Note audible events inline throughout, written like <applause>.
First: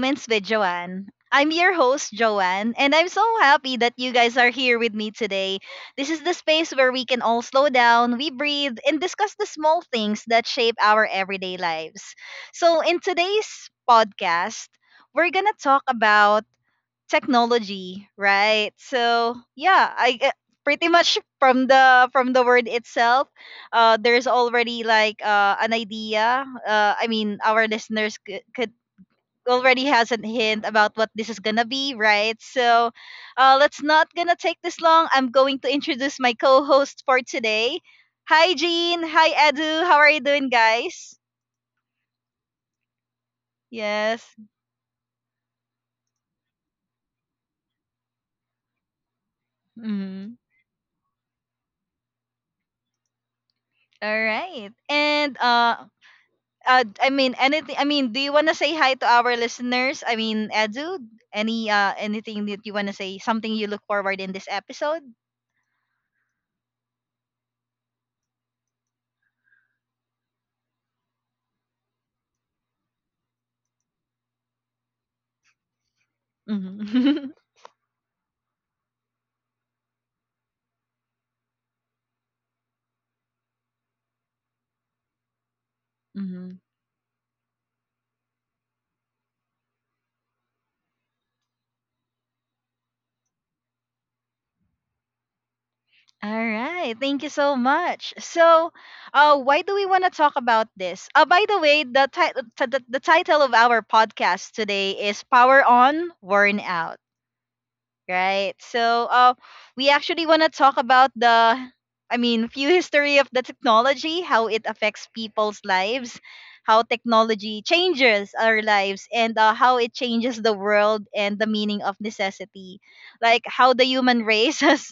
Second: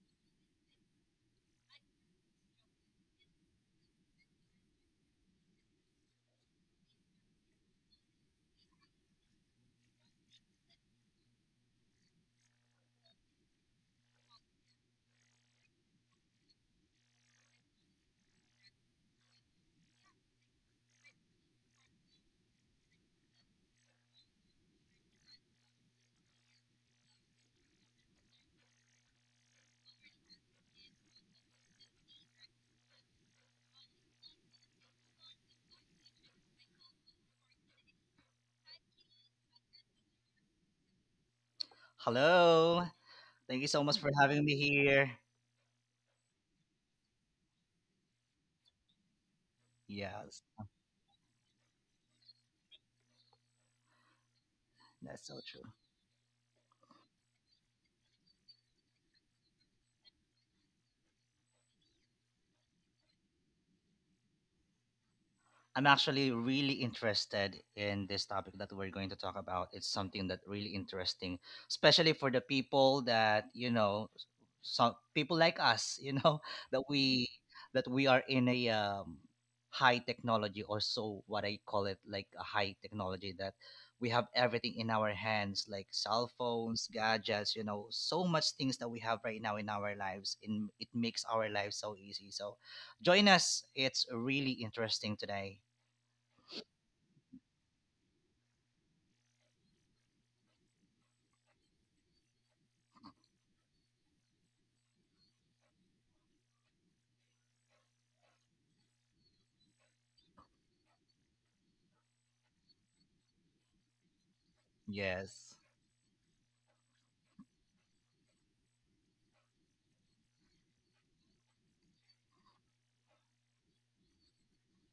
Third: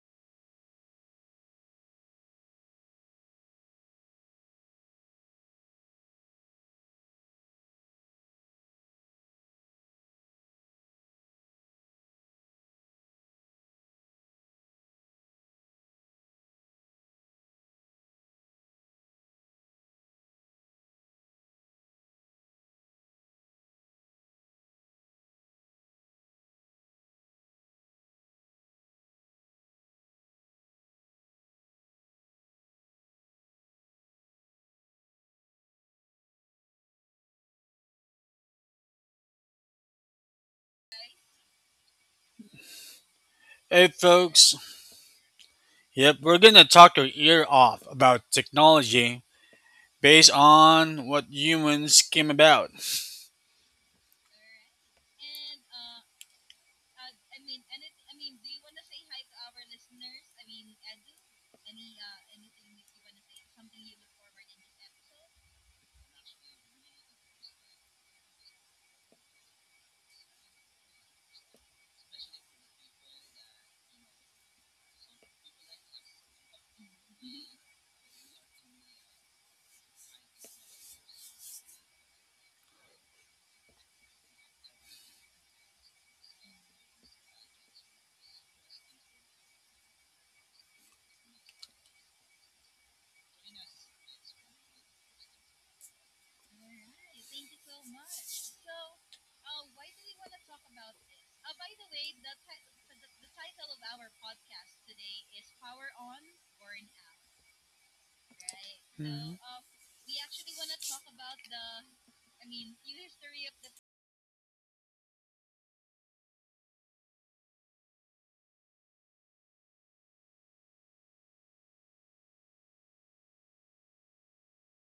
Moments with Joanne. I'm your host, Joanne, and I'm so happy that you guys are here with me today. This is the space where we can all slow down, we breathe, and discuss the small things that shape our everyday lives. So, in today's podcast, we're gonna talk about technology, right? So yeah, pretty much from the word itself, there's already like an idea. I mean, our listeners could already has a hint about what this is gonna be, right? So let's not gonna take this long. I'm going to introduce my co-host for today. Hi, Jean. Hi, Edu. How are you doing, guys? Hello. Thank you so Hey much for Yes. having me folks, here. yep, we're gonna talk your ear off about technology based Mhm. Yes, on what humans came about. All right. that's so And true. I mean anything. I mean, do you want to say hi to our listeners? I mean, Edu, any anything that you want to say? Something you look forward in this episode? I'm actually really interested in this topic that we're going to talk about. It's something that really interesting, especially for the people that you know, some people like us, you know, <laughs> that we Mm-hmm. that we are in a high technology or so what I call it like a high technology that we have everything in our hands like <laughs> cell mm-hmm. phones, gadgets, you know, so much things that we have right now in our lives and it makes our lives so easy. So join us. It's really interesting today. All right. Thank you so much. So, why do we want to talk about this? By the way, the, ti- the title of our podcast today is "Power On, Worn Out." Right. So, Mhm. we actually want to talk about I mean, few history of the technology, how it affects Yes. people's lives, how technology changes our lives, and how it changes the world and the meaning of necessity. Like how the human race <laughs> has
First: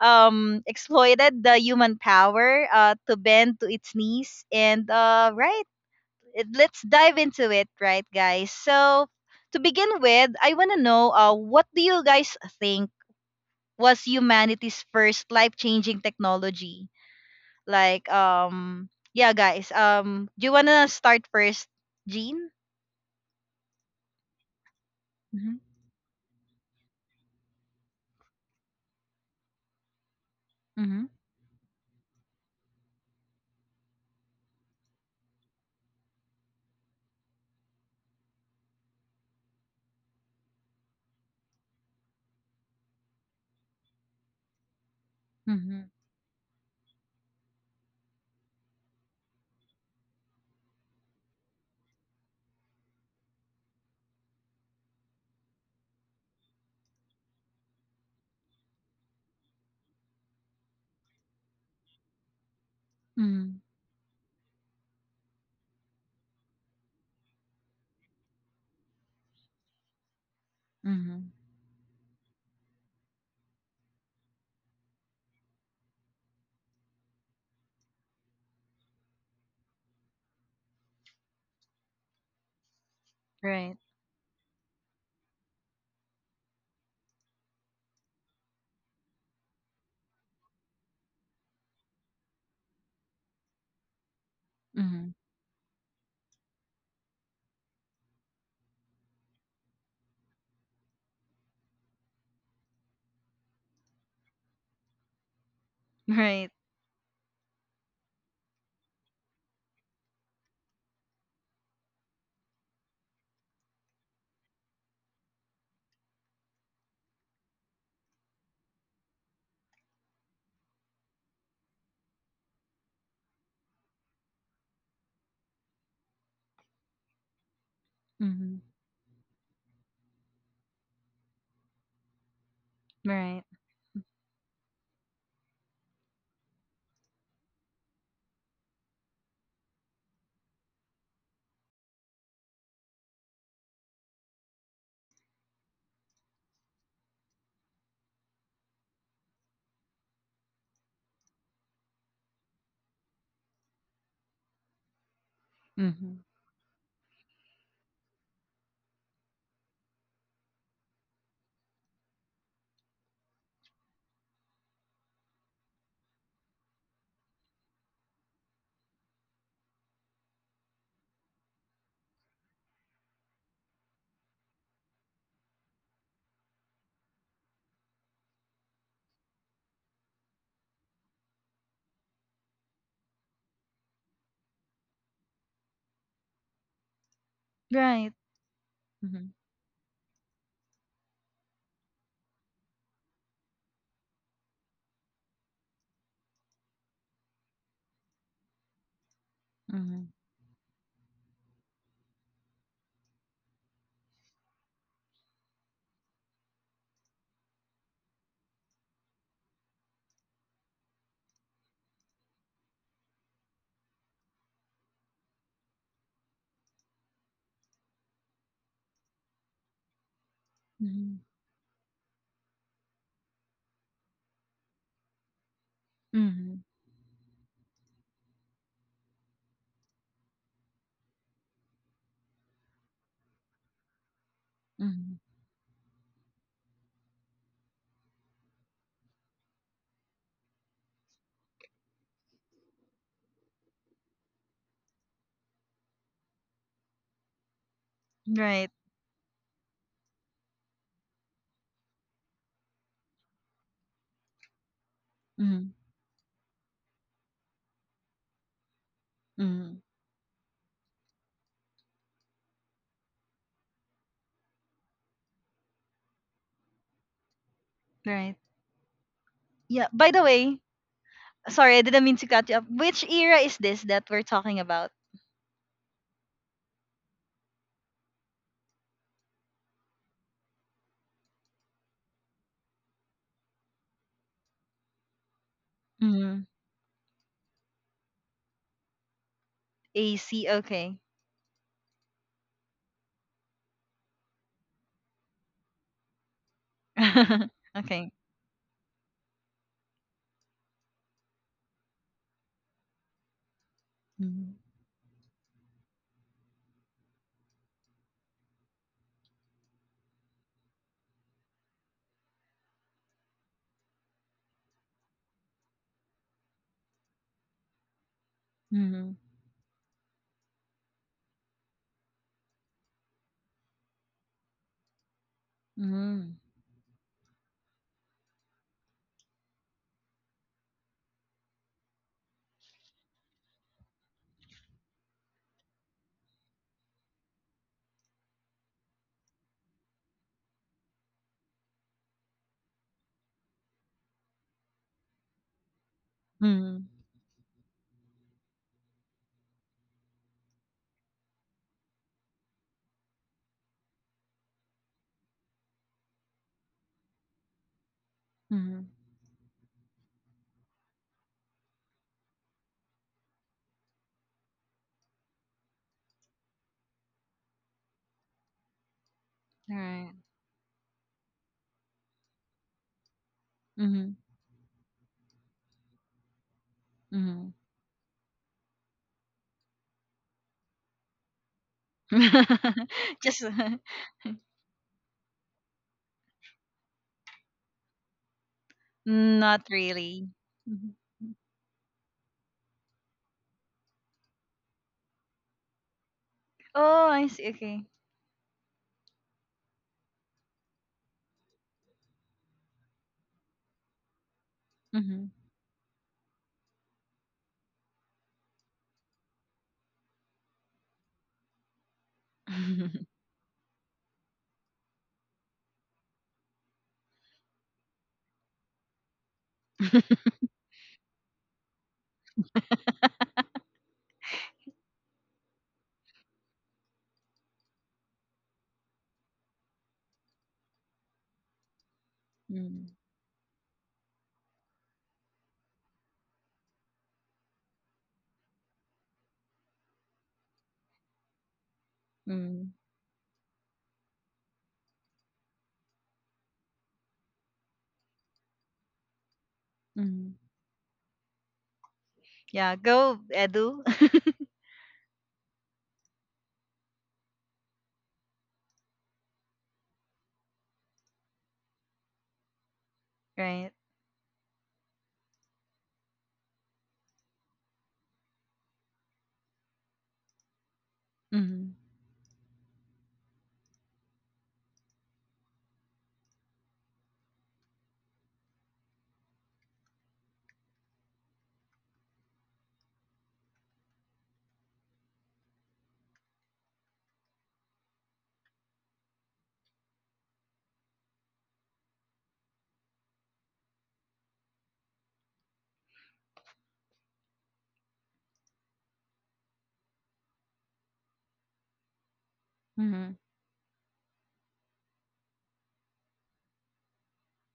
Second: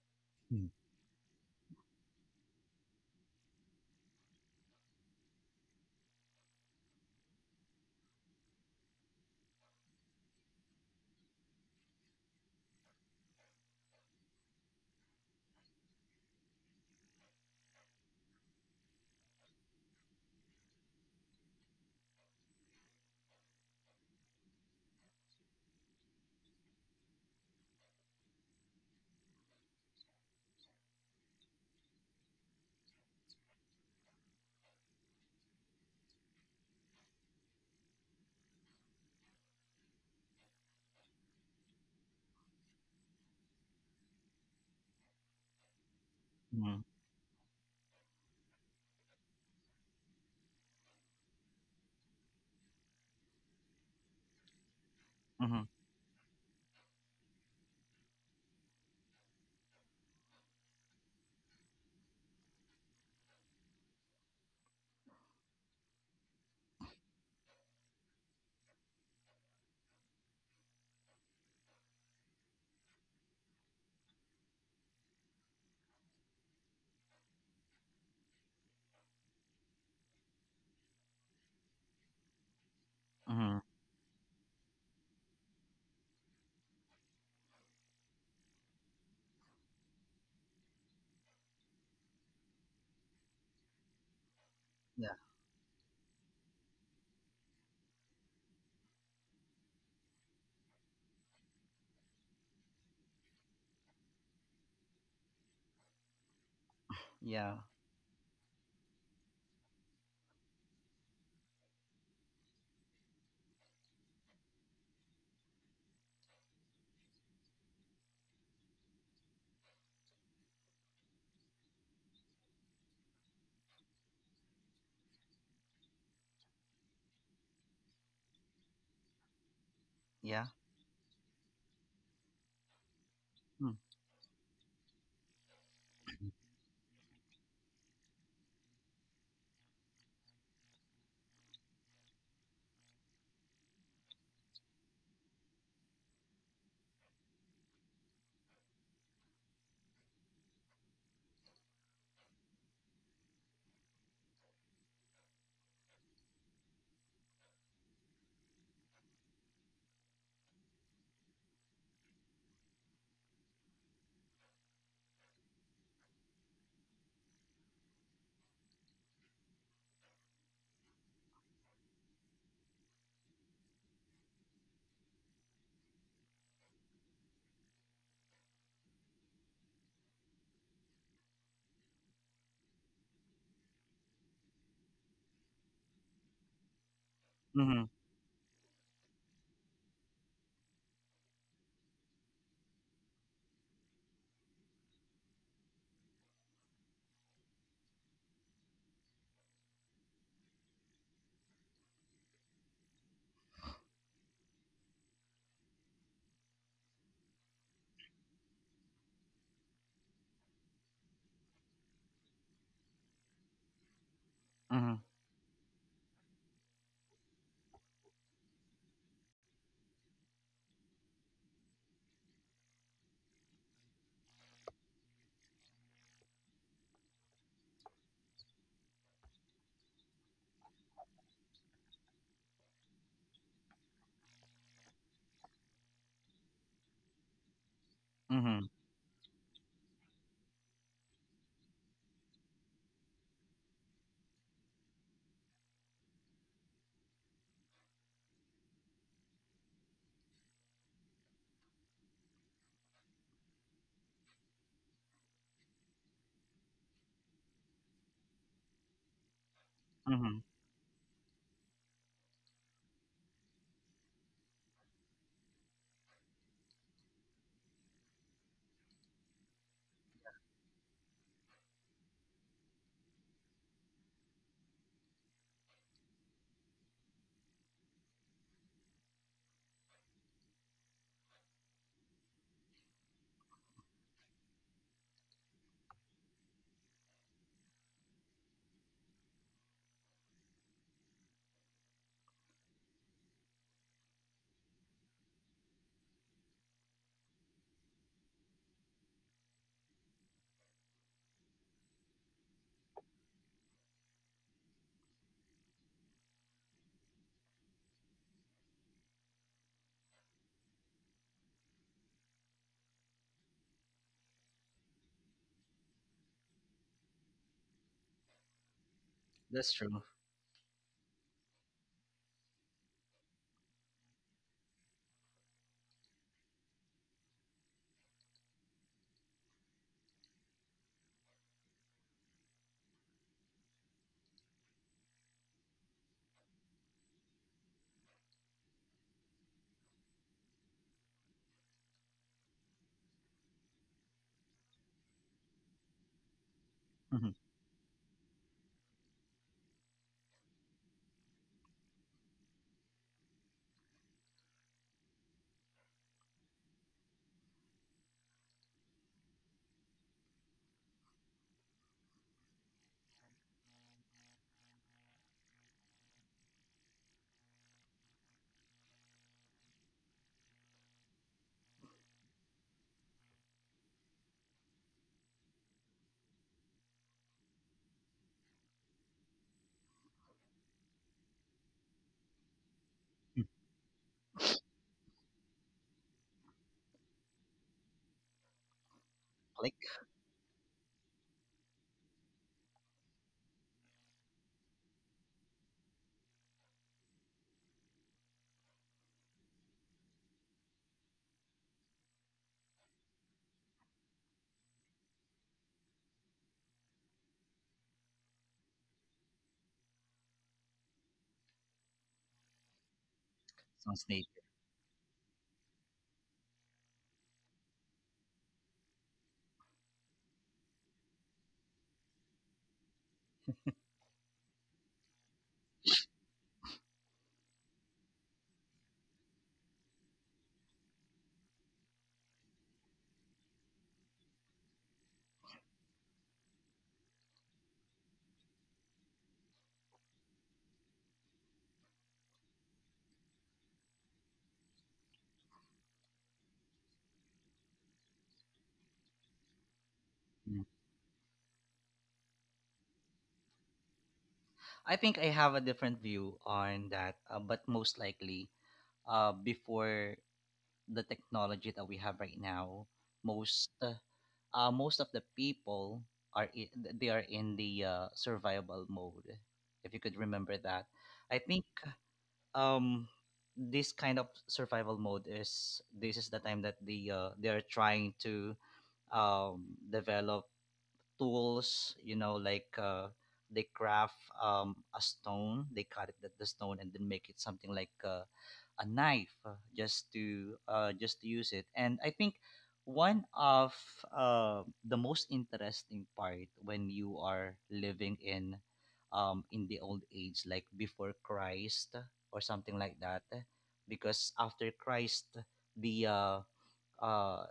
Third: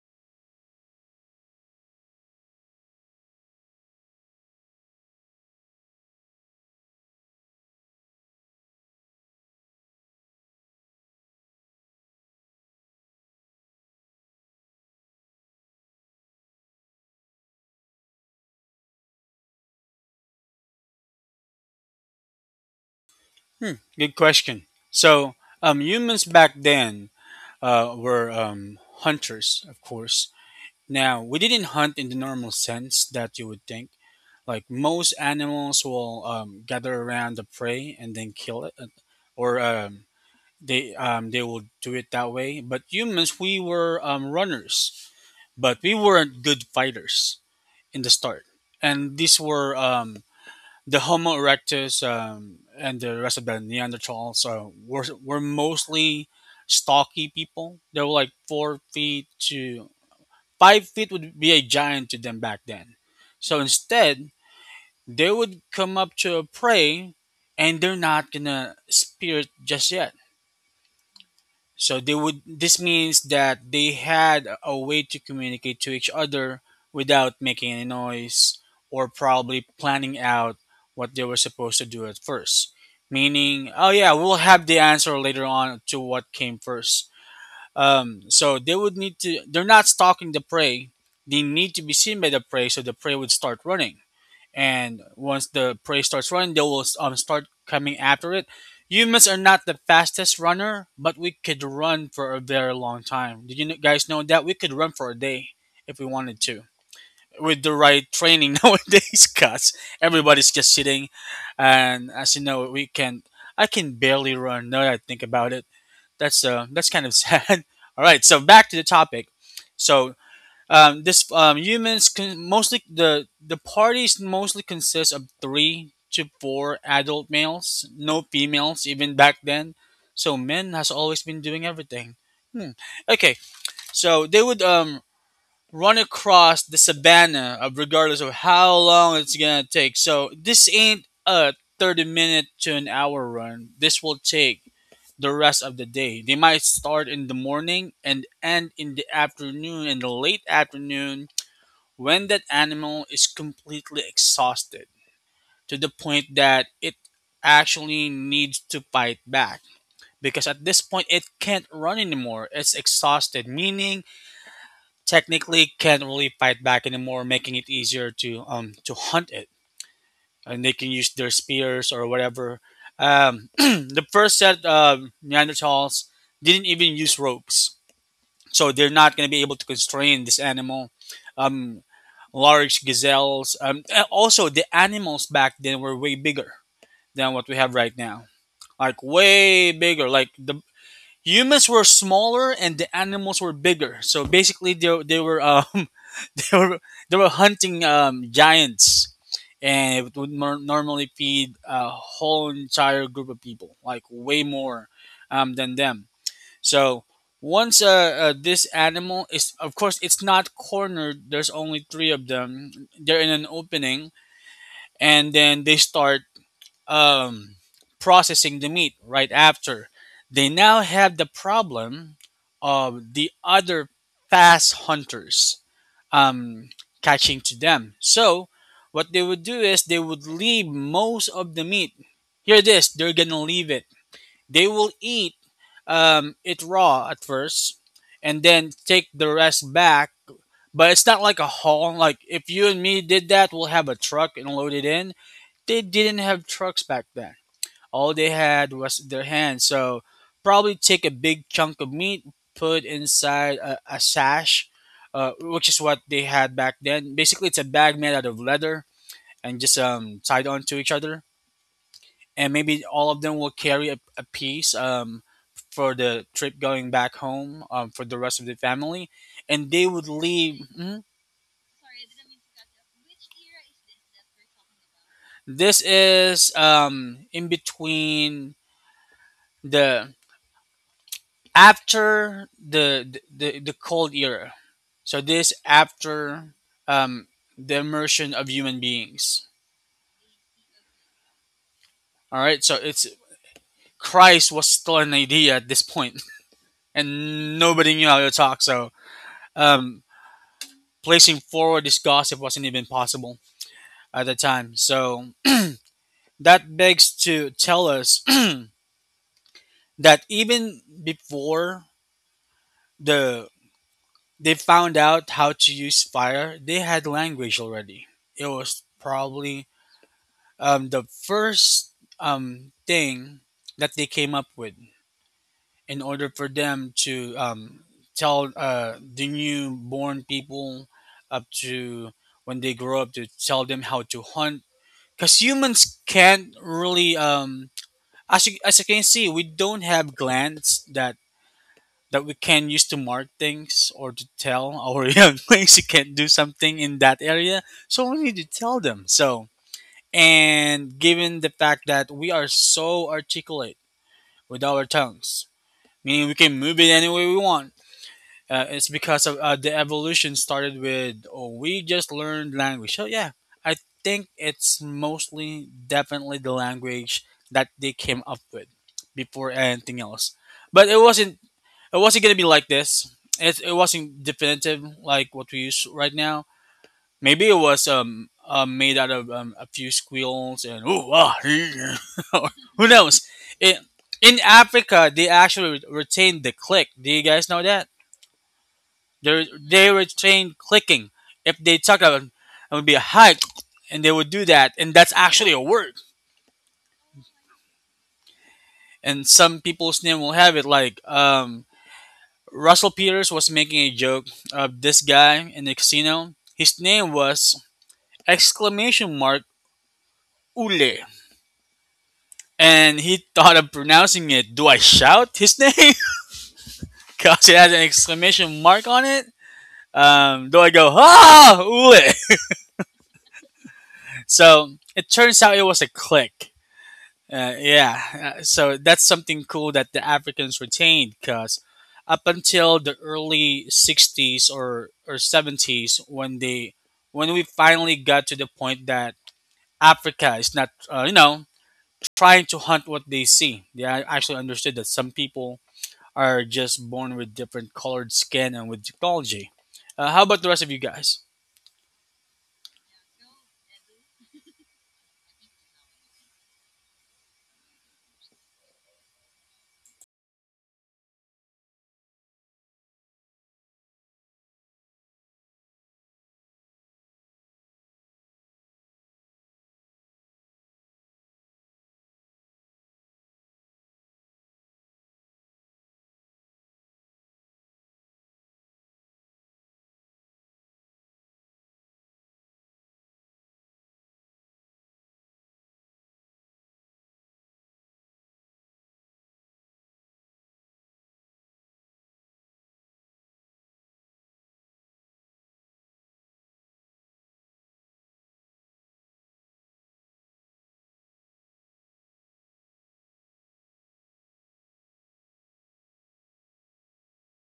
Mm. exploited the human power to bend to its knees. And, right, it, let's dive into it, right, guys? So, to begin with, I want to know what do you guys think? Was humanity's first life-changing technology. Like, yeah, guys. Do you wanna start first, Jean? Hmm, good question. So, Mm-hmm. Humans back then were hunters, of course. Mm-hmm. Now, we didn't hunt in the normal sense that you would think. Like most animals will gather around the prey and then kill it, or they will do it that way. But humans, we were runners, Mm-hmm. but we weren't good Mhm, fighters in the start. And these were the Homo erectus and the rest of the Neanderthals were mhm, mostly stocky people. They were like 4 feet to 5 feet would be a giant to them back then. So Mm-hmm. instead, they would come up to a prey and they're not gonna spear it just yet. Mm-hmm. So they would this means that they had a way to communicate to each other without making any noise, or probably planning out what they were supposed to do at first. mhm. Meaning, Right. oh yeah, we'll have the answer later on to what came first. So they would need to They're not stalking the prey. They need to be seen by the prey, so the prey would start running, and Mm-hmm. Yeah, <laughs> once the prey starts running, they will start coming after it. Humans are not the fastest runner, but we could run for a very long time. Did guys know that we could run for a day if we wanted Right. to? yeah, With the right training <laughs> nowadays, cause everybody's just sitting, and as you know, we can. I can barely run now that I think about it. That's kind of <laughs> sad. All right, so back to the topic. So mostly the parties mostly consist of three to four adult males, no Mm-hmm. females even back then. So yeah. men has always been doing everything. Hmm. Okay, Right. Mm, so they would run across the savannah, of regardless of how long it's gonna take. So this ain't a 30 minute to an hour run. This will take the rest of the day. They might start in the morning and end in the afternoon and the late afternoon when that animal is completely exhausted, to the Mm-hmm. point that it actually needs to fight back, because at this point it can't run anymore, it's exhausted, meaning technically can't really fight back anymore, making it easier to hunt it, and they can use their spears or whatever. <clears throat> The first set of Neanderthals didn't even use ropes, so they're not going to be able to constrain this animal. um Large gazelles, and also the animals back then were way bigger than what we have mhm, right Right. now, like Mm-hmm. way bigger. Like the humans were smaller and the animals were bigger, so basically they were <laughs> they were, they were hunting giants, and Mm-hmm. it would normally feed a whole entire group of people, like way more than them. So once this animal is, of course, it's not cornered. There's only three of them. They're in an opening, mhm, and then they start um, processing the meat right after. They now have Mm-hmm. the problem of the other fast hunters Mm-hmm. um, catching to them. So what they would do is they would leave most of the meat. Hear this? They is. They're gonna leave it, they will Mm-hmm. eat it raw at first and mhm, then take the rest back. But it's not like a haul. Like if you and me did that, we'll have a truck and load it in. They didn't have trucks back then. All they Right. had was their hands. So probably take a big chunk of meat, put inside a sash, which Mm-hmm. is what they had back then. Basically, it's a bag made out of leather and Mm-hmm. just mhm. tied onto each other, and maybe all of them will carry a piece for the trip going back home, for the Right. rest of the family, and Yeah. they would By the way, leave. Mhm. sorry, I didn't mean to cut you up. Which era is this that we're talking about? This is in between the, after the cold era, so this Mm-hmm. after um, the immersion of human beings. AC. Okay. All right, so it's, Christ was still an idea at this point, <laughs> <laughs> and nobody okay. knew how to talk. So um, placing forward this gossip wasn't even possible at the Mhm. time. So that begs to tell us <clears throat> that even before the they found out how to use fire, they had language already. It was Mhm. probably That's true. The first thing that they came up with in order Mhm. for them to tell the newborn people up to when they grow up, to tell them how to hunt. Because humans can't really as you can see, we don't have glands that we can use to mark things or to tell our <laughs> young things you can't do something Mhm. in that Mhm. area. So we need to tell them. So, and given the fact that we are so articulate with our tongues, meaning we can move it any way we want, Mhm. it's because of the evolution started with, oh, we just learned language. So yeah, I think it's mostly definitely the language that they came up with before anything Right. else. But it wasn't, it wasn't gonna be like this. It Mhm. wasn't definitive like what we use right now. Maybe Mhm. it was made out of a few squeals and ooh ah, <laughs> or who <laughs> knows. Just It, in Africa, they actually retained the click. Do you guys know that? They not Click they really. retain Mhm. clicking. If they talk about it, it would be a hi, and they would do that, and that's actually a word. Oh, I see. Okay. And some people's name will have it like Russell Peters was making a joke of this Mhm. guy in the casino. His name was exclamation mark Ule, and Mhm. he thought of sounds native. pronouncing it. Do I shout his name? <laughs> Cause it has an exclamation mark on it. Do I go ah Ule? <laughs> So it turns out it was a click. Yeah, so that's something cool that the Africans retained, because up until the early sixties or seventies, when they, when we finally got to the point that Africa is not, you know, trying to Mhm. hunt what they see. They actually understood that some people are just born with different colored skin and with technology. How Mhm. about the <laughs> Mm. rest of you guys? Yeah, go Edu. <laughs> I think I have a different view on that, but most likely, before the technology that we have right now, right. most uh, most of the people are they are in the survival mode. If you could remember that, I think. Mhm. um this kind of survival mode is this is the time that they are trying to um develop tools, you know, like they craft a stone, they cut it, the stone, and then make it something like a knife, just to just to use it. And I think one of the most interesting part when you are living in the old age like before Christ or something like Mhm. that, because after Christ, the uh,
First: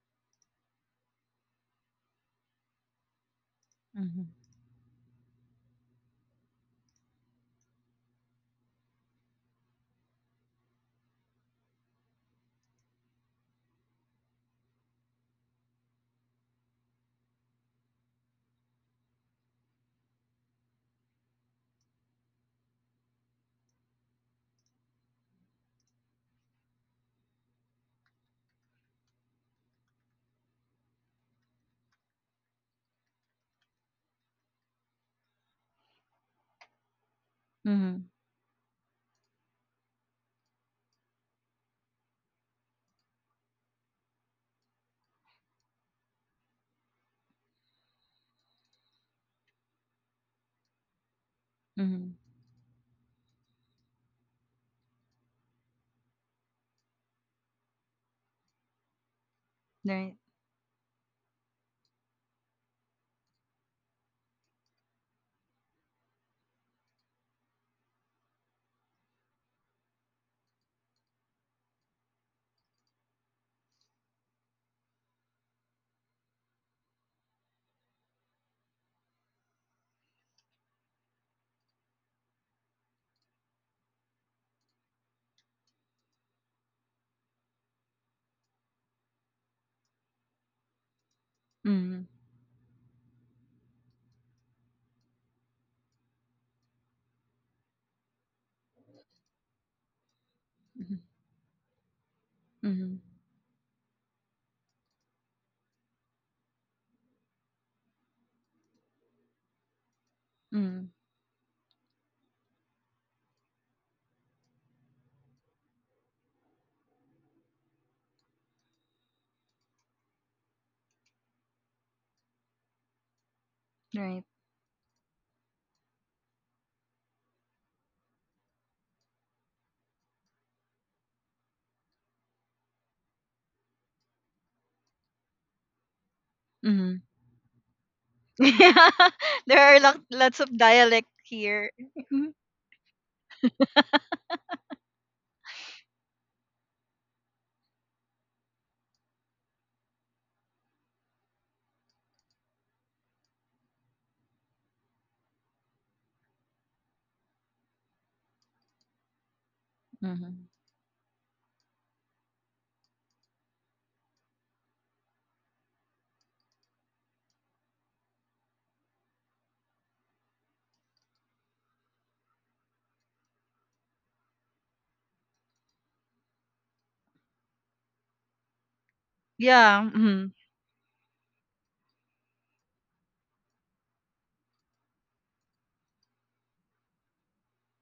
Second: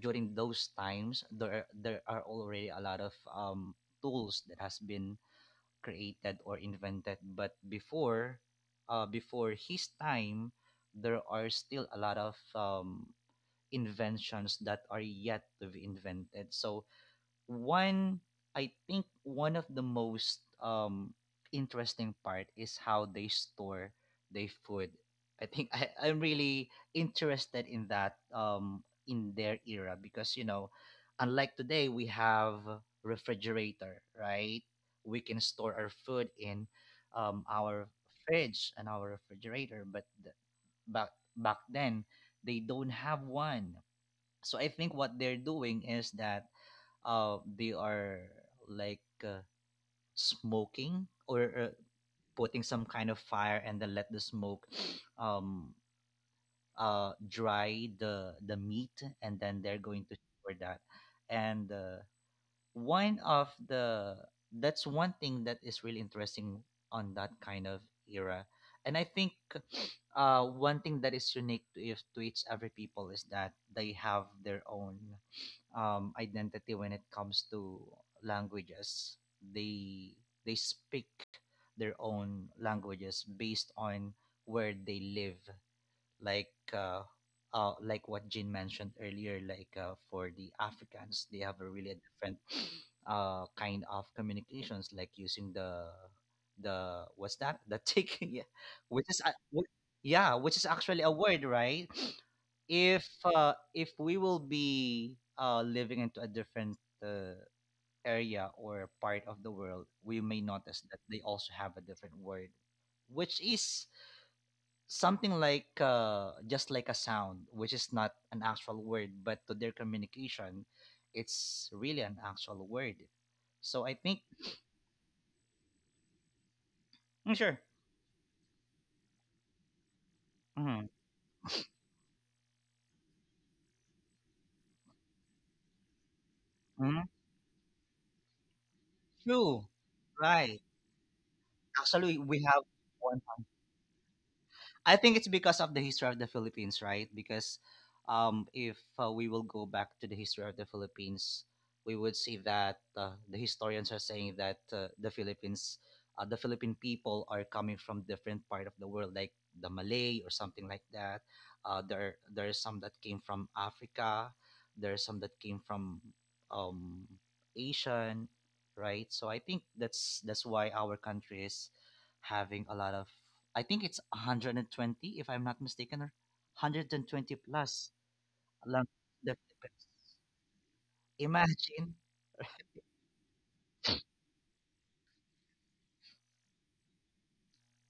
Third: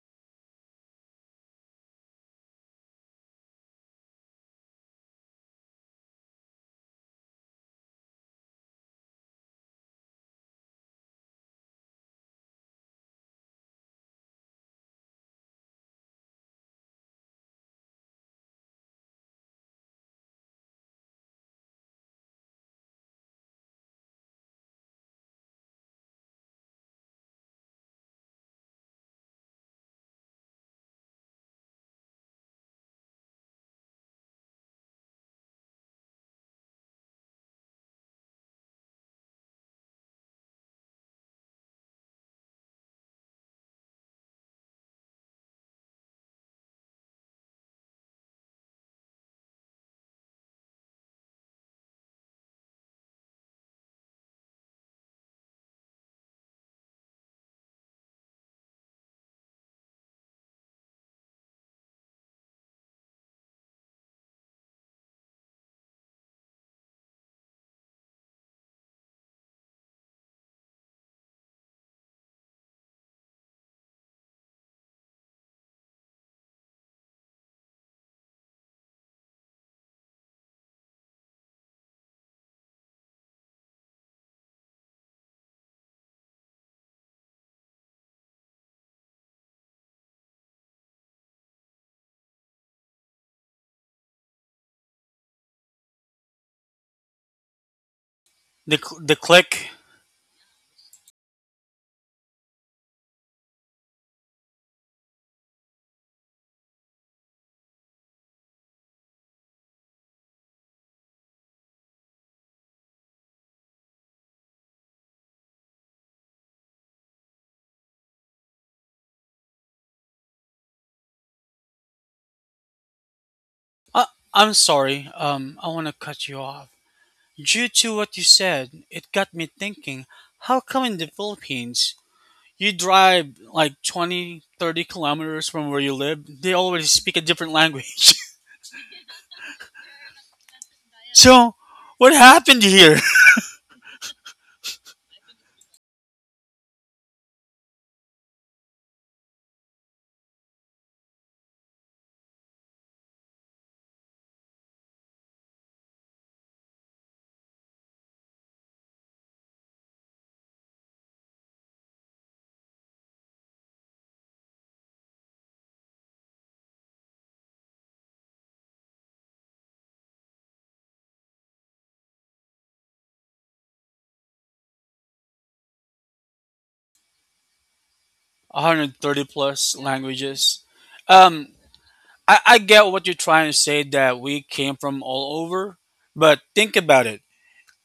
during those times, there are already a lot of Mhm. tools that has been created or invented, but before, before his time, there are still a lot of inventions that are yet to be invented. So one I think one of the most interesting part is how they store their food. I think I'm really interested in that in their era, because you know, unlike today we have refrigerator, right? We can store our food in our Mhm. fridge and our refrigerator, but back back then they don't have one. So I think what they're doing is that they are like smoking or Mhm. putting some kind of fire and then let the smoke <sniffs> um, dry the meat and then they're going Right. to store that. And one of the, that's one thing that is really interesting on that kind of era. And I think <sniffs> one thing that is unique to, if, to each every people is that they have their own identity when it comes to languages. They they speak their own languages based on where they live, like uh, like what Jean mentioned earlier, like for the Africans, they have a really Mhm. different <sniffs> kind of communications, like using the what's that, the tick, <laughs> yeah, which is The click. yeah, which is actually Mhm. a word, right? <sniffs> If Mhm. uh, if we will be living into a different area or part of the world, we may notice Mhm. that they also have a different word, which is something like just like a sound, which is not an actual word, but to their communication, it's really an actual word. So I Uh, think, Right. I'm sorry. I want to cut you off. mm, sure, Due to what you said, it got me thinking, how mm-hmm. come in the Philippines you drive like 20, 30 kilometers from where you live, they always Mhm. speak a different language? <laughs> there True, are lots of right? dialect <laughs> So, here. <laughs> what Actually, Mhm. we have happened here? one I think it's because of the history of the Philippines, right? Because if we will go back to the history of the Philippines, we would see that the historians are saying that the Philippine people are coming from different part of the world, like the Malay or Mhm. something like that. There is some that came from Africa. There are some that came from um, Asian, right? So I think that's why our country is having a lot of, I think it's 120, if I'm not mistaken, or 120 plus <laughs> along 130 the plus Philippines. Yeah. mhm. languages. Um, Imagine. I get what you're trying to say that we came from all over, but think about it.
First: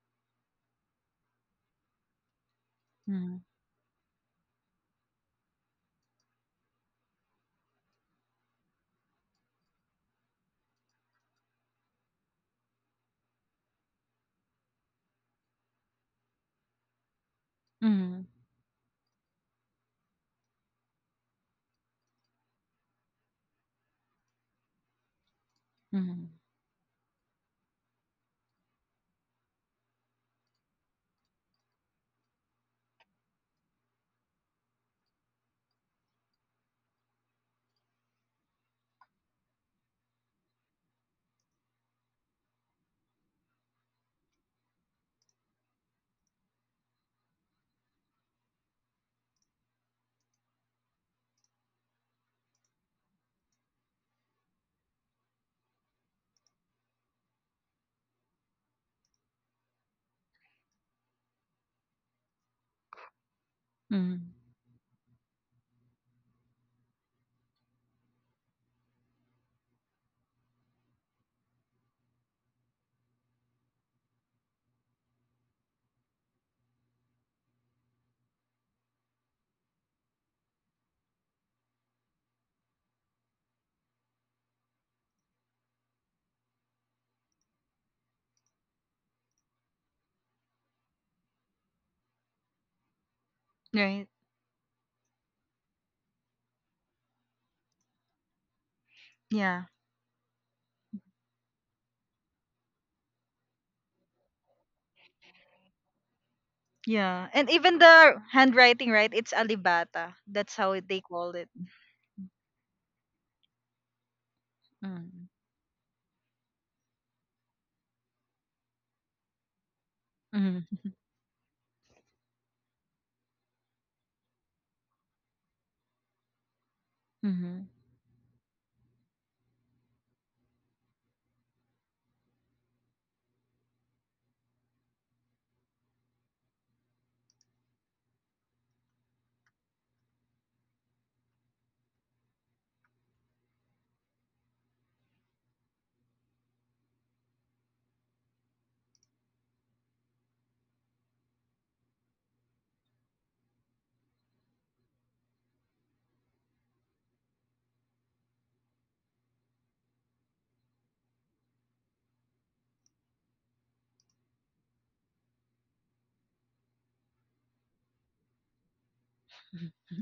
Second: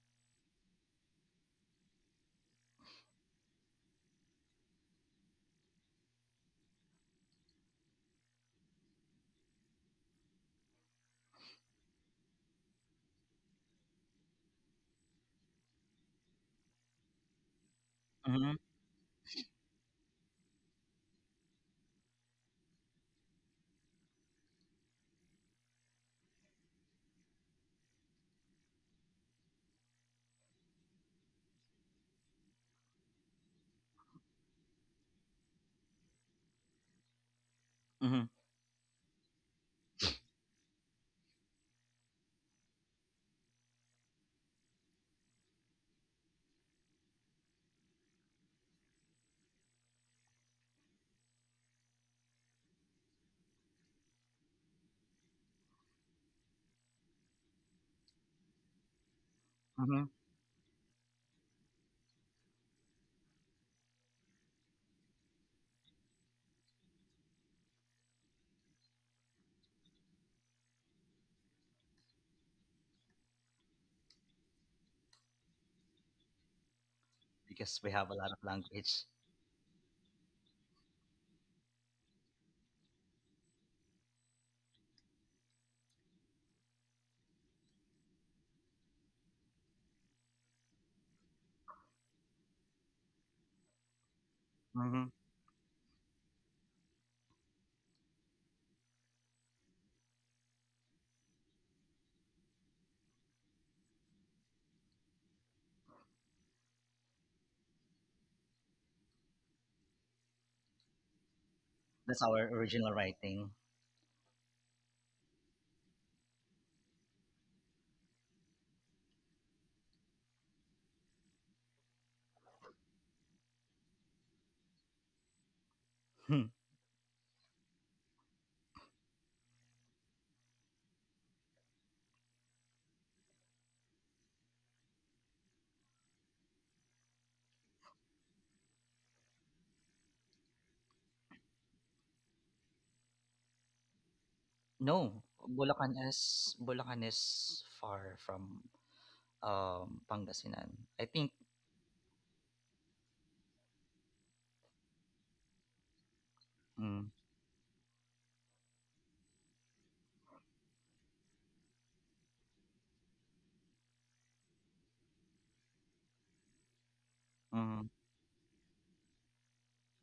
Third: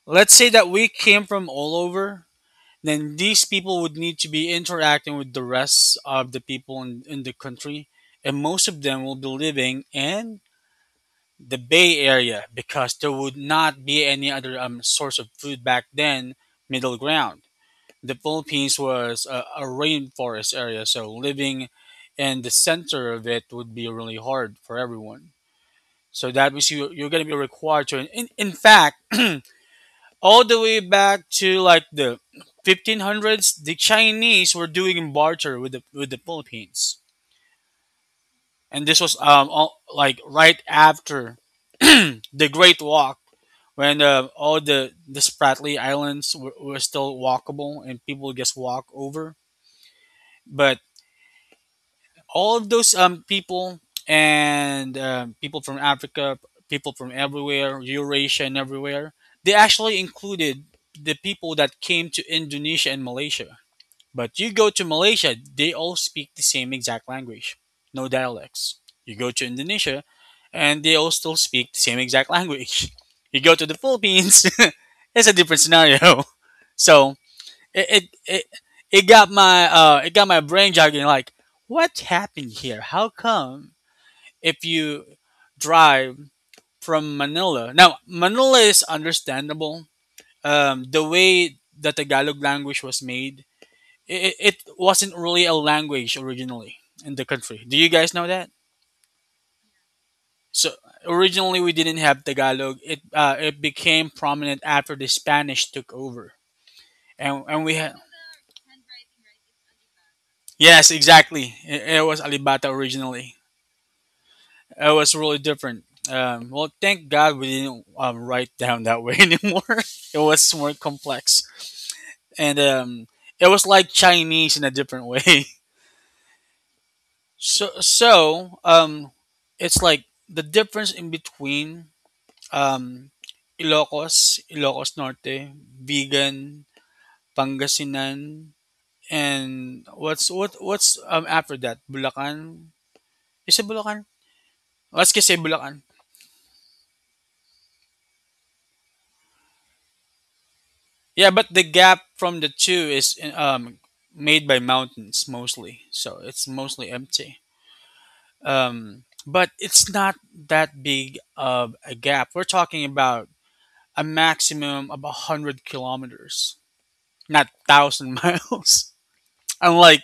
Let's say that we came from all over. Then Mhm. these people would need to be interacting with the rest of the people in the country, and most of them will be living in the bay area, because there would not be any other source of food back then, middle ground. The Mhm. Hmm, Philippines was a rainforest area, so living in the center of it would be really hard for everyone. So Mhm. that means you're going to be required to, in fact, <clears throat> all the way back to like the 1500s, the Chinese were doing barter with the, with the Philippines. hmm, And this was all, like right after <clears throat> the great walk, when all the Spratly Islands were still walkable, and people just walk over. But all of those people, and people from Africa, people from everywhere, Eurasia and everywhere, they actually hmm. included the people that came to Indonesia and Malaysia. Mhm. But you go to Malaysia, they all speak the same exact language, no dialects. You go to Indonesia, and they all still speak the same exact language. <laughs> You go to the Philippines, <laughs> it's a different scenario. <laughs> So Because it we it have a lot of it, language. it got my it got my brain jogging, like, what happened here? How come if you drive from Manila, now Manila is understandable. The way the Tagalog language was made, Right. It Hmm. wasn't really a language originally in the country. Do you guys know that? Yeah. So originally we didn't have Tagalog. It became prominent after the Spanish took over, Yeah. And and we even had, the handwriting, right? It's alibata. That's how yes, they call it. exactly. It was That's our Alibata original originally. writing. It was Mhm. really different. Well, thank God we didn't write down that way <laughs> anymore. It was Mhm. more complex, and it was like Chinese in a different way. <laughs> Hmm. So Mhm. so um it's like the difference in between um Ilocos, Ilocos Norte, Vegan, Pangasinan, and what's after that? Bulacan? Is it Bulacan? Let's No, just say Bulacan. Bulacan is far from Pangasinan. I Yeah, think. but the gap from the two is made by mountains mostly. So it's mostly Mm, empty. But it's not that big of a gap. We're talking about a maximum of 100 kilometers, not mm, 1,000 miles. <laughs> Unlike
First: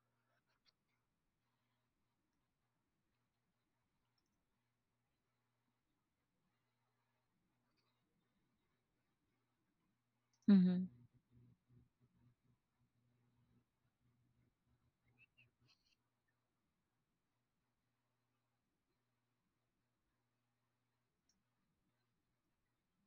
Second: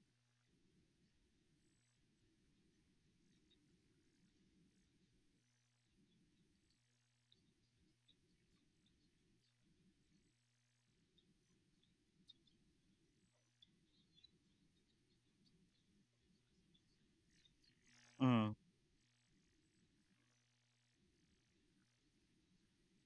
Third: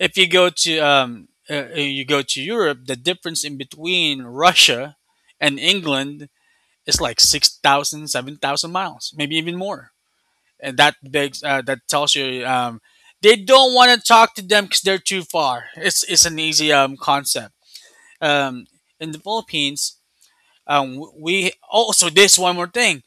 if you go to you go to Europe, the difference in between Russia and England is like 6,000, 7,000 miles, maybe even more. And Mhm. That tells you they don't want to talk to them because they're too far. It's an easy concept. mm. Um, in the Philippines, we also this one more thing,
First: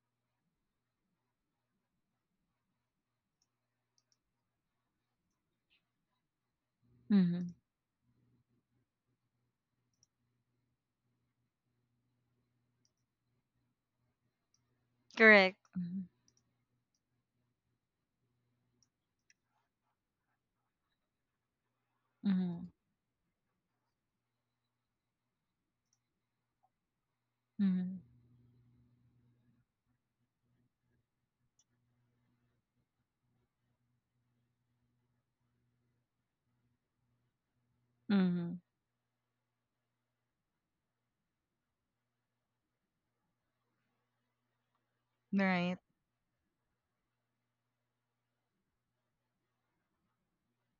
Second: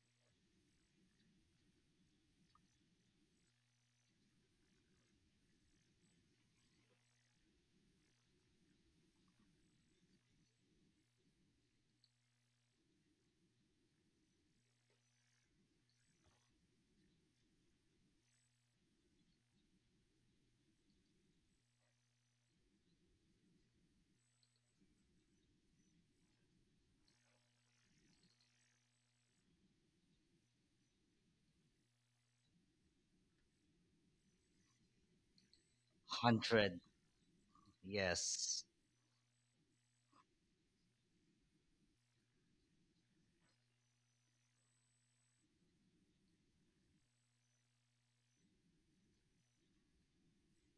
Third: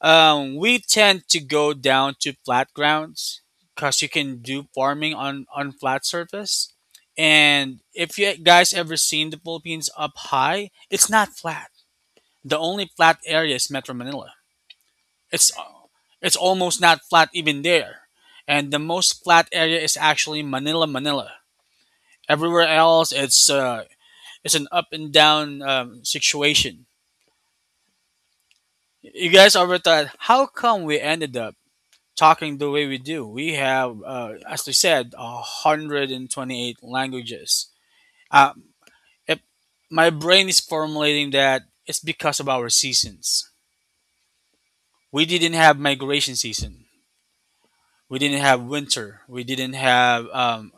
we tend to go down to flat grounds because you can do farming on flat surface. Mhm. And if you guys ever seen the Philippines up high, it's not flat. The only flat area is Metro Manila. It's Correct. Mhm. it's almost not flat even there. And the most flat area is actually Manila, Manila. Everywhere Mhm. else, it's an up and down situation. Mhm. You guys ever thought, how come we ended up talking the way we do? We have, as we said, Hundred. 128 languages. Mhm. Yes. Um, if my brain is formulating, that it's because of our seasons. We didn't Right. have migration season. We didn't have winter. We didn't have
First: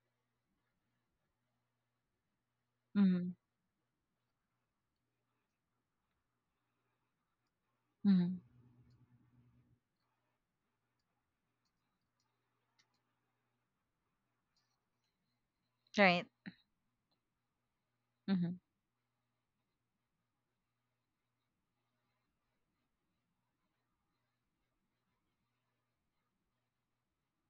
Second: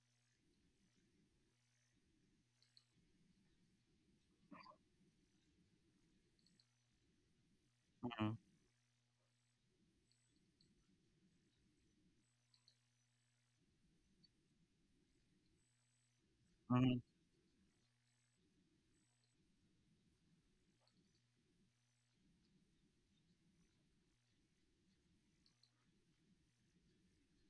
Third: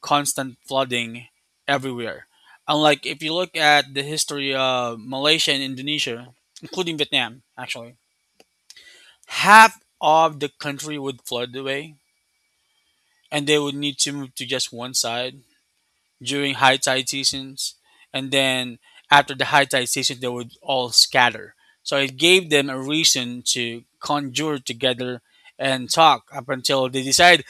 constant flooding everywhere. Unlike if you Mhm. look at the history of Malaysia and Indonesia, including Vietnam, actually, Mm, Mhm. half of the country would flood away and they would need to move to just one side Right. during high mm, tide seasons. And Mhm. then after the high tide season, they would all scatter. So it gave them a reason to conjure together and talk up until they decide,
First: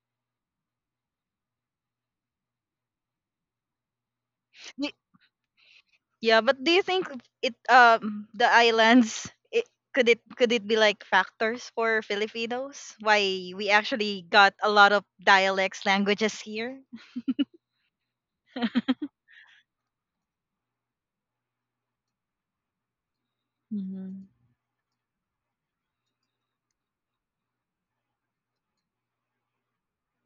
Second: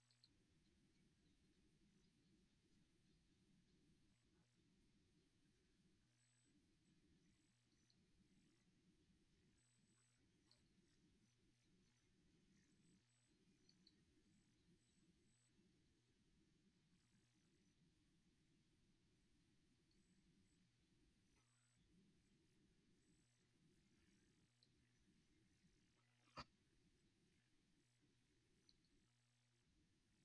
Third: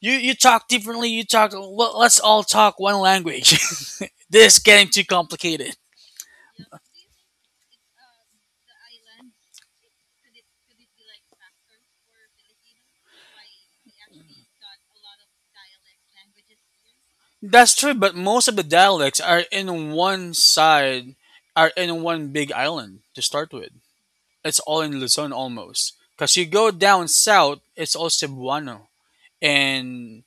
you talk differently, you talk, well, let's all talk one language. <laughs> This is getting Y- too complicated. Yeah, but do you think it the islands it could it be like factors for Filipinos why we actually got a lot of dialects languages here? That's true, but most of the dialects are in one side, are in one big island to start with. Mhm. It's all in Luzon almost, because you go down south, it's all Cebuano. And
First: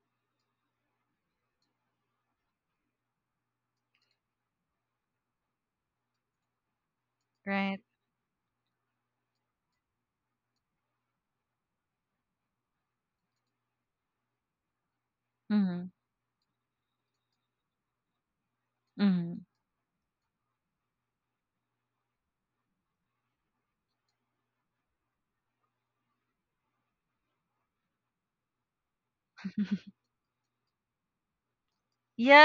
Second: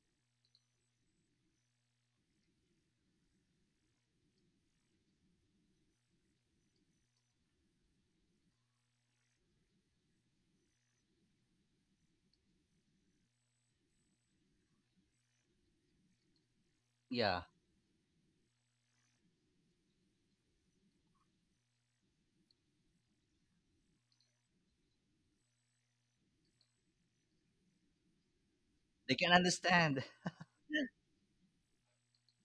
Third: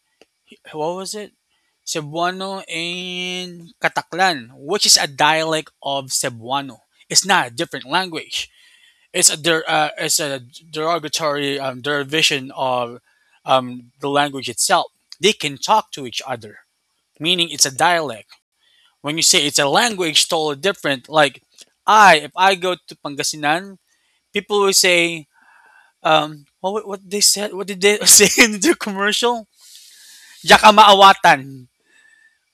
what was it? Cebuano and Kataklan, which is a dialect of Cebuano. It's not a Right. different language. It's a derogatory derivation of the language itself. They can Mhm. talk to each other, yeah, meaning it's a dialect. When you say Mhm. it's a language, totally different. Like I, if I go to Pangasinan, people will say, what they said? What did they <laughs> say in the they can commercial? <laughs> understand. Yakamaawatan,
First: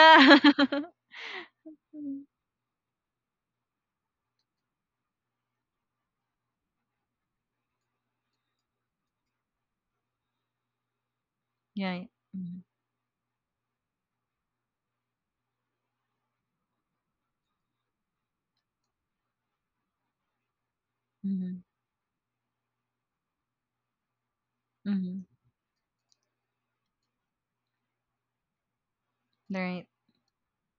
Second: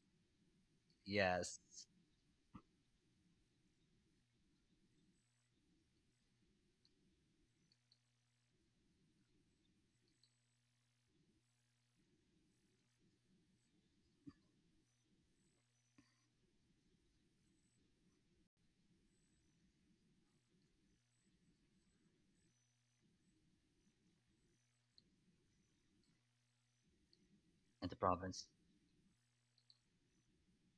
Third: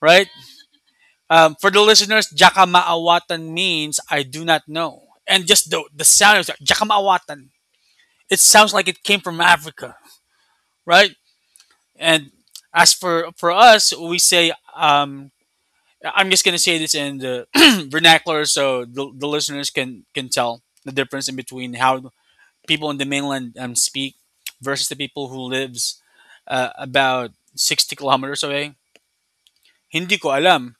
right? <laughs> Yes, For the Mhm. listeners, Jakamaawatan means I do not know. And just the sound is Jakamaawatan. It sounds like it came from Africa, right? yeah. yeah. And Mhm. as for us, we say, I'm just gonna say this in the <clears throat> vernacular, so the listeners can tell the difference in Mhm. between how people in the mainland speak versus the Mhm. people who lives about in 60 the kilometers province. away. Right. Hindi ko alam,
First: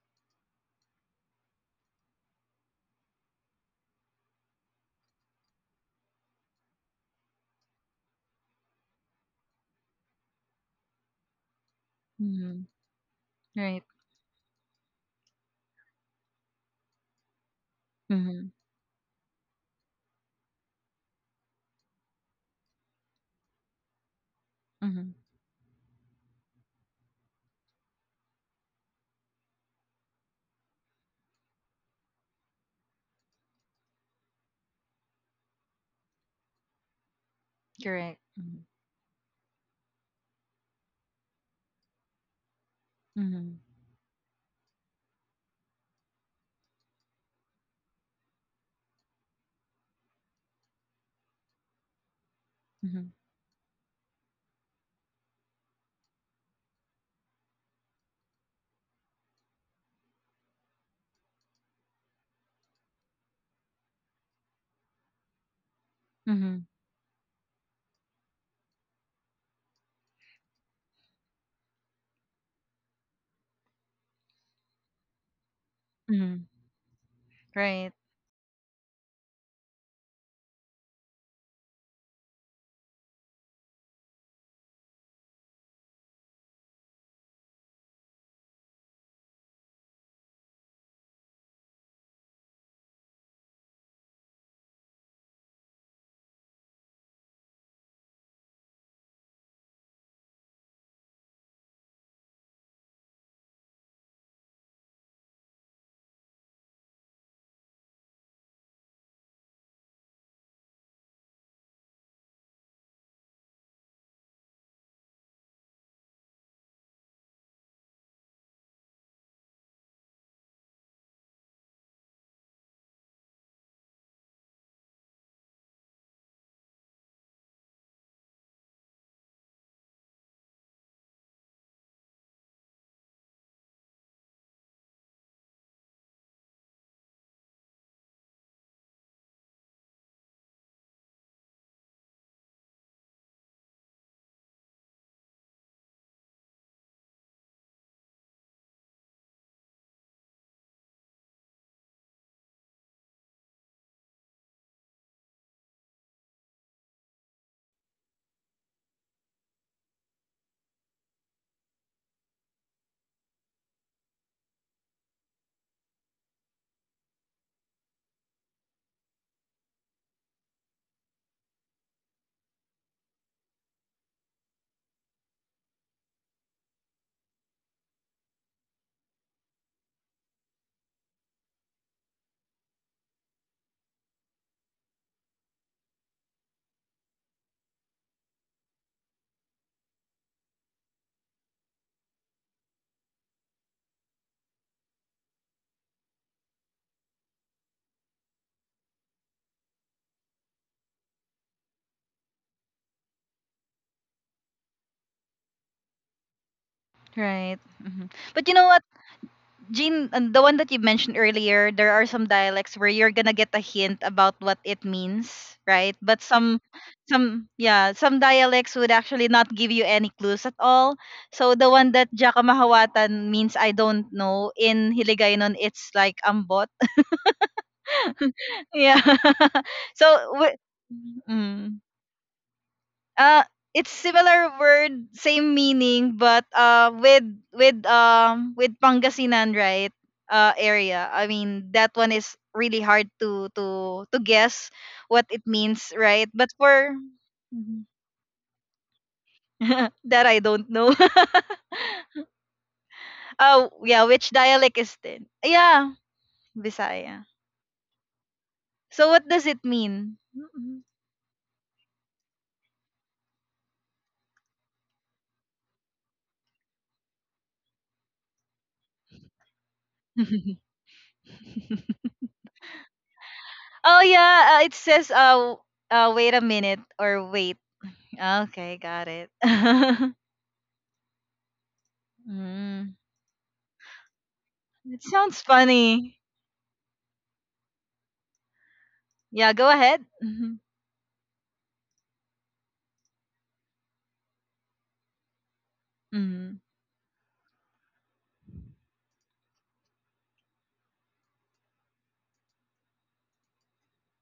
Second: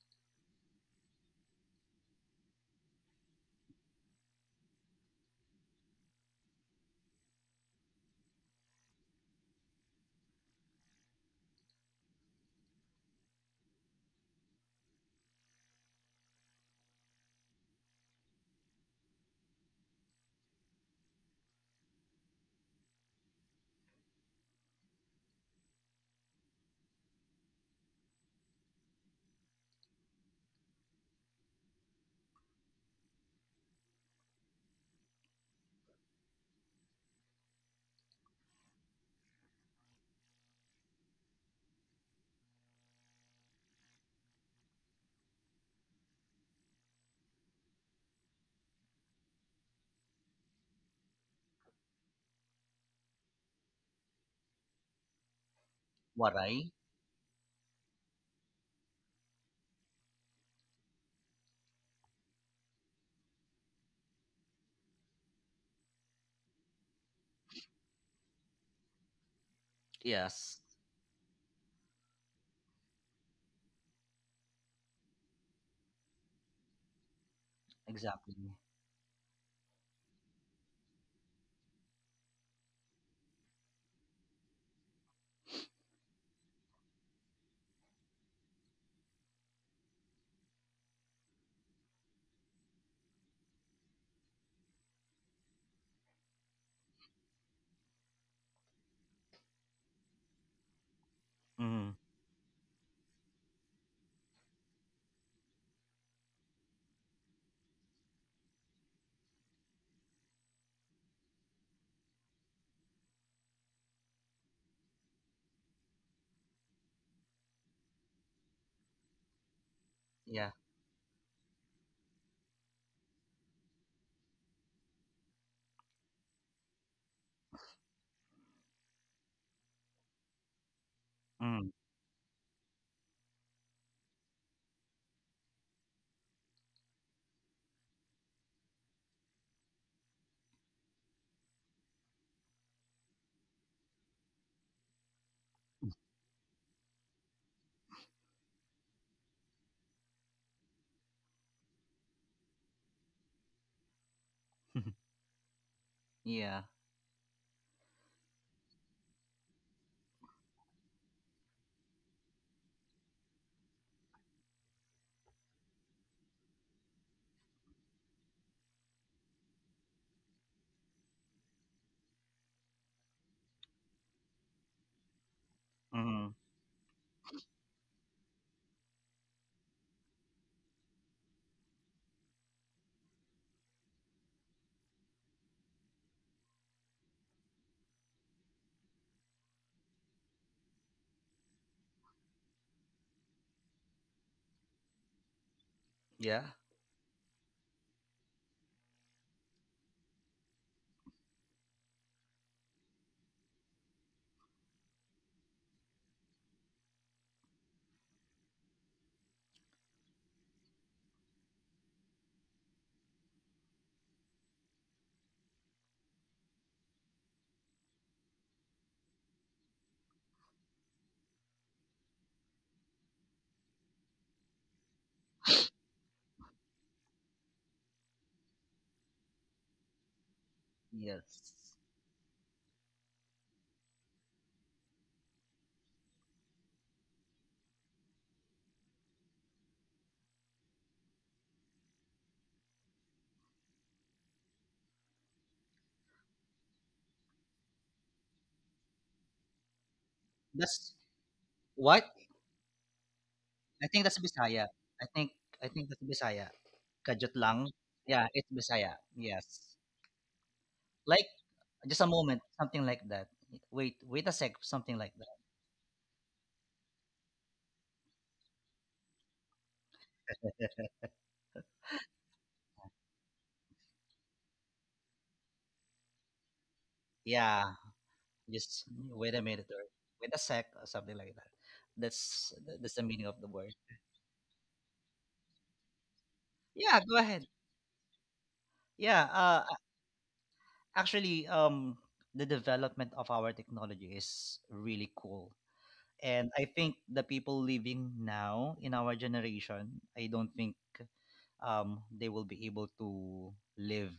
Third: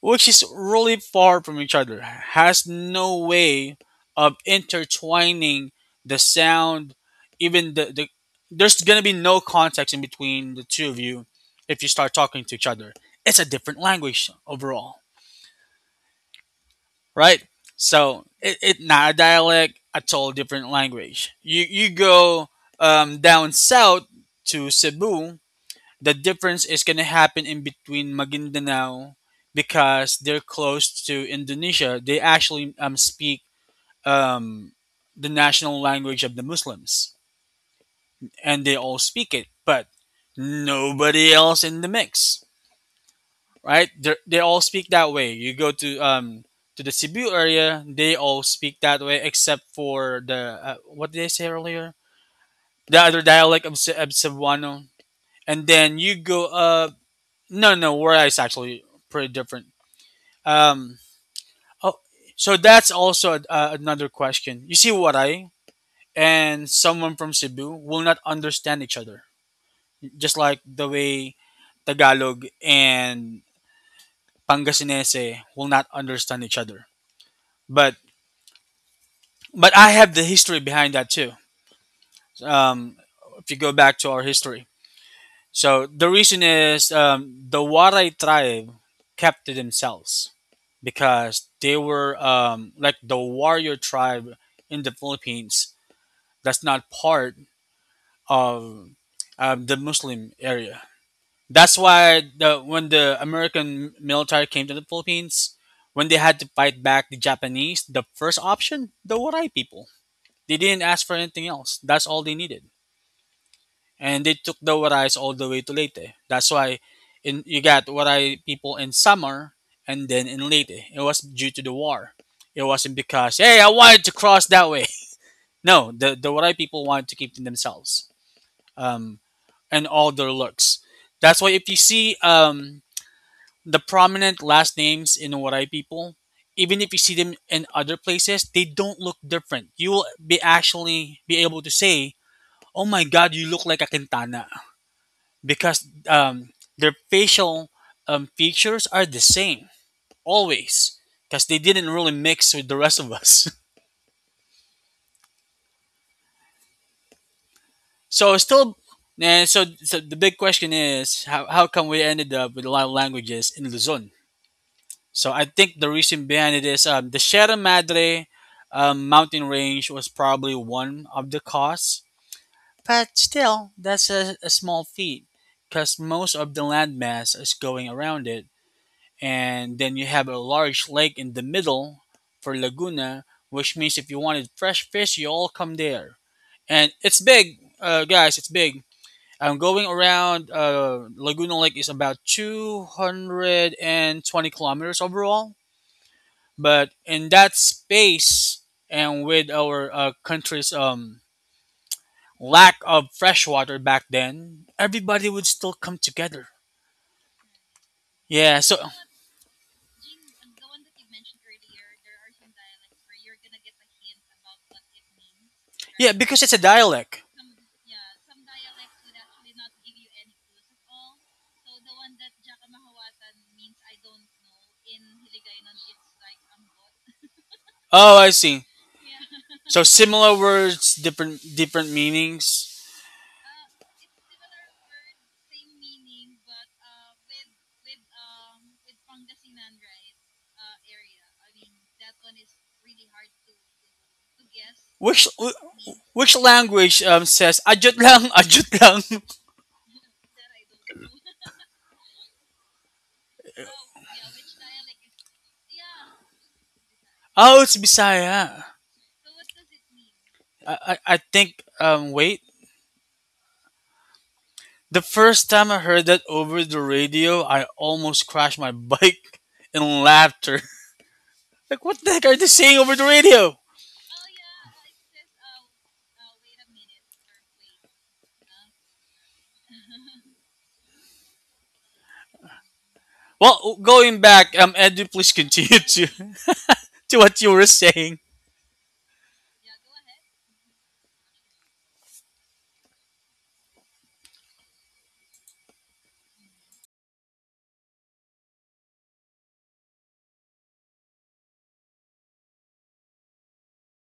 which is really far from each other, has no way of intertwining the sound, even the there's gonna be no context in between the two of you if you start talking to each Mhm. other. It's a different Right. language overall, right? So Mhm. it not a dialect, a total different language. You go down south to Mhm. Cebu, the difference is going to happen in between Maguindanao because they're close to Indonesia. They actually speak um, the national language of the Muslims, Correct. Mhm. and they all speak it, but nobody else in the mix, Mhm. right? They're, they all speak that way. You go to the Cebu area, they all speak that way except for the what did I say earlier? The Mhm. other dialect of, Ce- of Cebuano. And then you go Waray. up. No, no, War Eye's actually pretty different. Um, oh, so that's also a, another question. You see, Waray Mhm. and someone from Cebu will not understand each other, just like Yes, the way Tagalog and Pangasinense will not Mhm. understand each other. Right. But exactly. I have the history behind that too. Um, if you go back to our history, so the reason is the Waray tribe kept to themselves because they were like the warrior tribe in the Philippines that's not part of the Muslim area. That's Mm-hmm. why the, when the American military came to the Philippines, when they had to fight back the Japanese, the first option, the Waray people. They didn't ask for anything else. That's all they needed, and they took the Warais all the way to Leyte. That's why in, you got Waray people in Samar and then in Yeah. Leyte. It was due to the war. It wasn't because, hey, I wanted to cross that way. <laughs> No, the Waray people wanted to keep to themselves, um, and all their looks. That's why if Mm-hmm. you see the prominent last names in Waray people, even if you see them in other places, they don't look different. You will be actually be able to say, "Oh my God, you look like a Quintana." Because their facial features are the same always, because they didn't really mix with the rest of us. <laughs> <laughs> Yeah. So still, and so the big question is, how come we ended up with a lot of languages in Luzon? So I think the reason behind it is the Sierra Madre mountain range was probably one of the cause, but still that's a small feat, because Mm-hmm. most of the landmass is going around it, and then you have a large lake in the middle, for Laguna, which means if you wanted fresh fish, you all come there. And it's big, guys. It's big. I'm going around. Laguna Lake is about 220 kilometers overall, Yeah. but in that space, and with our country's lack of fresh water back then, everybody would still come together. Right. Mhm. But you Yeah. know So, what? Jean, and the one that you mentioned earlier, there are some dialects where you're gonna get a hint about what it means, right? yeah, because it's a dialect. Some, yeah, some dialects would actually not give you any clues at all. So the one that Jaka Mahawatan means I don't know in Hiligaynon, it's like ambot. Oh, I see. <laughs> Yeah. <laughs> So so, similar words, different Yes. w- different meanings. Uh it's similar word, same meaning, but with Pangasinan, right? Area. I mean, that one is really hard to guess what Which it means, right? which But for language says ajut lang, <laughs> ajut lang? <laughs> that I don't know. That's what? <laughs> oh, I yeah, think that's which Bisaya. dialect is I then? think I Yeah, think that's Bisaya. Bisaya. Kajut lang. Oh, it's Yeah, it's Bisaya. Bisaya. So what does Yes. it mean? I Like think just a wait. moment, something like that. Wait, wait a sec, something The like that. first time I heard that over the radio, I almost crashed my <laughs> bike in <laughs> laughter. <laughs> Like, what the heck are they saying over the radio? oh yeah, it says wait a minute or wait. Yeah. Okay, Just got it. wait a minute or <laughs> wait a sec or something like that. That's Mm, that's the meaning of the word. Well, going back, it Edu, please sounds continue <laughs> to funny. Yeah, go what ahead. you were saying. Yeah, Yeah, go ahead. Mhm. actually, the development of our technology is really cool. And Mhm. I think the people living now in our generation, I don't think they will be able to live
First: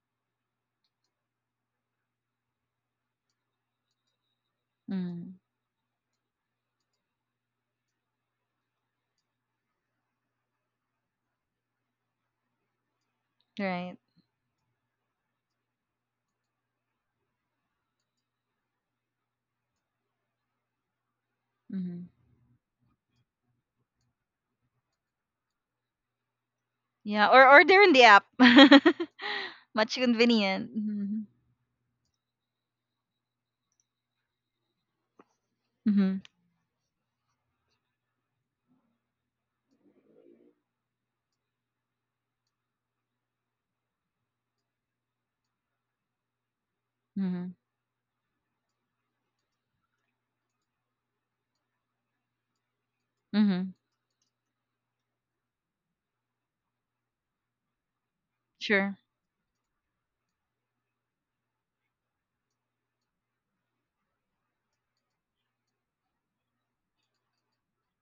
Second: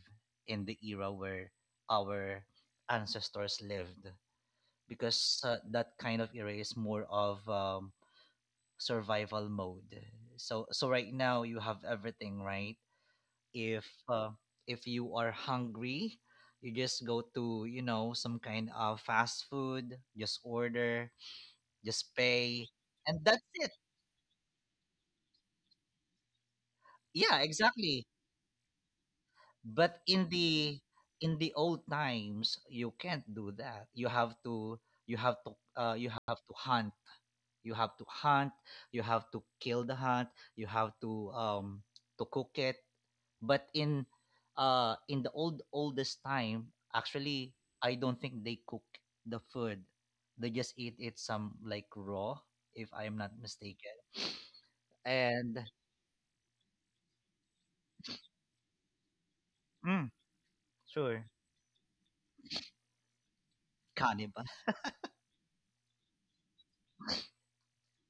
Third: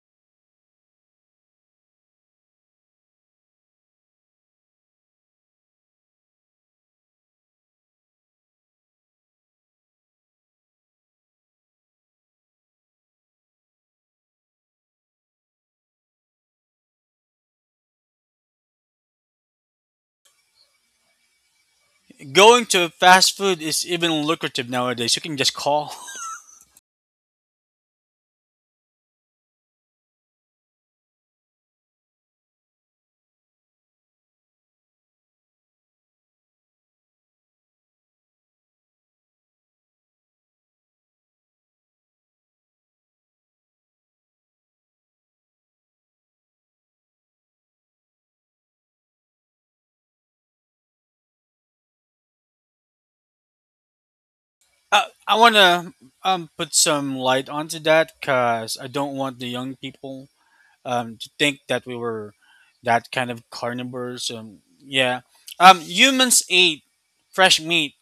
in the era where our ancestors lived, Mhm. because that kind of era is more of survival mode. So, right now you have everything, right? if Right. uh, if you are hungry, you just go to some kind of fast food, just order, Mhm. just pay, Going to and fast that's food it. is even lucrative nowadays. You can just call. <laughs> Yeah, Yeah, or order in the exactly. app. <laughs> Much But in convenient. Mhm. The old times you can't do that. You have to, you Mhm. have to hunt, you have to hunt you have to kill the hunt, you have to cook it. But in the oldest time, actually, Mhm. I don't think they cook the food. They just eat it some like raw, if I'm not Mhm. mistaken. I And want to put some light onto that because I Sure. don't want the young mm, people sure. To think that we were that kind of carnivores. Cannibal. Yeah. Humans ate fresh meat,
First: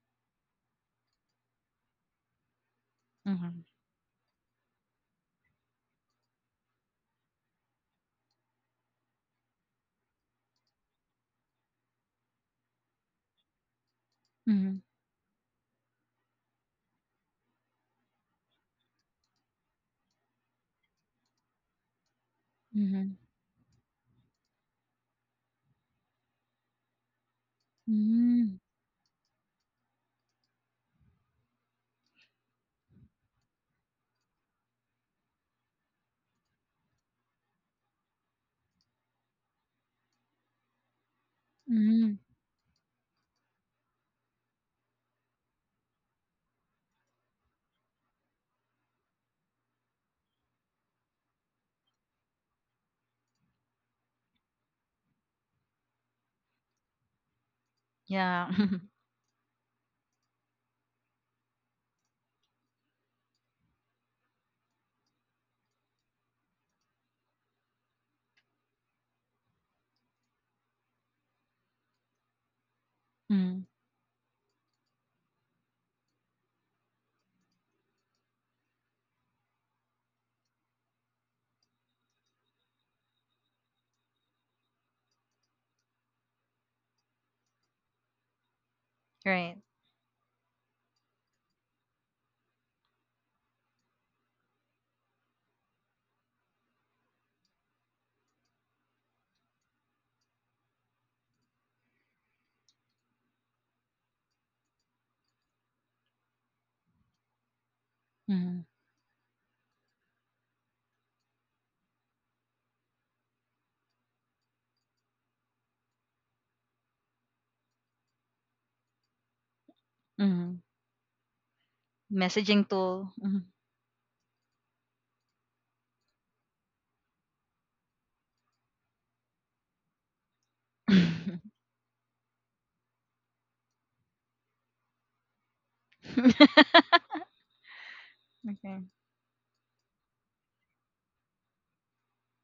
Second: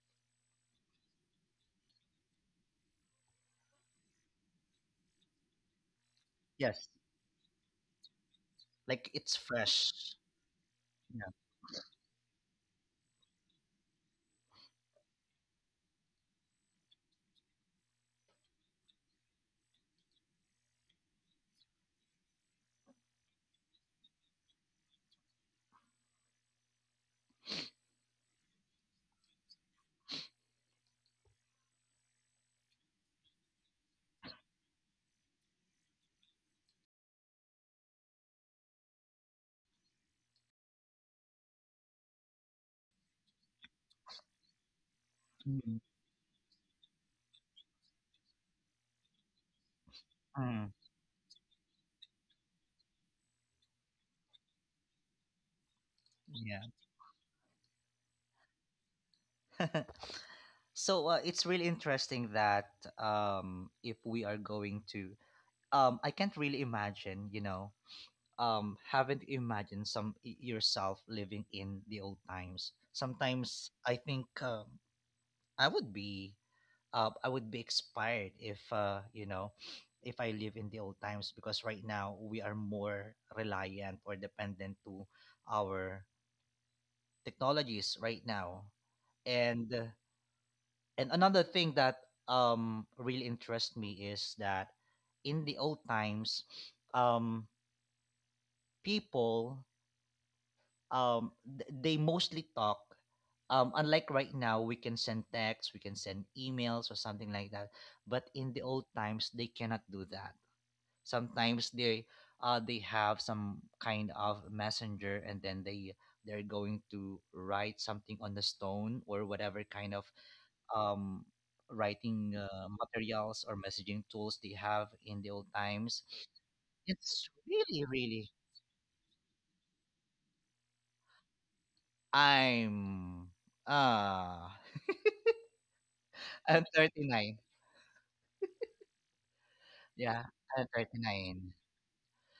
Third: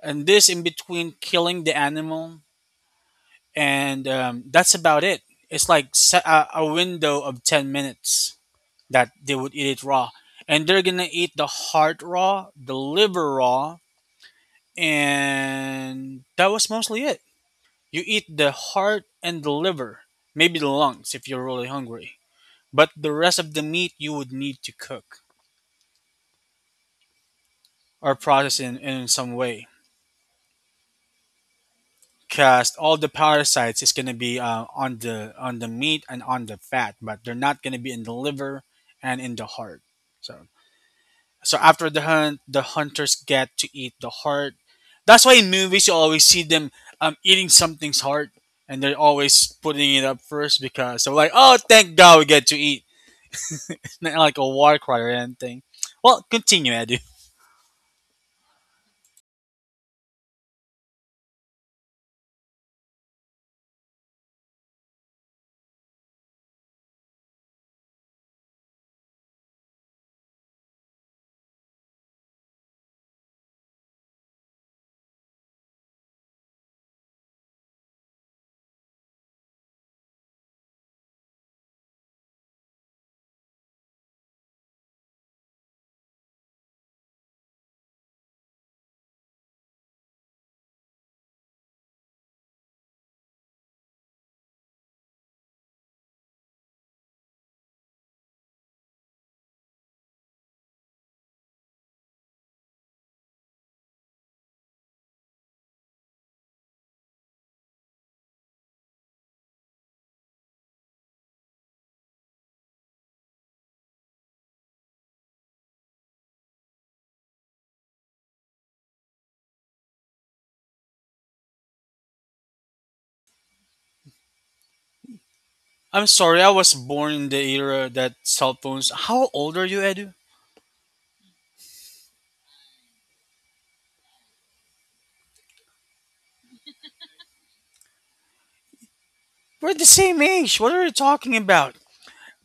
and this in between killing the animal, Mhm. and that's about it. It's like a Yes, window of 10 minutes like that they it's would eat it fresh, raw. And they're going to yeah. eat the heart raw, the liver raw, Mhm. and that was mostly it. You eat the heart and the liver, maybe the lungs if you're really hungry. But the Mhm. rest of the meat you would need to cook or process Mhm. In some way. Cause all the parasites is gonna be on the meat and on the fat, but they're not gonna be in the liver and in the heart. So so after the Mhm. hunt, the hunters get to eat the heart. That's why in Mm, movies you always see them eating something's heart, and they're always putting it up first mm, because they're like, "Oh, thank God we get to eat." Not like a war cry or anything. Well, yeah. continue, Edu. Yeah. <laughs> <laughs> So it's really interesting that if we are going to, I can't really imagine, you know, haven't imagined yourself living in the old times. Mhm. Sometimes I think I would be I would be expired if you know if I live in the old times, because right now we are more reliant or dependent to our technologies right now. Right. And uh, and another thing that really interests me is that in the old times, um, people, they mostly talk. Unlike right now, we can send texts, we can send emails or something like that, but in Mhm. the old times they cannot do that. Sometimes they, they have some kind of messenger, and then they're going to write something on the stone or whatever kind of Mhm. um writing Messaging tool. Mhm. materials or messaging tools they have in the old times. I'm sorry, I was born in It's the era really that really cell phones. How old are you, Edu? i'm uh I'm <laughs> <laughs> 39. Okay. We're the same Yeah, age. I'm What are you talking 39. about?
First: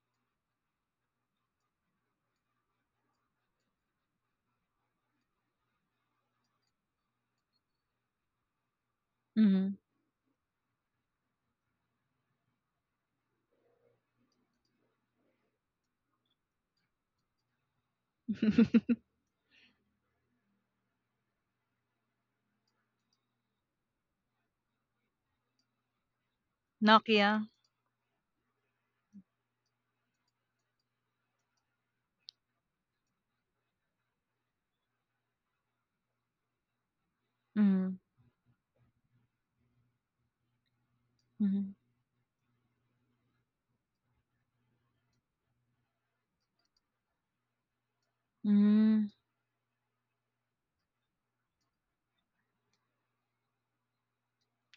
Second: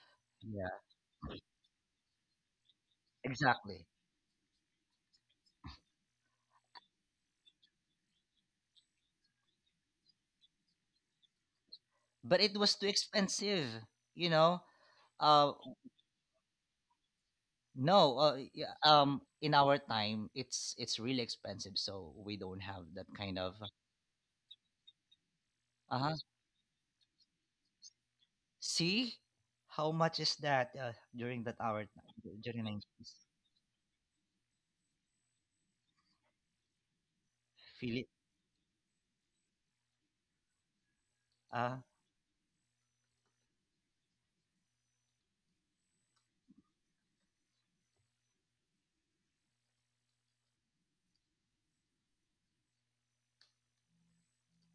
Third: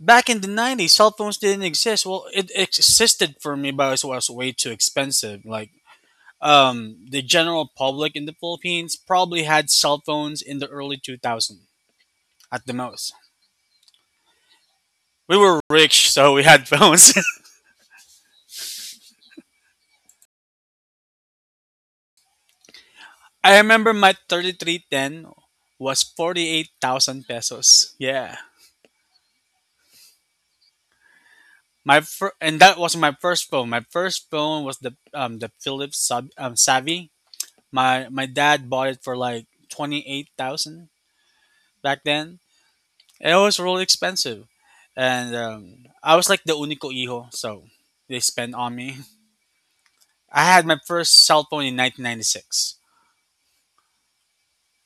Back in the Yeah, 90s, cell phones didn't exist. Well, it existed for me, exactly. but it was way too expensive. Like, the general public in the Philippines probably had Mhm. cell phones in the early 2000s But it at the was too most. expensive, you know. We Uh, were rich, so we had phones. no, uh, yeah, <laughs> um, in our time, it's really expensive, so we don't have that <laughs> kind I of. remember my 3310 was Uh huh. 48,000 Nokia. pesos. Yeah. See, how much is that, during that hour And during that was my 90s? first phone. My first phone was the Philips sub Savvy. Mhm. Feel My it? my dad bought it for like 28,000 Mhm. Uh, back then. And it was really expensive, and I was like the unico hijo, so they spent on me. Mm. <laughs> I had my first cell phone in 1996.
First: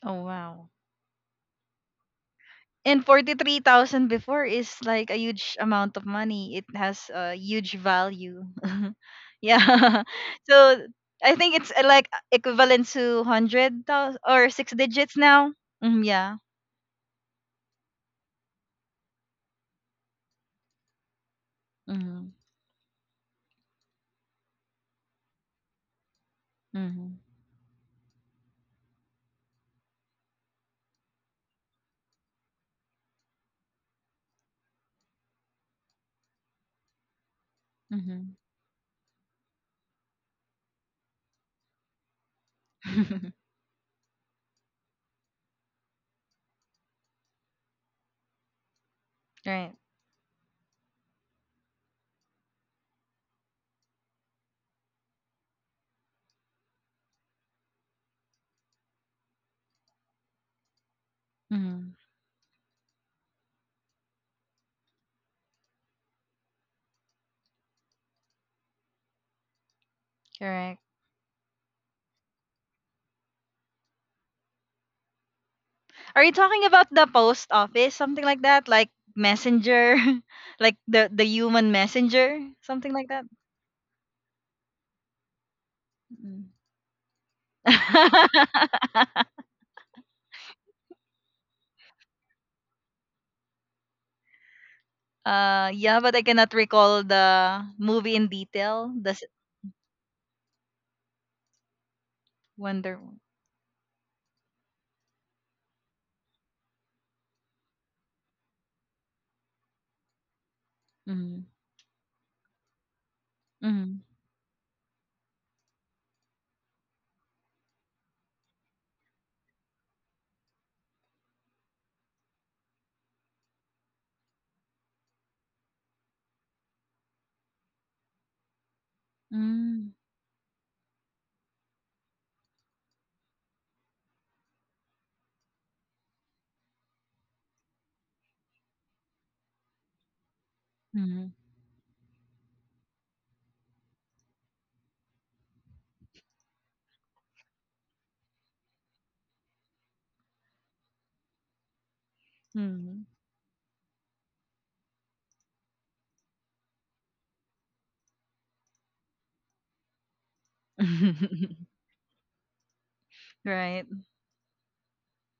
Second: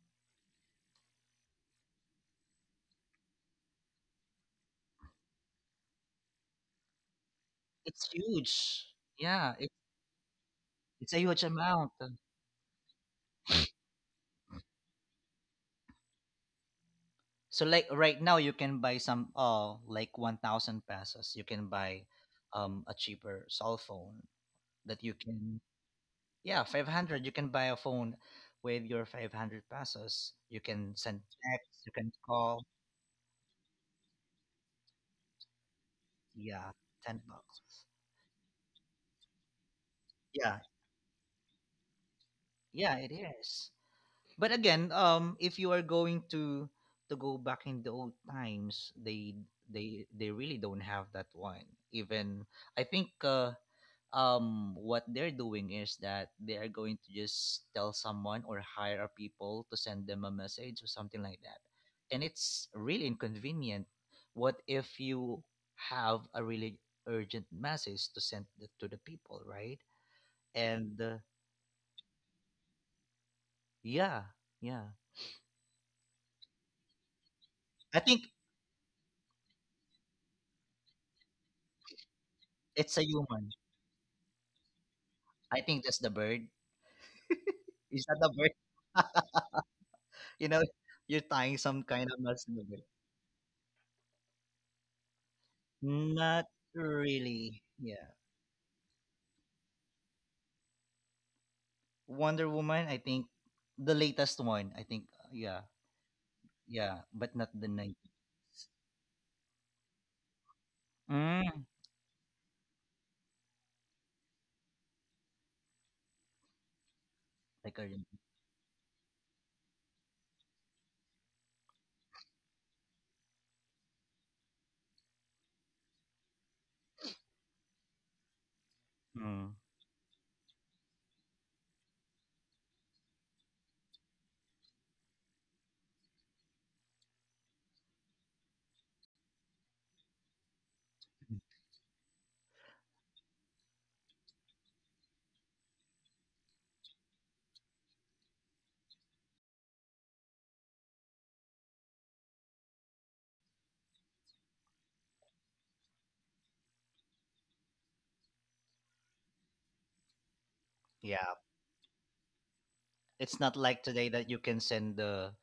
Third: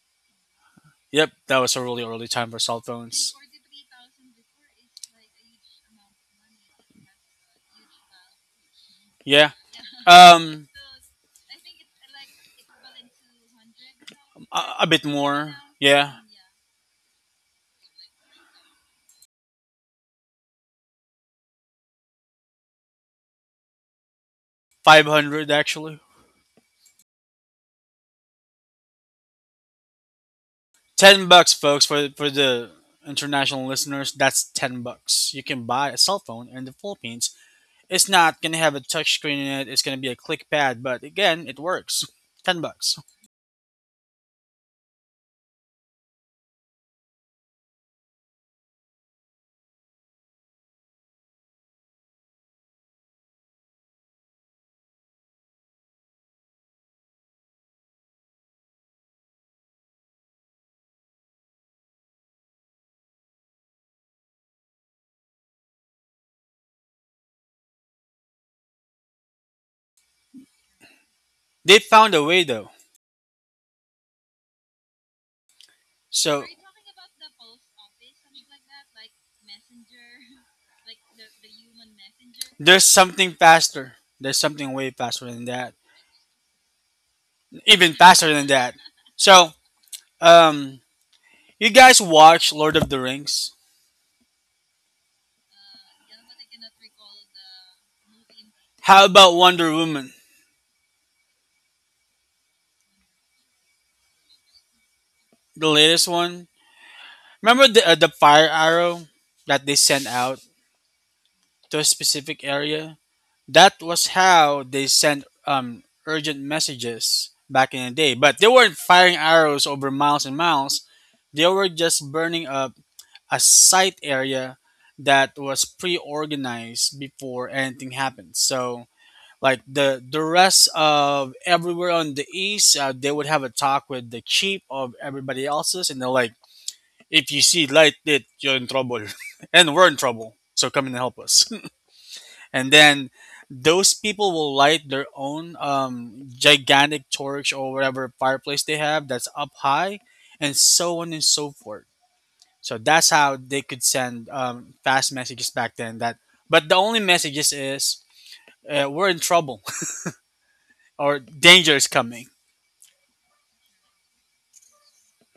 Oh wow. Yep, that was a really early time for cell And phones. 43,000 before is like a huge amount of money. It has a huge it's value. huge. <laughs> Yeah, Yeah, yeah. <laughs> um, So it's a I huge think it's amount. like equivalent to 100,000 or six a bit digits now. more. Mm, Yeah, yeah. So like right now you can buy some like 1000 pesos, you can buy Mm-hmm. A cheaper cell phone that five you hundred can actually. yeah, Mm-hmm. 500, you can buy a phone with your 500 pesos, you can send $10, text, folks, you for can call, the international listeners. That's $10. You can buy a cell phone in the yeah, 10 Philippines. bucks It's Mm-hmm. not gonna have a touch screen in it. It's gonna be a click yeah, pad, but again, it works. Ten yeah, bucks. it <laughs> is. But again, if you are going to go back in the old times, they right. they really don't have that one. Even I think what they're doing is that they are going to just tell someone or hire a people to send them a message or something like that. Mm-hmm. And it's really inconvenient. What if you have a really urgent message to send to the people, right? Correct. And They found a way though. yeah, yeah. Are you So talking about the post office, I something think like that? Like messenger? <laughs> like the human messenger? there's Something it's a like that? something human. faster. There's something way faster than I that. think just the Mm. bird. Even Is that the faster than that. bird? <laughs> <laughs> So, You um, you're tying you some guys kind of knots watch in the Lord bird. of the Rings? Yeah, but I Not cannot recall really. the Yeah. movie in detail. How about Wonder Woman, Wonder Woman, I Wonder. Woman. think the latest one, I think yeah. the latest one? Yeah, but not the Remember the 90. fire arrow that they sent out Mm-hmm. Mm. to a specific area. That Mm-hmm. was how they sent urgent messages back Like in a the day, but they weren't firing arrows over miles and miles. They were just burning up a site area that was pre-organized before anything happened. So, mm. like the rest of everywhere on the east, they would have a talk with the chief of everybody else's, and they're like, "If you see light lit, you're in trouble, <laughs> and we're in trouble. So come and help Mm-hmm. us." And then those people will light their own gigantic torch or whatever fireplace they have that's up high, and so on and so forth. So Mm-hmm. that's how they could send fast messages back then. That but the only messages is we're in trouble <laughs> or Yeah. danger is coming. It's <laughs> not like right. today that you can send the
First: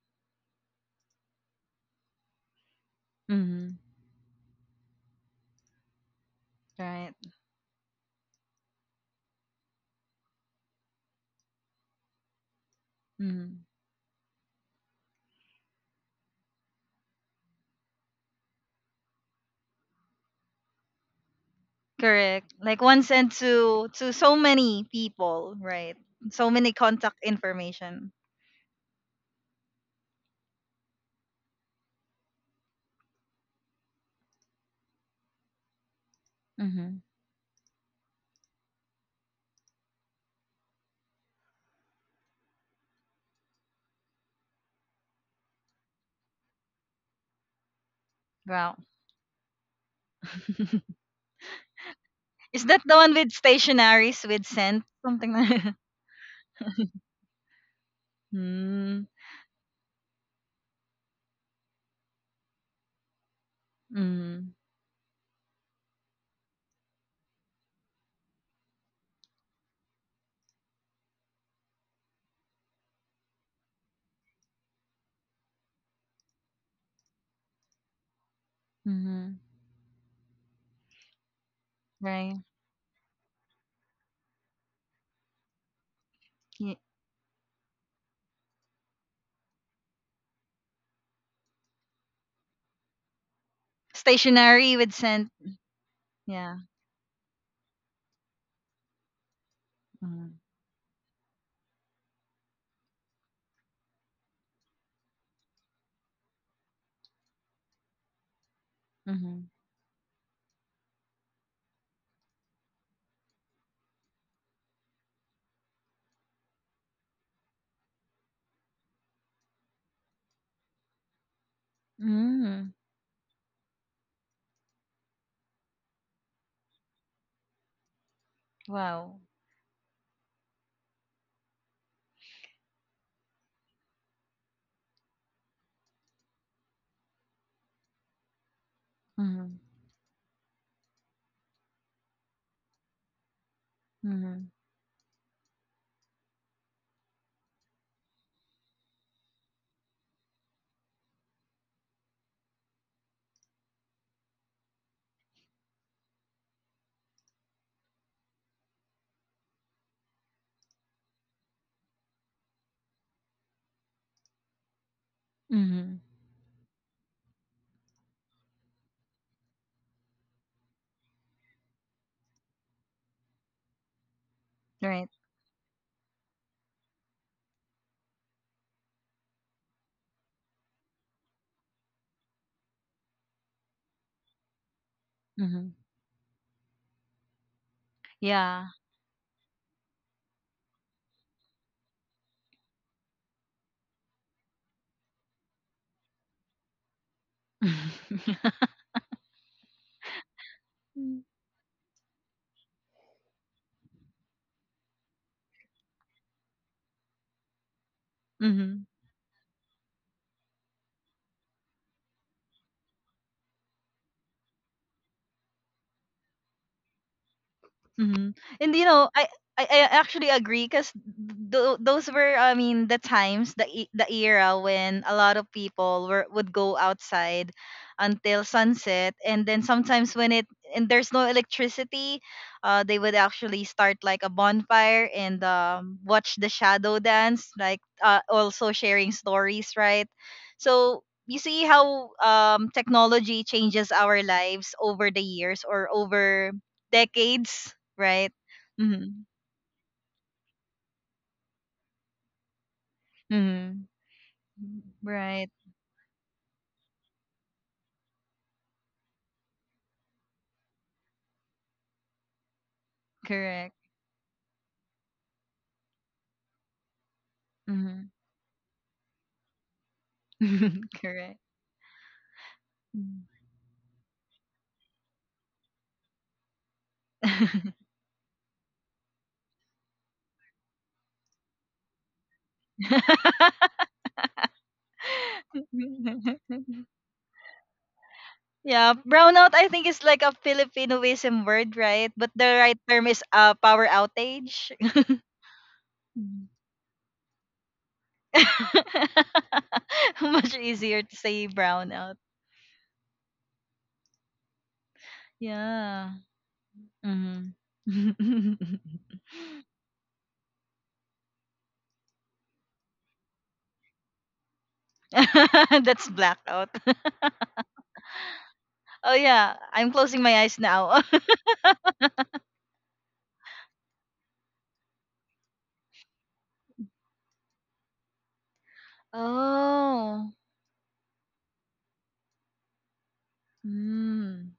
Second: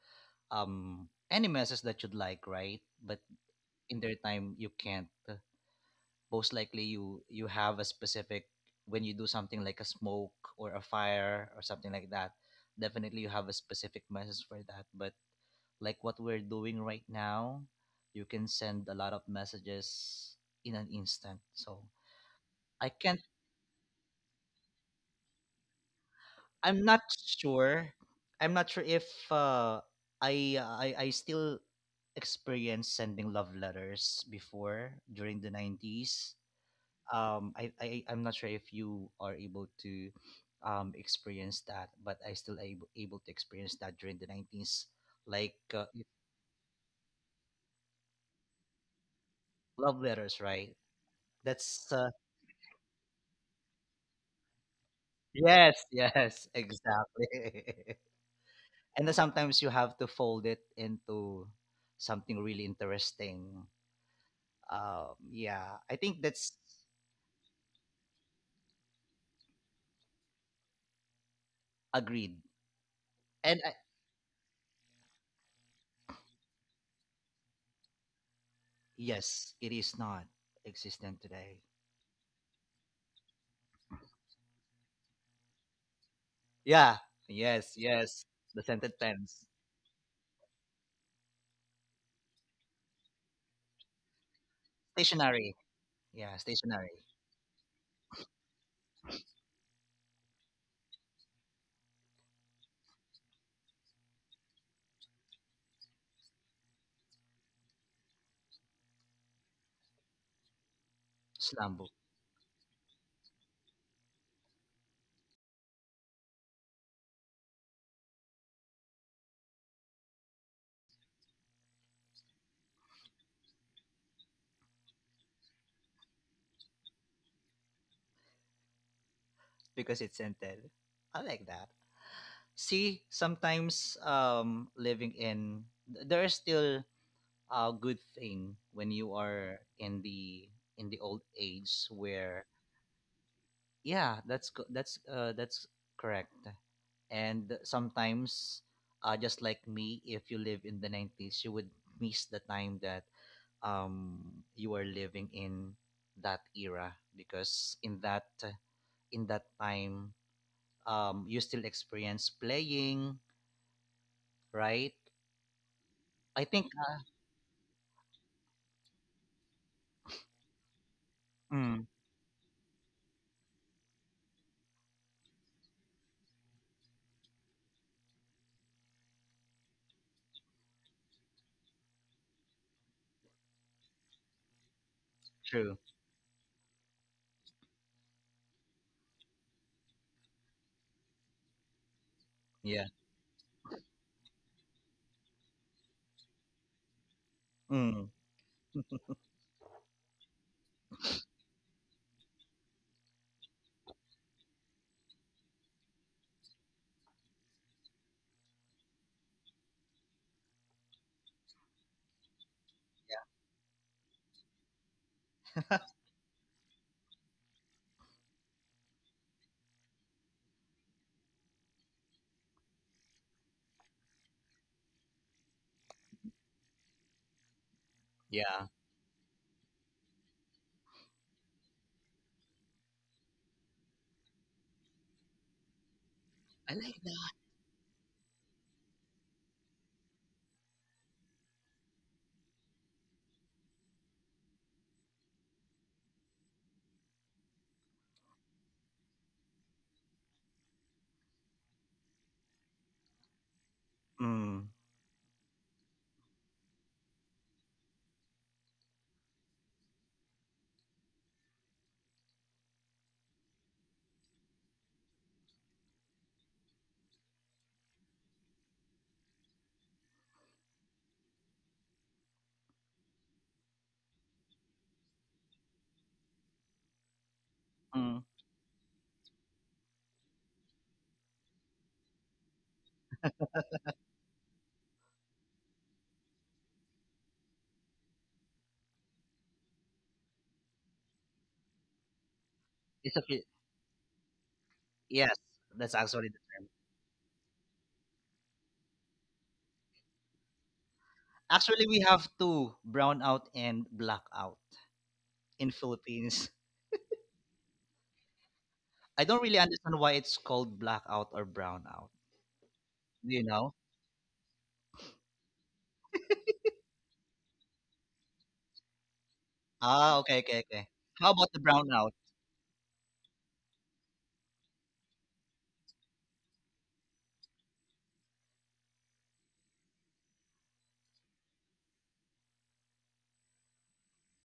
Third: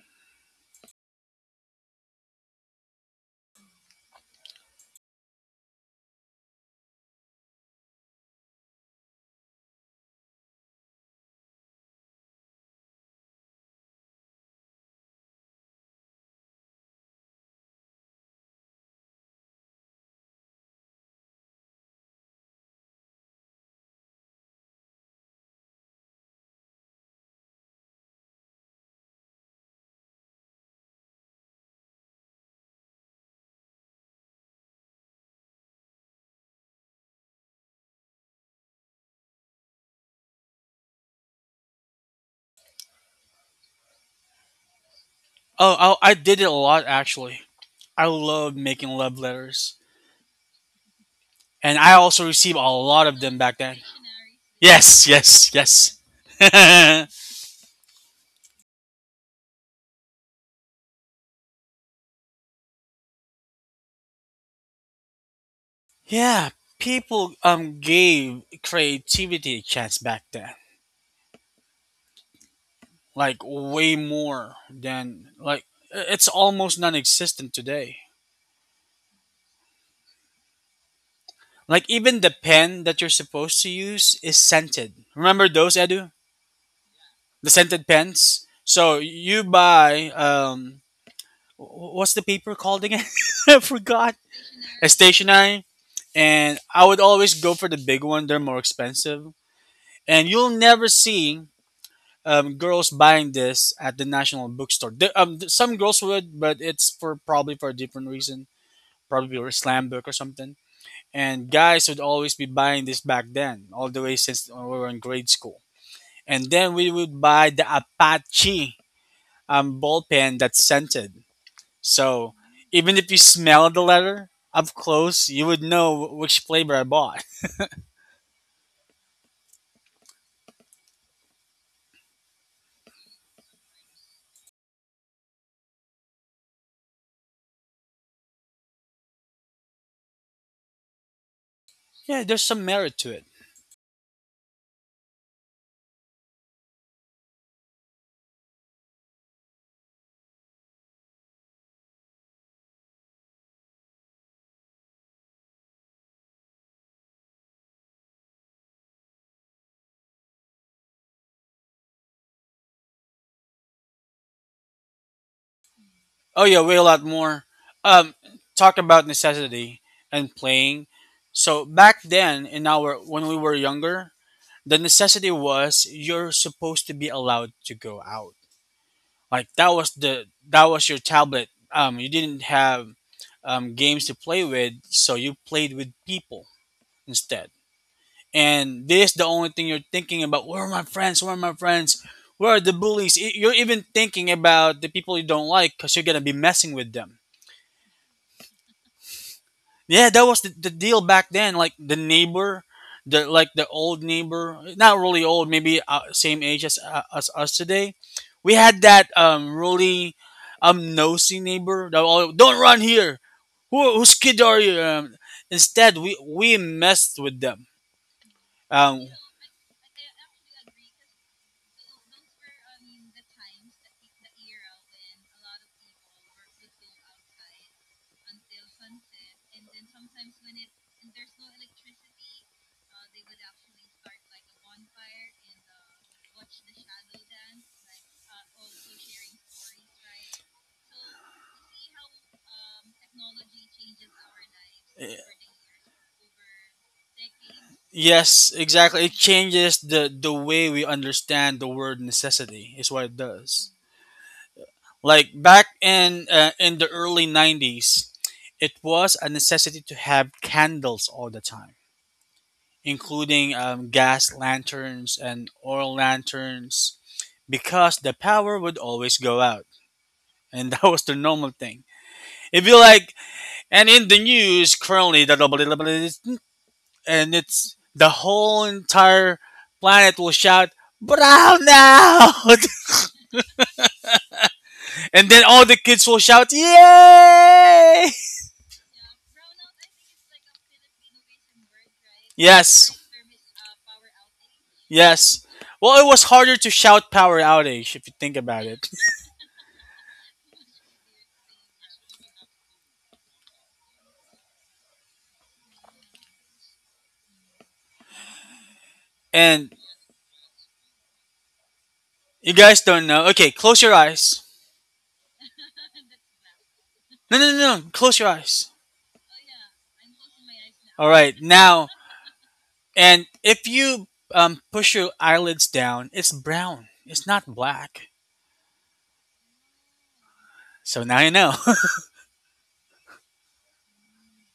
any message that you'd like, right? But Mm-hmm. in their time you can't. Most likely Right. you have a specific, when you do something like a smoke or a fire or something like that, definitely you have a Mm-hmm. specific message for that. But like what we're doing right now, you can send a lot of messages in an instant. So Correct. Like i one can't sent to so many people. Right. So many i'm not contact sure information. I'm not sure if, uh, I still experienced sending love letters before during the 90s. Mm-hmm. I'm not sure if you are able to experience that, but I still able to experience that during the 90s, like Oh, I did it a lot, actually. I love Wow. making love letters, love letters, right? and That's I also received a Is that the lot one of with them back then. stationaries with scent Yes, something yes, like? <laughs> yes, yes. yes. <laughs> <laughs> Exactly. <laughs> mm And then sometimes you have to fold it into something really interesting. mm Yeah, I think Yeah, that's people gave creativity a chance back then, agreed. like And way more than it's almost non-existent today. mm <laughs> yes, it is not existent today. Like even the Right. pen that you're supposed to use is scented. Remember those, Edu? Ye- Yeah, The yes, scented yes. pens. The scented So pens. you buy what's the paper called again? <laughs> I forgot. Stationary A with scent. Stationary. stationery, Yeah, Yeah. and I stationary. would always go for the big one. They're more expensive, and mm-hmm. you'll never see girls buying this at the national bookstore. Some girls would, but it's for probably for a different reason, probably Mhm. a slam book or something. And Slam book. guys would always be buying this back then, all the way since we were in grade school. And then we would buy the Apache ball pen that's scented. So Mm. even if you smell the letter up close, you would know which flavor I bought. <laughs> Wow. Because it's scented. I like that. See, sometimes there is still a good thing when you Mhm. are in the old age Yeah, where there's some merit to it. yeah, Mhm. that's co- that's correct. And sometimes just like me, if you live in the 90s you would miss the time that um you are living in that era, because in that time you still experience playing, right? Mhm. I Oh yeah, think way a lot more. Um, talk about necessity and playing. uh, So mm, back then, in our when we were younger, the Right. necessity was you're supposed to be allowed to go out. Like that was your tablet. You didn't have games to play with, so you Mhm. played true. with people instead. Yeah. And this the only thing you're thinking about. Where are my friends? Where are my friends? Where are the Yeah. bullies? You're even thinking about the people you don't like because you're gonna be messing with them. Mm, <laughs> Yeah, that was the deal back then. Like the neighbor, the like the old neighbor, not really old, maybe same age as us today. We had mhm. that really nosy neighbor. That all, don't run here. Whose kid are you? Instead, we messed with them. hmm And you Um, know, I actually agree because those were I mean the times the era when a lot of people were would go outside until yeah. sunset and then sometimes when it and there's no electricity they would actually start like a bonfire and watch the I shadow like that. dance like also sharing stories right so you see how technology changes our lives over the years or over decades Right? yes, exactly. It Mhm. changes the way we understand the word necessity. Is what it does. Mhm. Mm, Like Right. back in the early 90s, it was a necessity to have candles all the time, including Correct. Gas lanterns and oil lanterns, because Mhm. the power would always go out, and <laughs> <laughs> that was the Correct. normal thing. If you like, Mhm. and in the news currently, the double and it's the mm. whole entire planet will shout brown out, <laughs> and then all the kids will shout <laughs> yay. Yeah, brownout I think is like a Filipinoism word, right? But the right Yes. term It's is a power outage. <laughs> Yes, Yes. that's Well, it was actually the Mm. harder to term. shout power outage if you think about it. <laughs> <laughs> Much easier to say Actually, we brownout. have two, brown out and blackout, in Yeah. Philippines. <laughs> hmm <laughs> I don't really And understand why it's called blackout or brown out. you guys don't know. Do you Okay, know? close your eyes. That's blackout. <laughs> No, no, no, no. Close your eyes. Oh yeah, I'm closing Ah, my okay, eyes okay, okay. now. All <laughs> right, How about the now. brown out? And if you push your eyelids down, it's brown. It's not black. oh. So now you know, Mm.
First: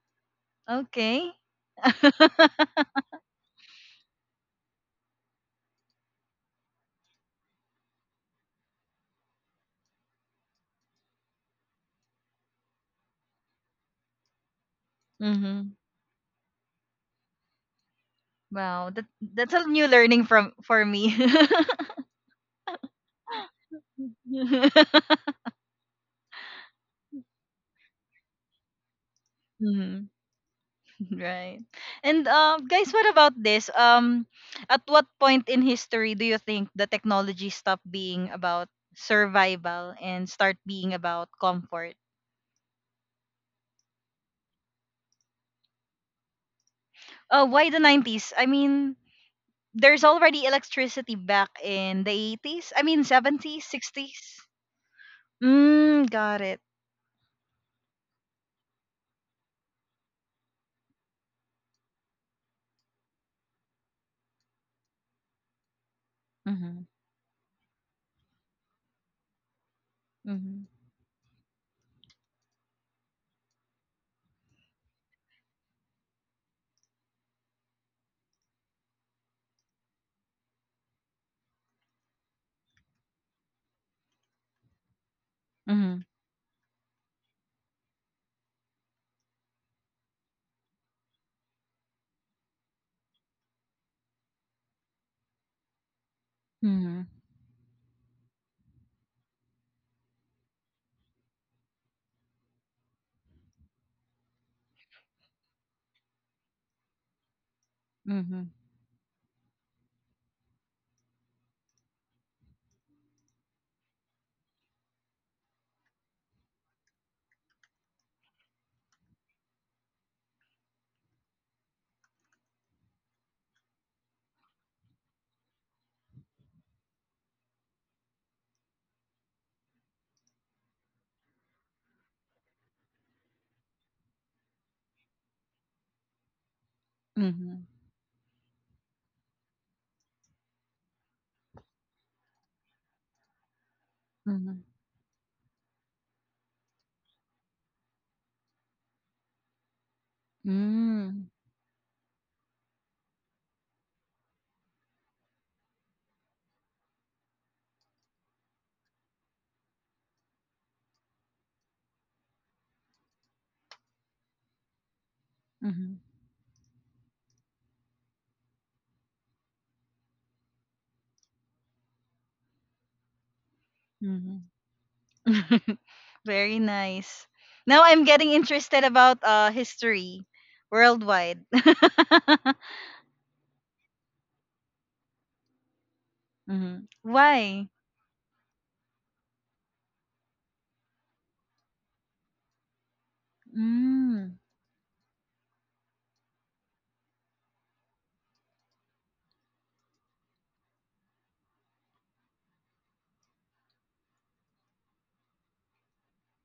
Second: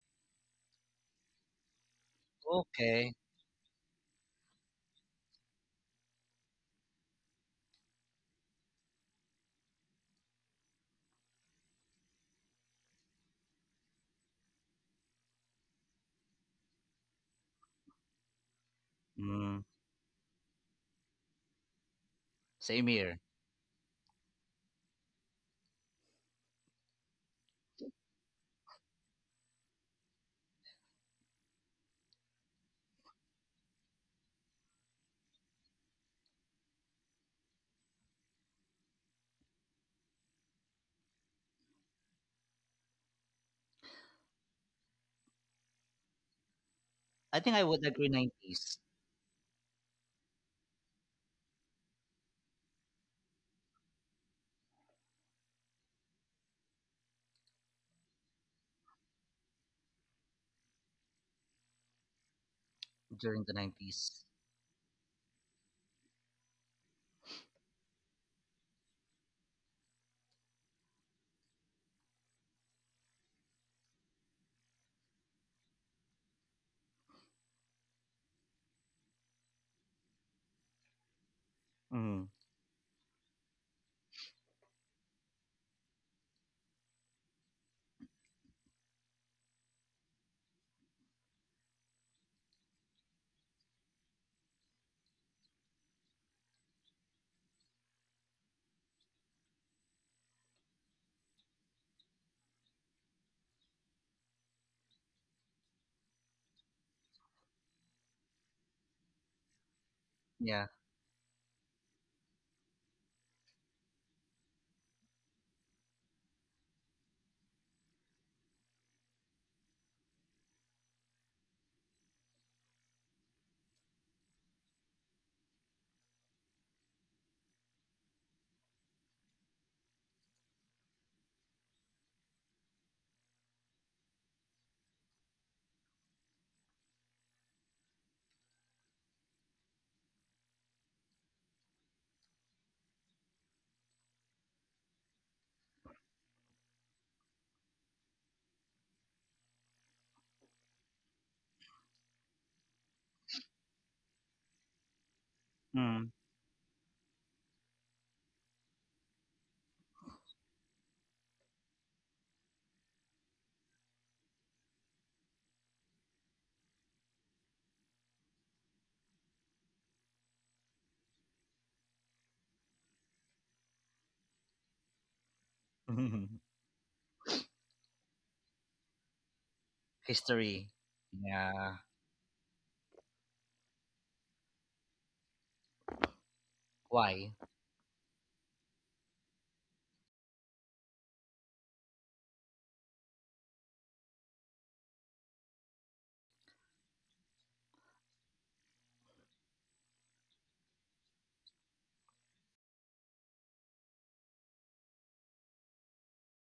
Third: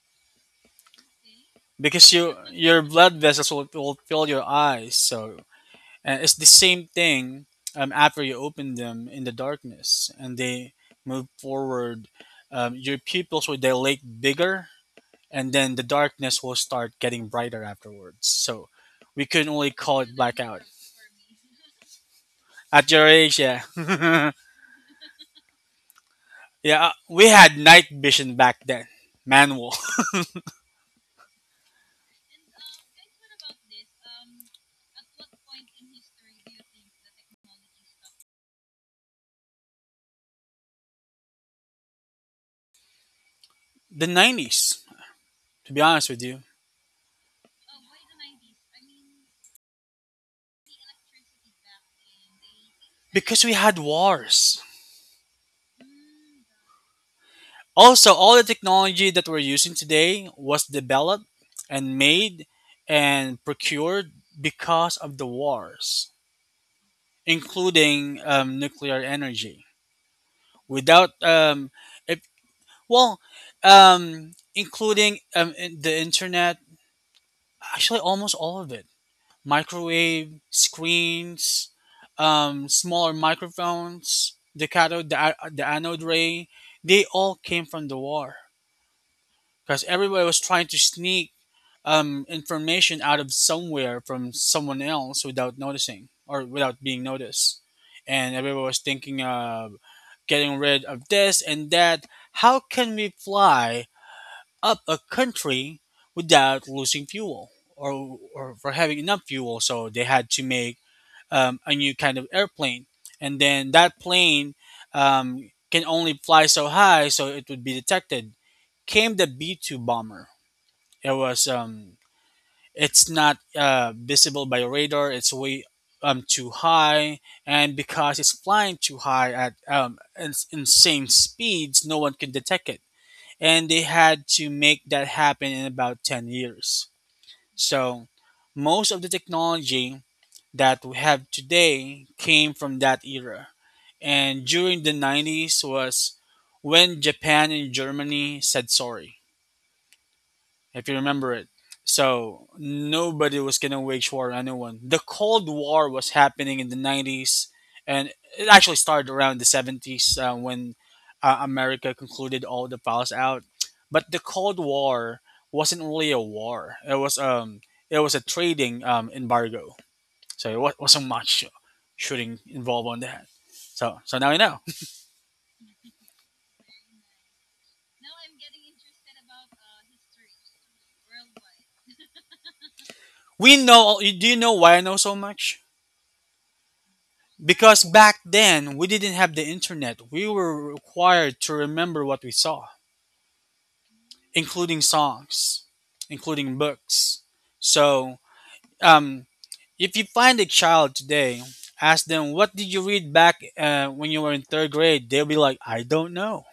Okay. <laughs> because you <laughs> your Okay. blood vessels will fill your eyes. So and it's the same thing after you open them in the darkness and they move forward. Your pupils will dilate bigger and mhm. then the darkness will start getting brighter afterwards. So Wow, we couldn't that's Mm, a only new call it learning from blackout. for me. same At your here. age, yeah. <laughs> <laughs> Yeah, we had night vision back then, manual. Mhm. Right. And guys, what about this? At what point in history do you think the technology stopped being about survival and start being about comfort? <laughs> The 90s, to be honest with you, I Oh, think I why the would agree, 90s? I 90s, mean, there's already electricity back in the 80s. I mean, because we 70s, had 60s. wars. Mm, got it. Also, all the technology that we're using today was developed and made and during the procured 90s. because of the wars, Mhm. including nuclear energy. Mhm. Without if Well, including in- the internet, actually almost all of it. Microwave, screens, Mm, smaller microphones, the cathode, the anode Mhm. ray, they all came from the war because everybody was trying to sneak information out of somewhere from someone else without noticing or without being Mhm. noticed. And everybody was thinking of getting rid of this and that. How can we fly up a country without losing fuel, or Mhm. for having enough fuel. So they had to yeah. make a new kind of airplane. And then that plane can only fly so high so it would be detected. Came the B 2 bomber. It was, um, it's not visible by radar, it's way too high. And because it's flying too high at insane speeds, no one can detect it, and they had to make that happen in about 10 years. Mhm, So, most of the technology that we have today came from that era. And mhm. during the 90s was when Japan and Germany said sorry, if you remember Mm, it. So nobody was gonna wage war on anyone. The Cold War was happening in the '90s, and it actually started around the '70s when America concluded all the files out. But the Cold War wasn't mhm, really a war. It was a trading embargo. So it wasn't much shooting involved on that. So so now you mhm. know. <laughs> <laughs> <laughs> Very nice. Now I'm getting interested about history History. worldwide. Yeah. <laughs> We know. Do you know why I know so much? Mhm. Why? Why? Because back then, we didn't have the internet. We were required to remember what we saw, Mm, including songs, including books. So, um, if you find a child today, ask them, what did you read back when you were in third grade? They'll be like, I don't know.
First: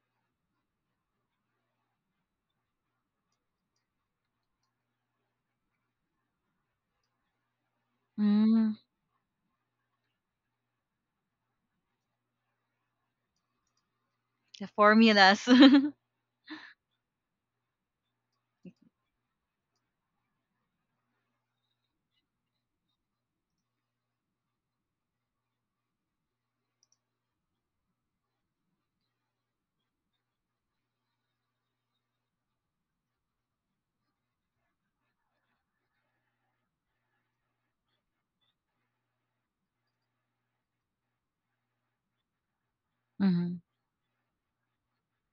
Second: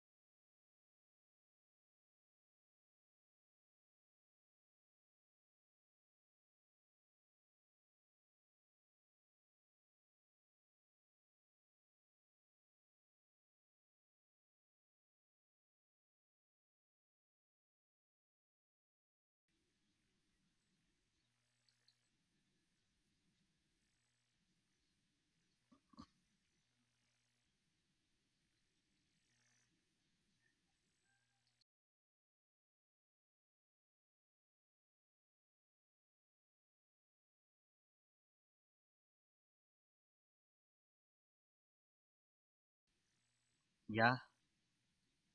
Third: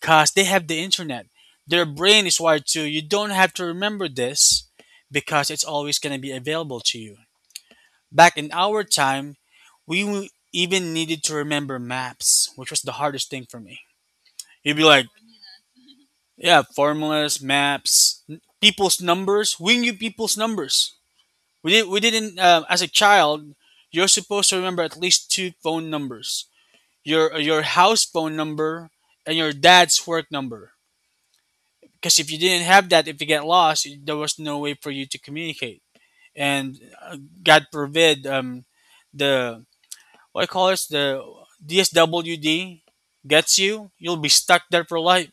Because they have the internet. Their brain is wired to, you don't have to remember this because it's always going to be available to you. Back in mm. our time, we even needed to remember maps, which was the hardest thing for me. The You'd be like, formulas. <laughs> yeah, formulas, maps, people's numbers. We knew people's numbers. We didn't. We didn't. As a child, you're supposed to remember at least two phone numbers: your house phone number and your dad's work number. Because if you didn't have that, if you get lost, there was no way for you to communicate. And God forbid, the what I call this the DSWD gets Mhm, you, Yeah. you'll be stuck there for life.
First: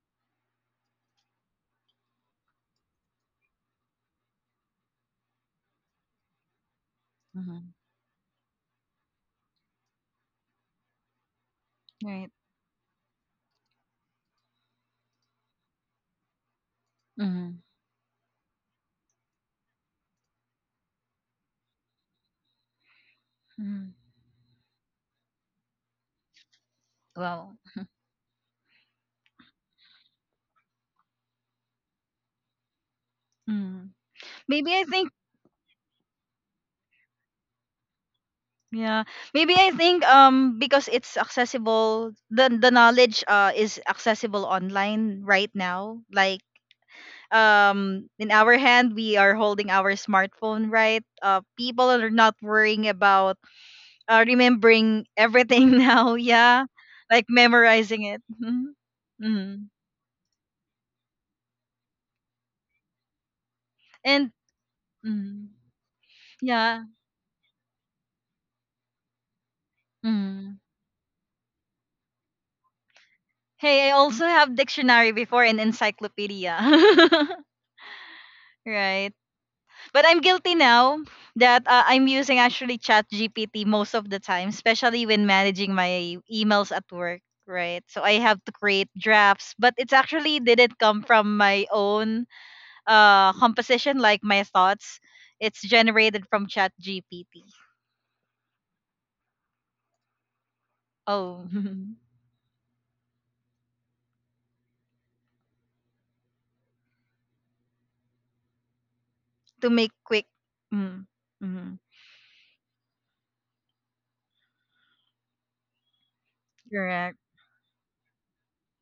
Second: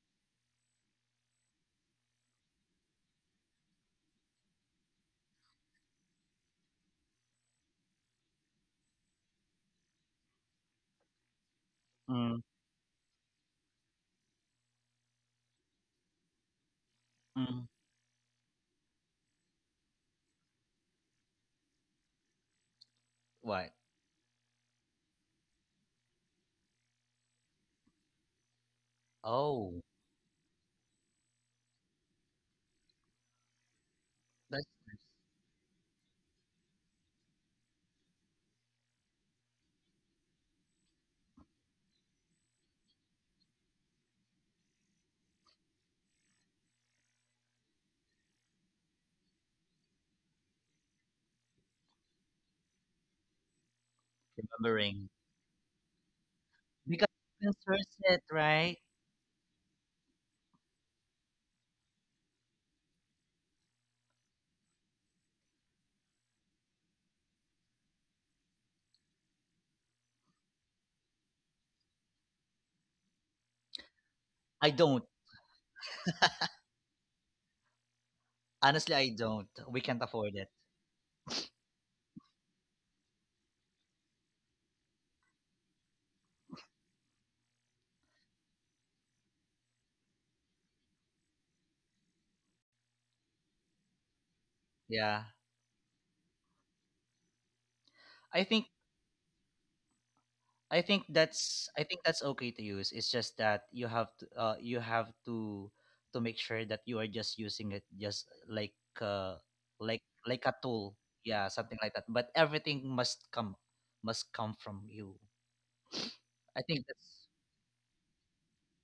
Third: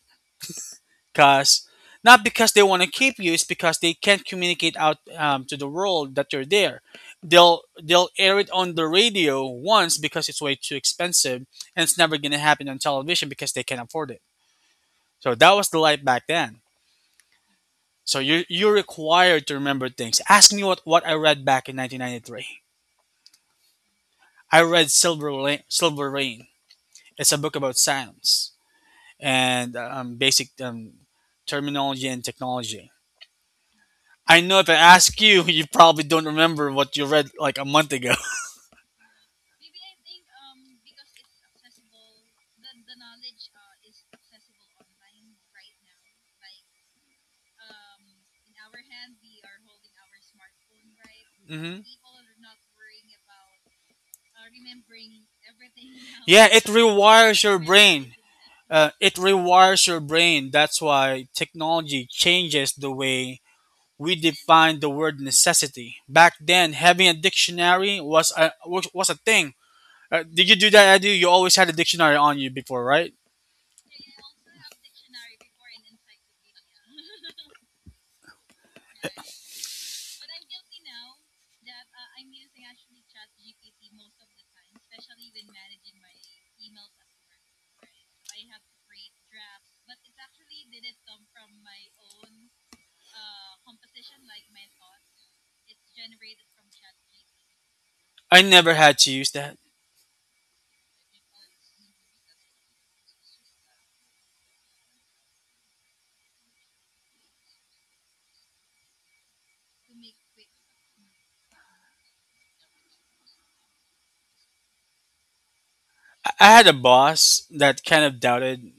Cause not because they want to keep you, it's because they can't communicate out to the world that you're there. They'll mhm. they'll air it on the radio once because it's way too expensive, and it's never Right. gonna Mm, happen on television because they can't afford it. So that was the life back then. Mhm, mm. So you you're required to remember things. Ask me what I read back in 1993. What? mhm. I read Silver Rain, Silver Rain. It's a Wow. book about silence and Oh, basic terminology and technology. Mm. I know that's if Maybe I I think ask you, <laughs> you probably don't remember what you read like a month ago. yeah. Maybe I think because it's accessible the knowledge is accessible online right now like in our hand we are holding our smartphone right <laughs> Hmm. people are not worrying about remembering remembering. everything <laughs> now Yeah, yeah it Because like rewires you can your search memorizing brain. it, it Mhm. right? It Mhm. rewires your brain. That's why technology changes the way we and define the word mhm. necessity. Back then, yeah having a dictionary was a was was a thing. Did you Mhm. do that? I do. You always had a dictionary on you before, right? hey I also have I don't. dictionary before and encyclopedia <laughs> Honestly, I right don't. We can't But I'm afford it. guilty now that I'm using actually Chat GPT most of the time, especially when managing my emails at work, right? So I have to create drafts, but it's actually didn't come from my own composition like my thoughts. Yeah. It's generated from Chat GPT. I I think never had to use that. Oh, I <laughs> think that's okay to use. It's just that you have to make sure that you are just using it just uh to make quick. like a tool. Mm, Yeah, something mm, like that. But everything must come from you. I I had a think correct. that's boss that kind of doubted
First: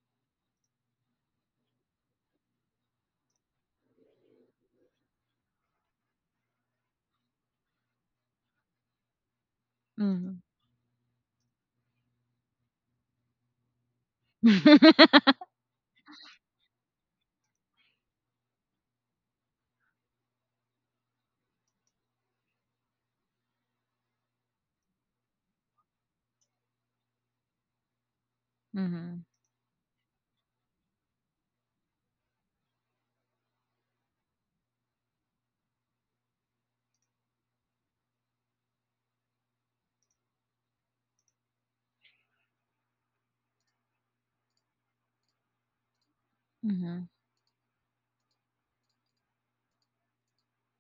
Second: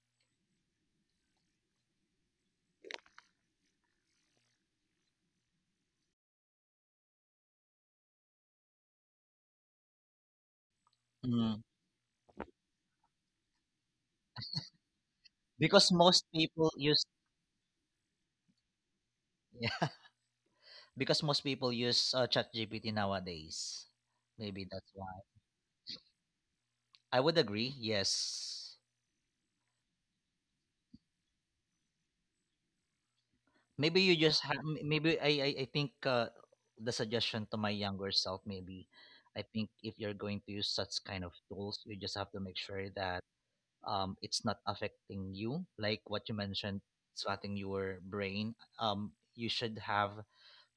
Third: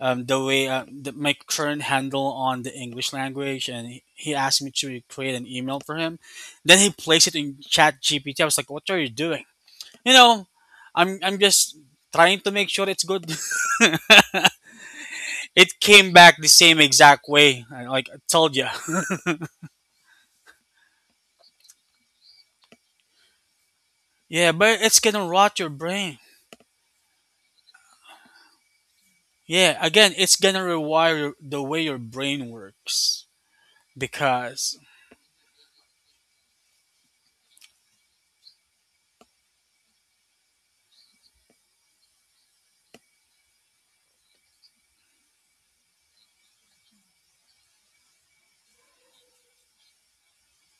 my current handle on the English language, and he asked me to create an email for him. Then he placed it in Chat GPT. I was like, "What are you doing? You Mm. know, I'm mm, just trying to make sure it's good." <laughs> <laughs> It because came most back the people same use exact way. I, like I told you. <laughs> yeah, because most people use ChatGPT nowadays. <laughs> Yeah, Maybe but that's it's why. gonna rot your brain. I would agree. Yes. Mhm, Yeah, again, it's gonna rewire the way your brain works Maybe you just ha- because m- maybe I think the suggestion to my younger self. Maybe I think if you're going to use such kind of tools, you just have to make sure that it's not affecting you. Like what you mentioned, mhm, swatting your brain. Um, you should have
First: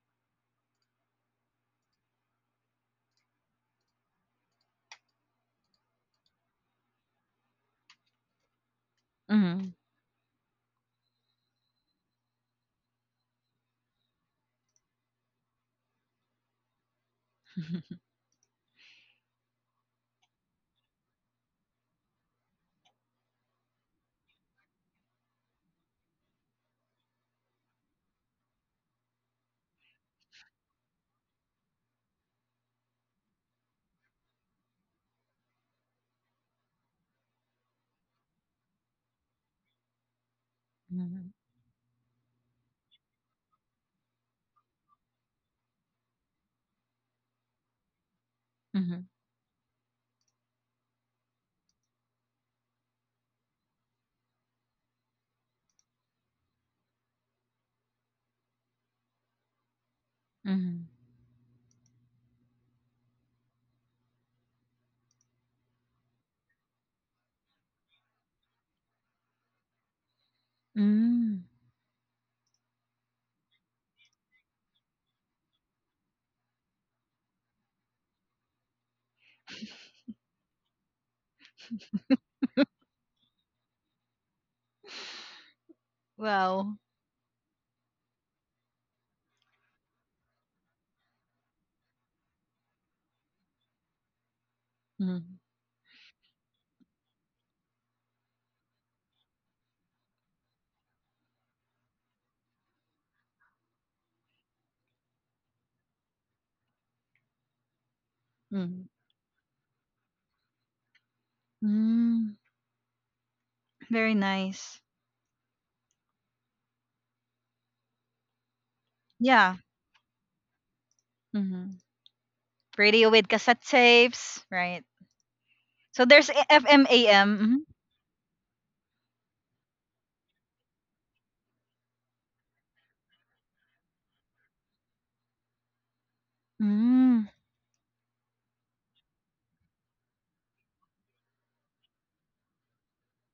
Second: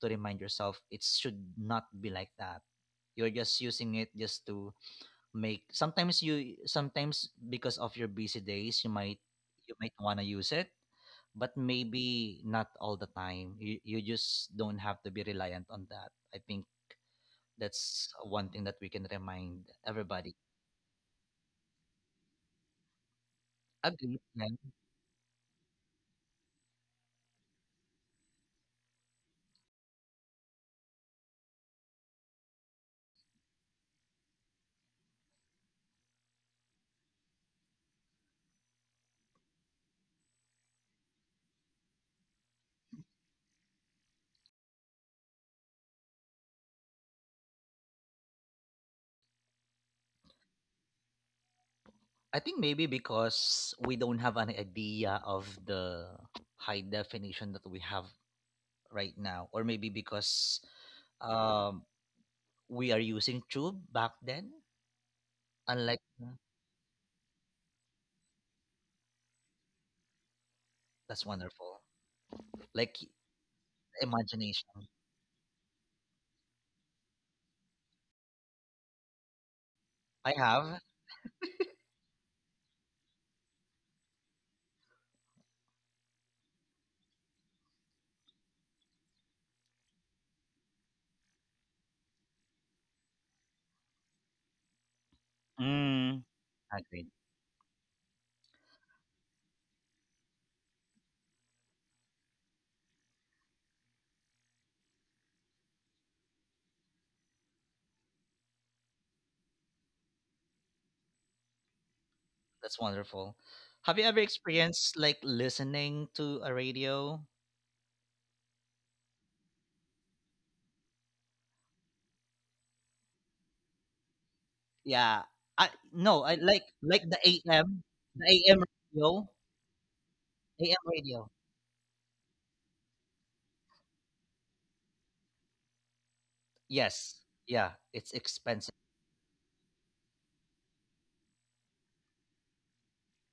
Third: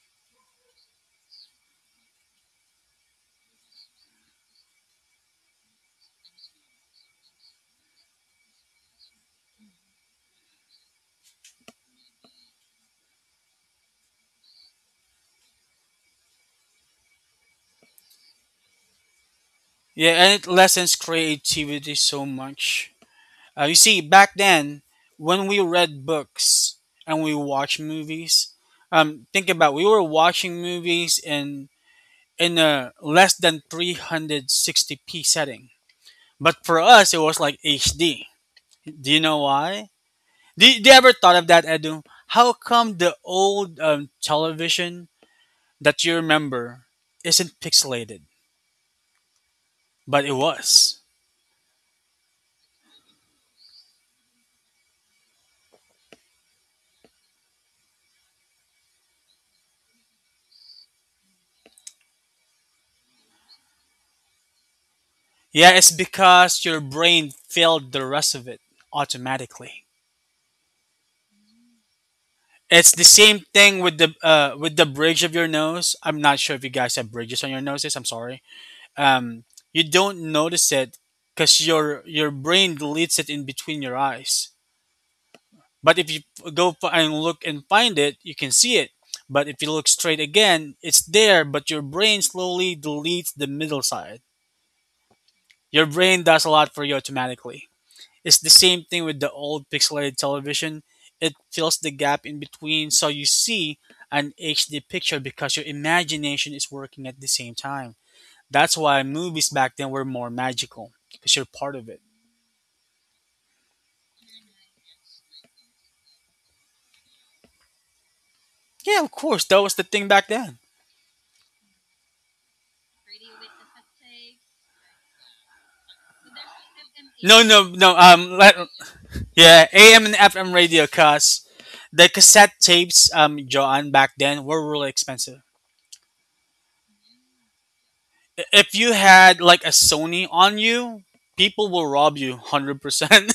to remind yourself it should not be like that. You're just using it just to make sometimes, because of your busy days, mhm, you might want to use it, but maybe not all the time. You just don't have to be reliant on that. I think <laughs> that's one thing that we can remind Yeah, and everybody. it lessens creativity so much. You see, Agree, back yeah. then, when we read books and we watch movies, think about we were watching movies in a less than 360p setting. But for us, it was like HD. Do you know why? Do do you ever mhm, thought of that, Edu? How come the old television that you remember isn't pixelated, mhm, mhm, but it was? I think maybe because we don't have an idea of the high definition that we have right now, or maybe because mhm. um we are using tube back then. Yeah, it's Unlike because your brain filled the rest of it automatically. <laughs> that's Mm. wonderful. It's Like the same thing with the imagination. bridge of your nose. I'm not sure if you guys have bridges on your noses. I'm sorry. Um, you don't I notice have it because your brain deletes it in between your eyes. But if you go Wow. And look and find it, you can see it. But if you look straight again, it's there. But your brain slowly deletes the middle side. Your brain mm. does a lot for you Agreed. automatically. It's the same thing with the old pixelated television. It fills the gap in between so you see an HD picture because your imagination is working at the same time. That's Mhm. why movies back then were more magical because you're part of it. Mm, That's wonderful. Have you very ever nice. experienced like listening to a radio? Yeah, of course, Yeah. that was the thing back then. Mhm. Radio with cassette tapes, right? Yeah. I So no, I FM, like the No, AM. no, AM, no. the AM radio, Yeah, AM and FM AM radio radio. cuz the cassette tapes, Joanne back then were really expensive. Yes. Mm-hmm. Yeah, it's expensive. If you had like a Sony on you, people will rob you hundred <laughs> percent.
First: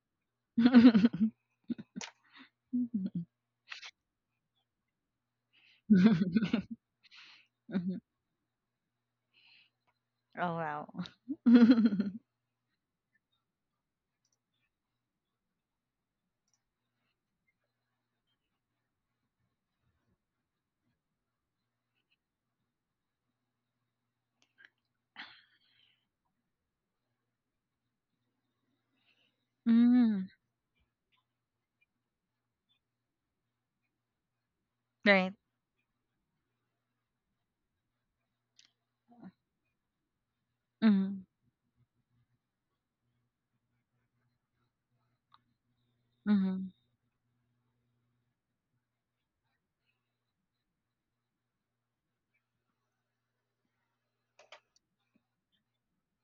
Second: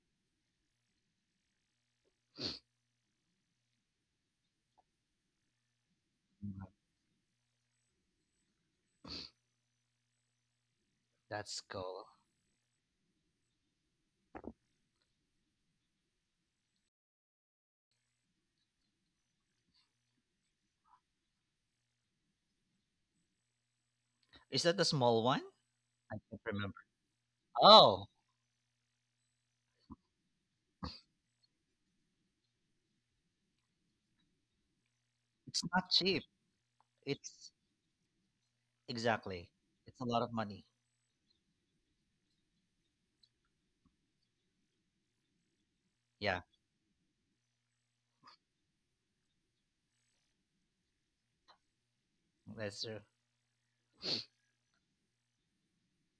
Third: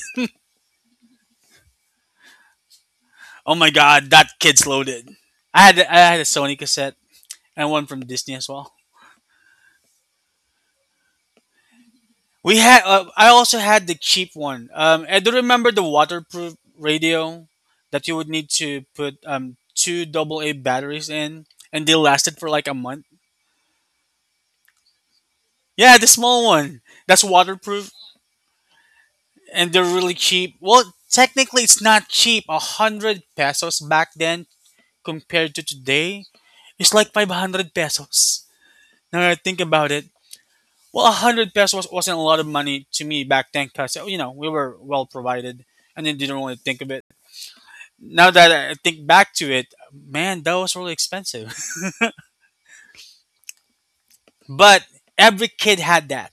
Mm. Oh my god, that kid's loaded. I had a Sony <laughs> cassette and one Mhm. from Disney as well. oh wow. That's cool. <laughs> We had I also had the cheap one. I do remember the waterproof radio that you would need to put 2 AA batteries in, and they lasted for like a month. Is that the small one? Yeah, the I can't small remember. one that's waterproof, Oh, and they're really mm, cheap. Well, technically it's not cheap. 100 pesos back then right. compared to it's not today, cheap. it's like five It's hundred pesos. Now that I exactly. think about It's it, a lot of money. well, a Mm, hundred pesos wasn't a lot of money to me back then, because we were well provided, and then didn't Yeah. really mm, think of it. Now that I think back to it, man, that was really expensive. That's true. <laughs> But every kid had that.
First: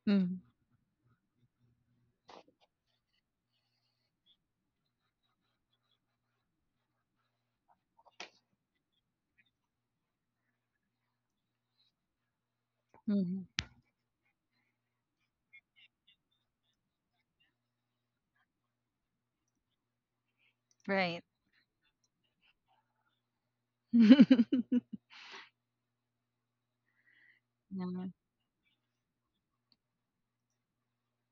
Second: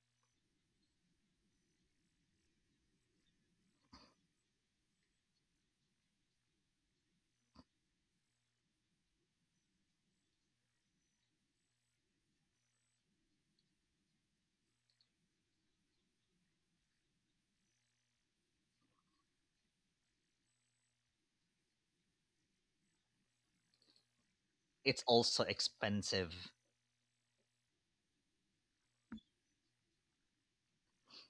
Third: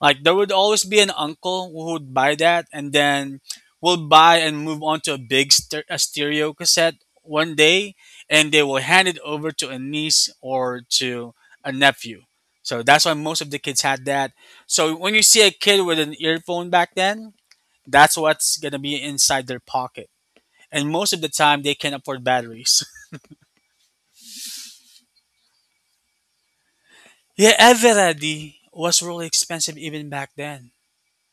Like there mm, would always be an uncle who would buy that, and then will buy and move on to a stereo cassette one day, and they will hand it over to a niece or to a nephew. So that's why most Hmm. of the kids had that. So when you see a kid with an earphone back then, that's what's gonna be inside their pocket. And most of right. the time, they can not afford batteries. <laughs> It's also expensive. <laughs> Yeah, yeah. Eveready was really expensive even back then.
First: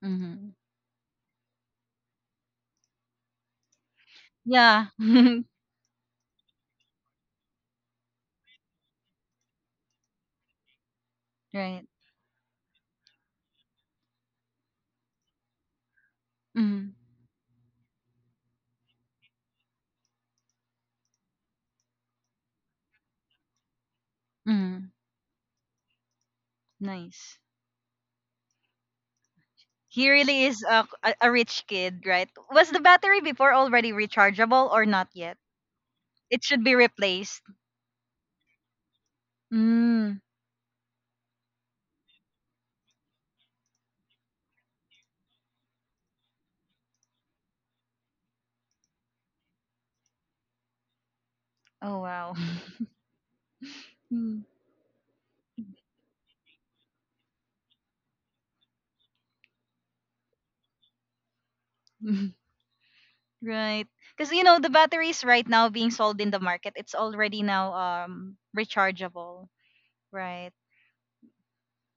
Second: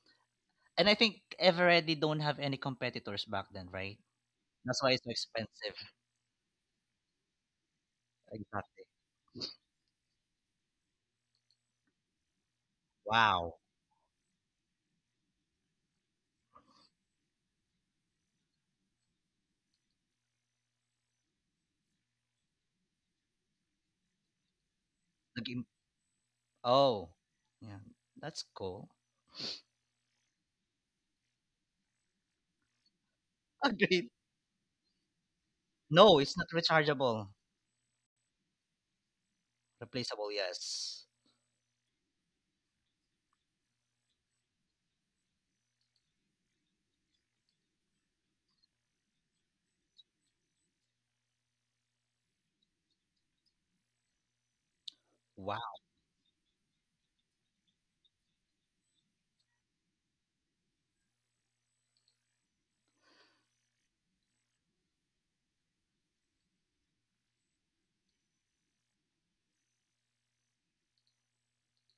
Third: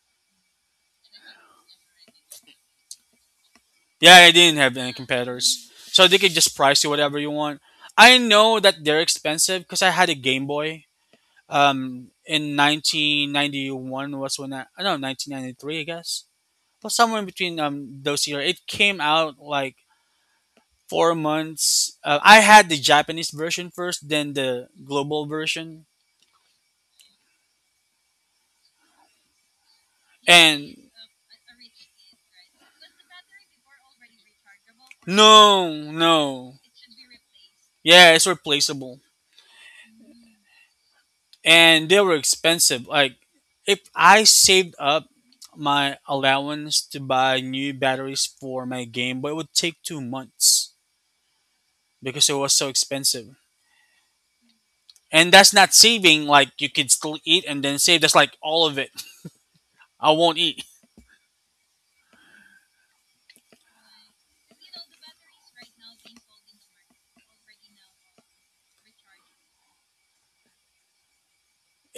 Mm-hmm. And I think Eveready don't have any competitors back then, right? Yeah, I didn't have That's Yeah. why any it's so <laughs> competitors. expensive. So they could just price you whatever you want. I know that Exactly. they're expensive because I had a Game Boy. right. In Wow. 1991 was when I don't know, 1993, I guess. Mm, But somewhere in between those years, it came out like 4 months. I had the Japanese version first, then the mm, global Naging, version, oh, nice. yeah. That's cool. He really is and a, rich kid, right? Was the battery before already Agreed. rechargeable or not yet? no, No, it's It not no. should be rechargeable. replaced. Yeah, it's replaceable. Mm. Replaceable, yes. And they were expensive. Like if I saved up my allowance to buy new batteries for my game, but it would take 2 months Oh because it wow. was so <laughs> expensive. Mm. And that's not Wow. saving like you could still eat and then save. That's like all of it. <laughs> I won't eat. <laughs> right. Because you know the batteries right now being sold in the market, it's already now rechargeable, right?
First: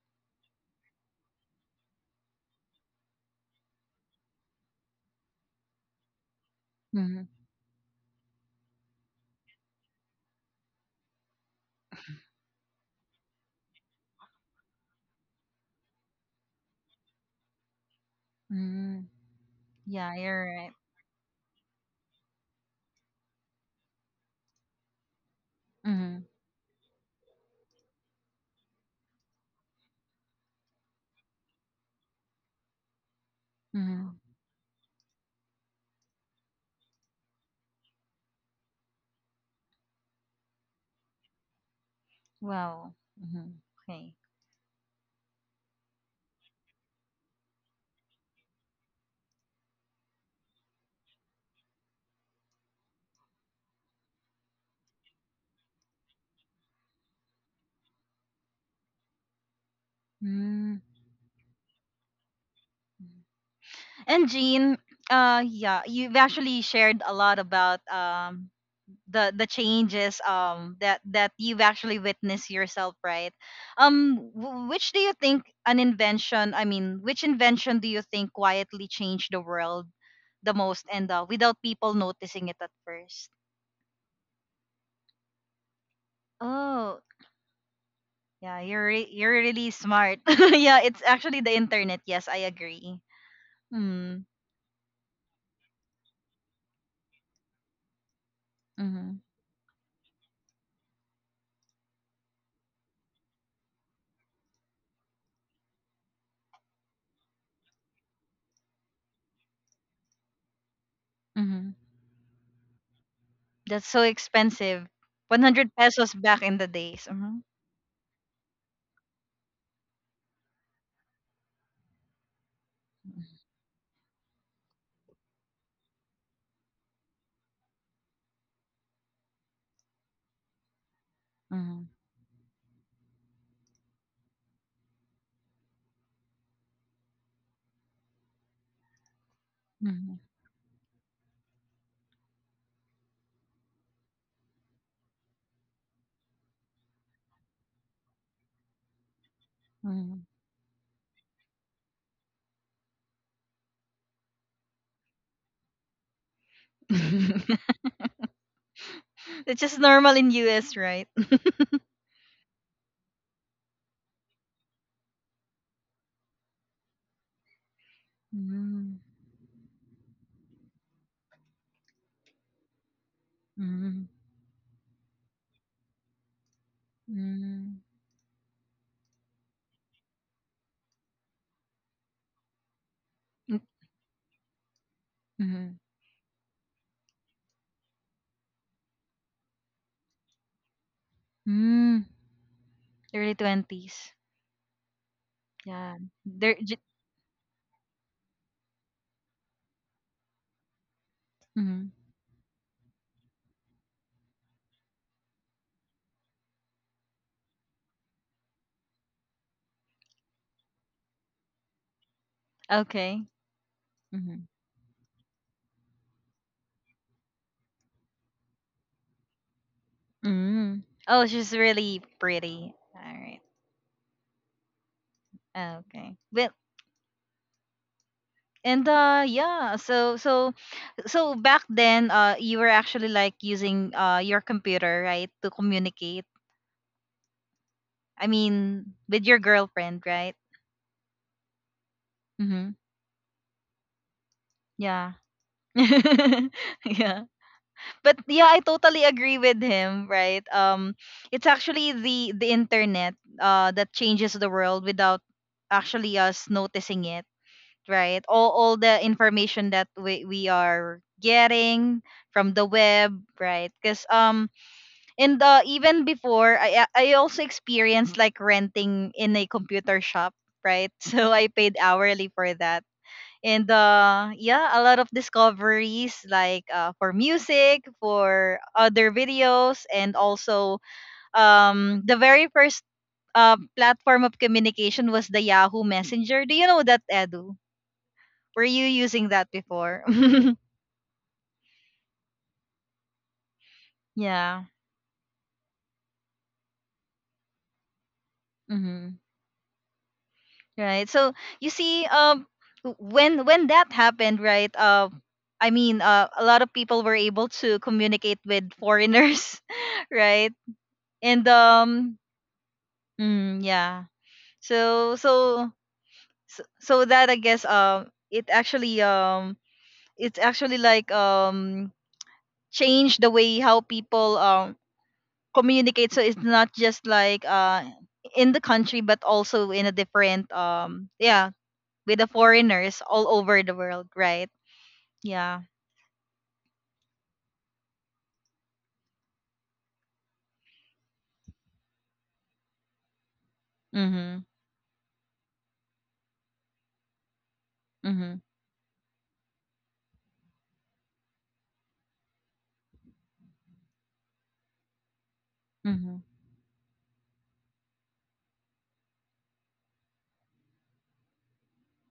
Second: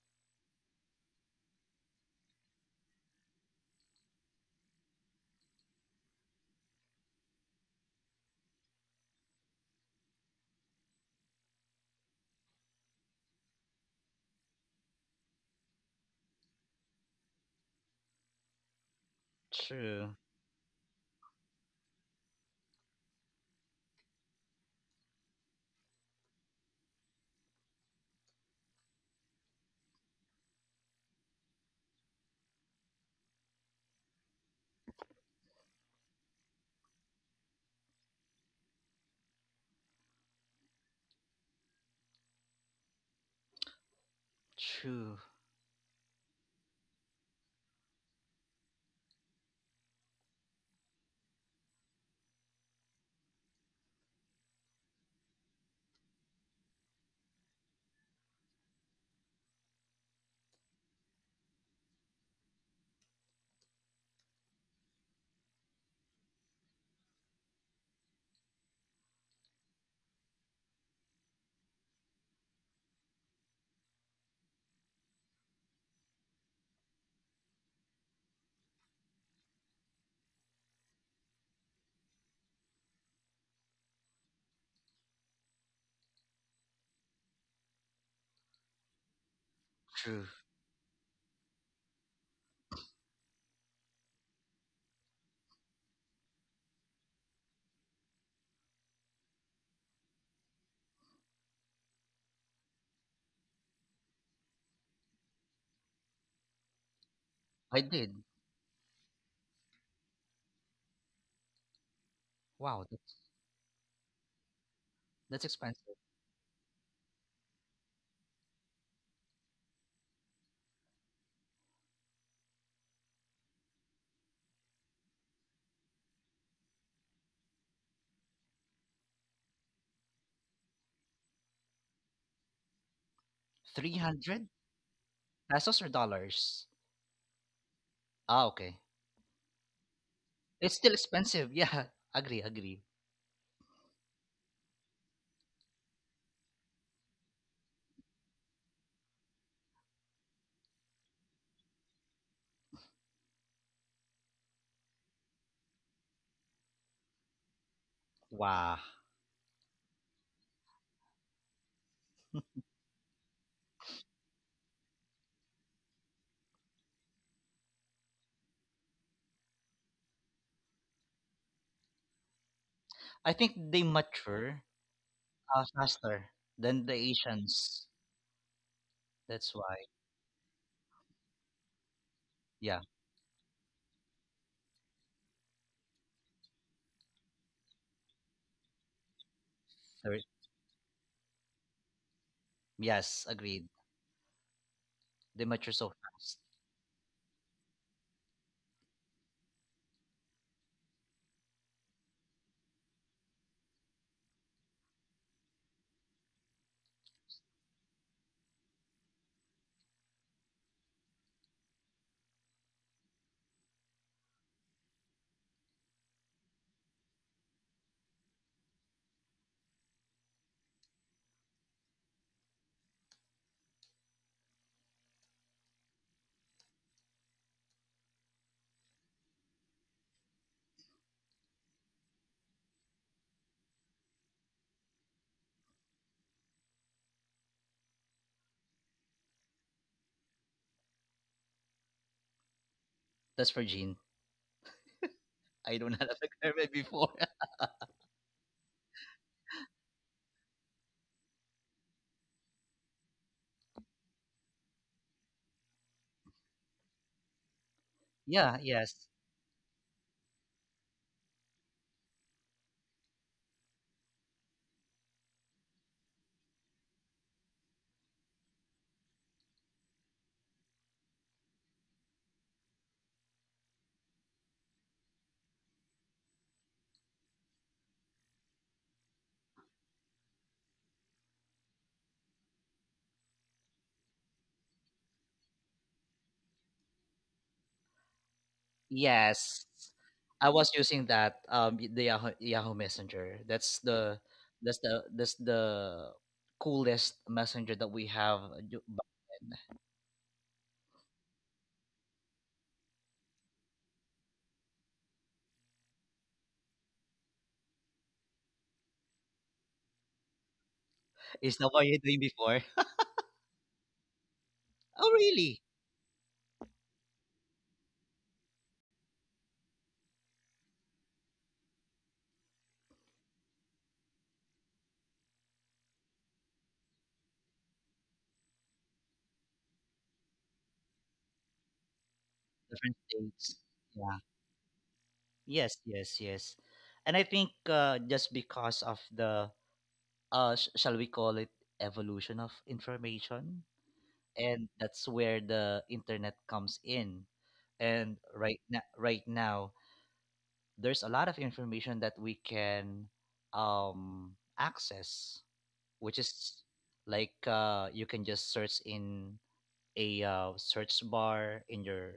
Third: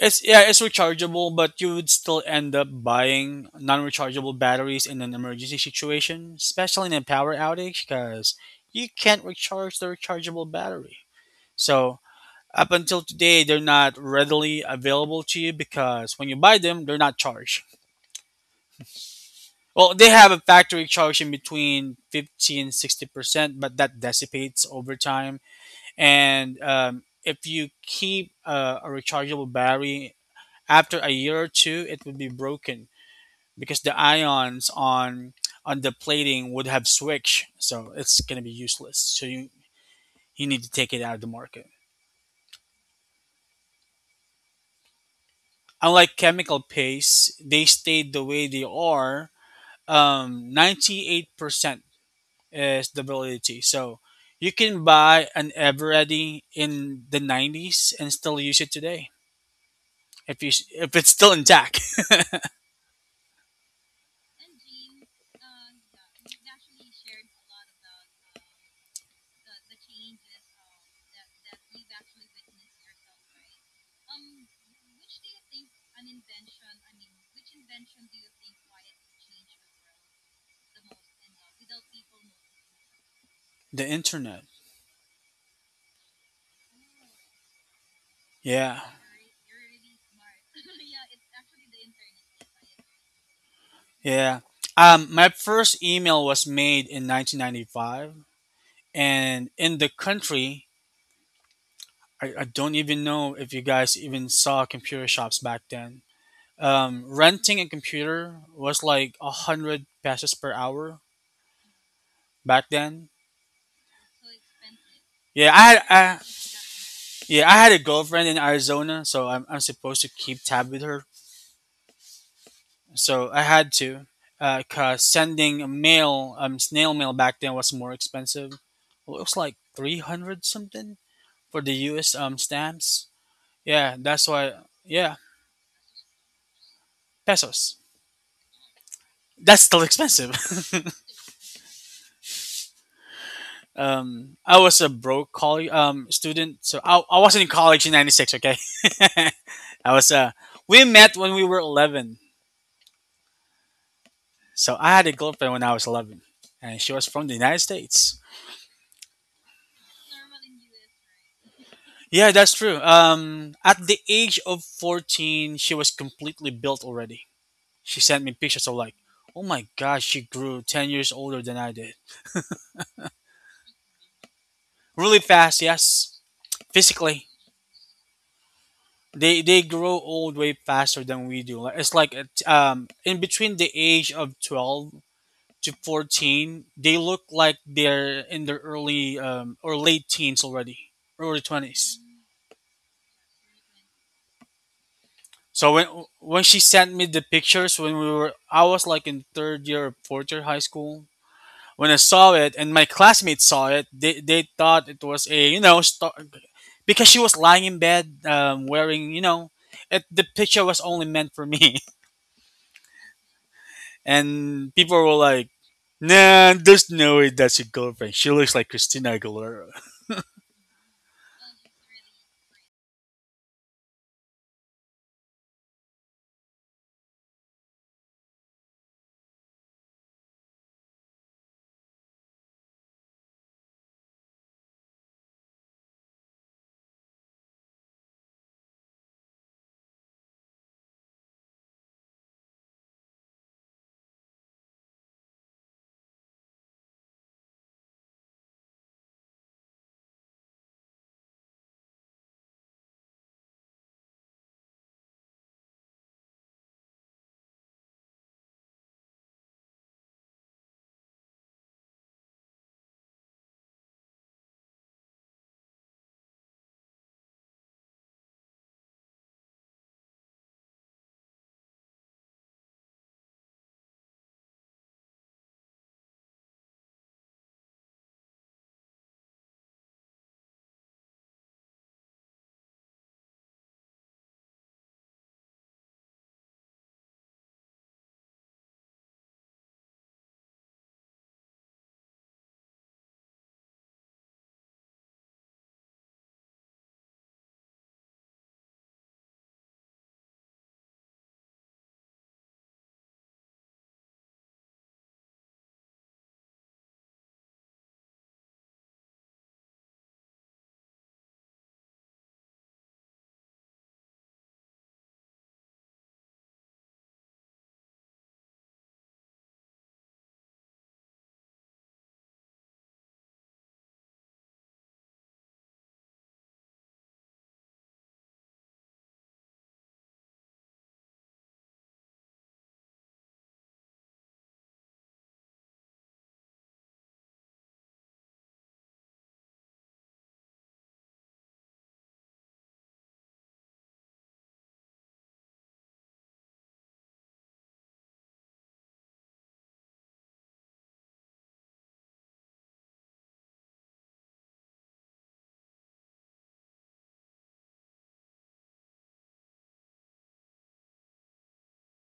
It's Yeah, it's rechargeable, but you would still end up buying non-rechargeable batteries in an emergency situation, especially in a Mm-hmm. power outage, because you can't recharge the rechargeable battery. So up until today, they're not readily available to you because when you buy them, they're not charged. Mm-hmm. Well, they Yeah, True. have a you're right. factory charge in between 50 and 60%, but that dissipates over time. Mm-hmm. And if you keep a rechargeable battery after a year or two, it would be broken because the Mm-hmm. ions on the plating would have switched, so it's gonna be useless. So you need to take it out of the market. Wow. Mm-hmm. Okay. True. Unlike chemical pastes, they stayed the way they are. 98% is the validity. So you can buy an Eveready in the 90s and still use it today Mm. if it's still intact. And Jean, yeah, you've actually shared a lot about the changes that you've actually witnessed yourself right which do you think an invention I mean which invention do you think quietly changed the world the most and without people noticing it at first <laughs> The internet, oh yeah yeah. You're really smart True. <laughs> yeah it's actually the internet yes I agree <laughs> mm, Yeah. My first email was made in 1995, mm-hmm, and in the country, I don't even know if you guys even saw computer shops back then. Renting a I did. computer was like 100 pesos per hour mm-hmm. back Wow, then. That's so expensive that's Yeah, 100 expensive. pesos back in the days mm-hmm, yeah, I had a girlfriend in Arizona, so I'm supposed to keep tab with her. So I had to, cause sending a mail snail mail back then was more expensive. Well, it was like 300 something for the mm-hmm, U.S. Stamps. Yeah, that's 300 why. Yeah, pesos or dollars? pesos. Ah, okay. That's still mm-hmm. expensive. <laughs> It's still expensive. Yeah, <laughs> agree, agree. I was a broke college student, so I wasn't in college in '96. Okay, <laughs> I was. We met when we were 11, so I had a girlfriend when I was 11, and she was from the mm-hmm. United <laughs> States. Wow. It's just normal in US, right? Yeah, that's true. At the age of 14, she was completely built already. She sent me pictures of like, Mm, oh my gosh, she grew 10 years older than I did. I think they mm, mature Really fast, yes, faster than the physically. mm, Asians. they That's they why. grow old way faster than we do. Like, Yeah. In between mm, the age of 12 to mhm, 14, they look like they're in their early or late there- teens already, early 20s. mm. Yes, Early agreed. 20s. They mature So when so Yeah. fast. when They're she j- sent me the pictures when we were I was like in third year or fourth year high school. When mhm. I saw it and my classmates saw it, they thought it was a star, because she was lying in bed wearing it, the picture was only meant for me. <laughs> Okay. hmm And people were like, "Nah, there's no way that's your girlfriend. She looks like Christina Aguilera." Mm. Oh, she's really pretty. All right. Okay. Well, and yeah, so back then you were actually like using your computer, right, to communicate. I mean, with your girlfriend, right? Mhm. That's for Jean. Yeah. I <laughs> don't <laughs> have a experiment before. yeah. <laughs> but yeah, I totally agree with him, right? It's actually the internet that changes the world without actually us noticing it, right? All Yeah. all the Yes. information that we are getting from the web, right? Because and even before I I also experienced like renting in a computer shop, right? <laughs> So I paid hourly for that and yeah, a lot of discoveries like for music, for other videos, and also the very first platform of communication was the Yahoo Messenger. Do you know that, Edu? Were you using that Yes. before? <laughs> I was using that. The Yahoo, Yahoo Messenger. Yeah. That's the coolest messenger that we have. Hmm. Right, you see, when that happened, right? A lot of people were able to communicate with foreigners, <laughs> right? and Is that what you're um doing before? <laughs> Mm, yeah. Oh, so really? so so so that i guess um it actually, it's actually like change the way how people communicate. So it's not just like in the country, but also in a different, yeah, with the The French foreigners all dates. over the world, right? Yeah. Yes, yes, yes. And I think just because of the shall we call it evolution of information, Mhm. and that's where the internet comes in. And Mhm. right now, there's a lot of information that we can access, which Mhm. is like you can just search in a search bar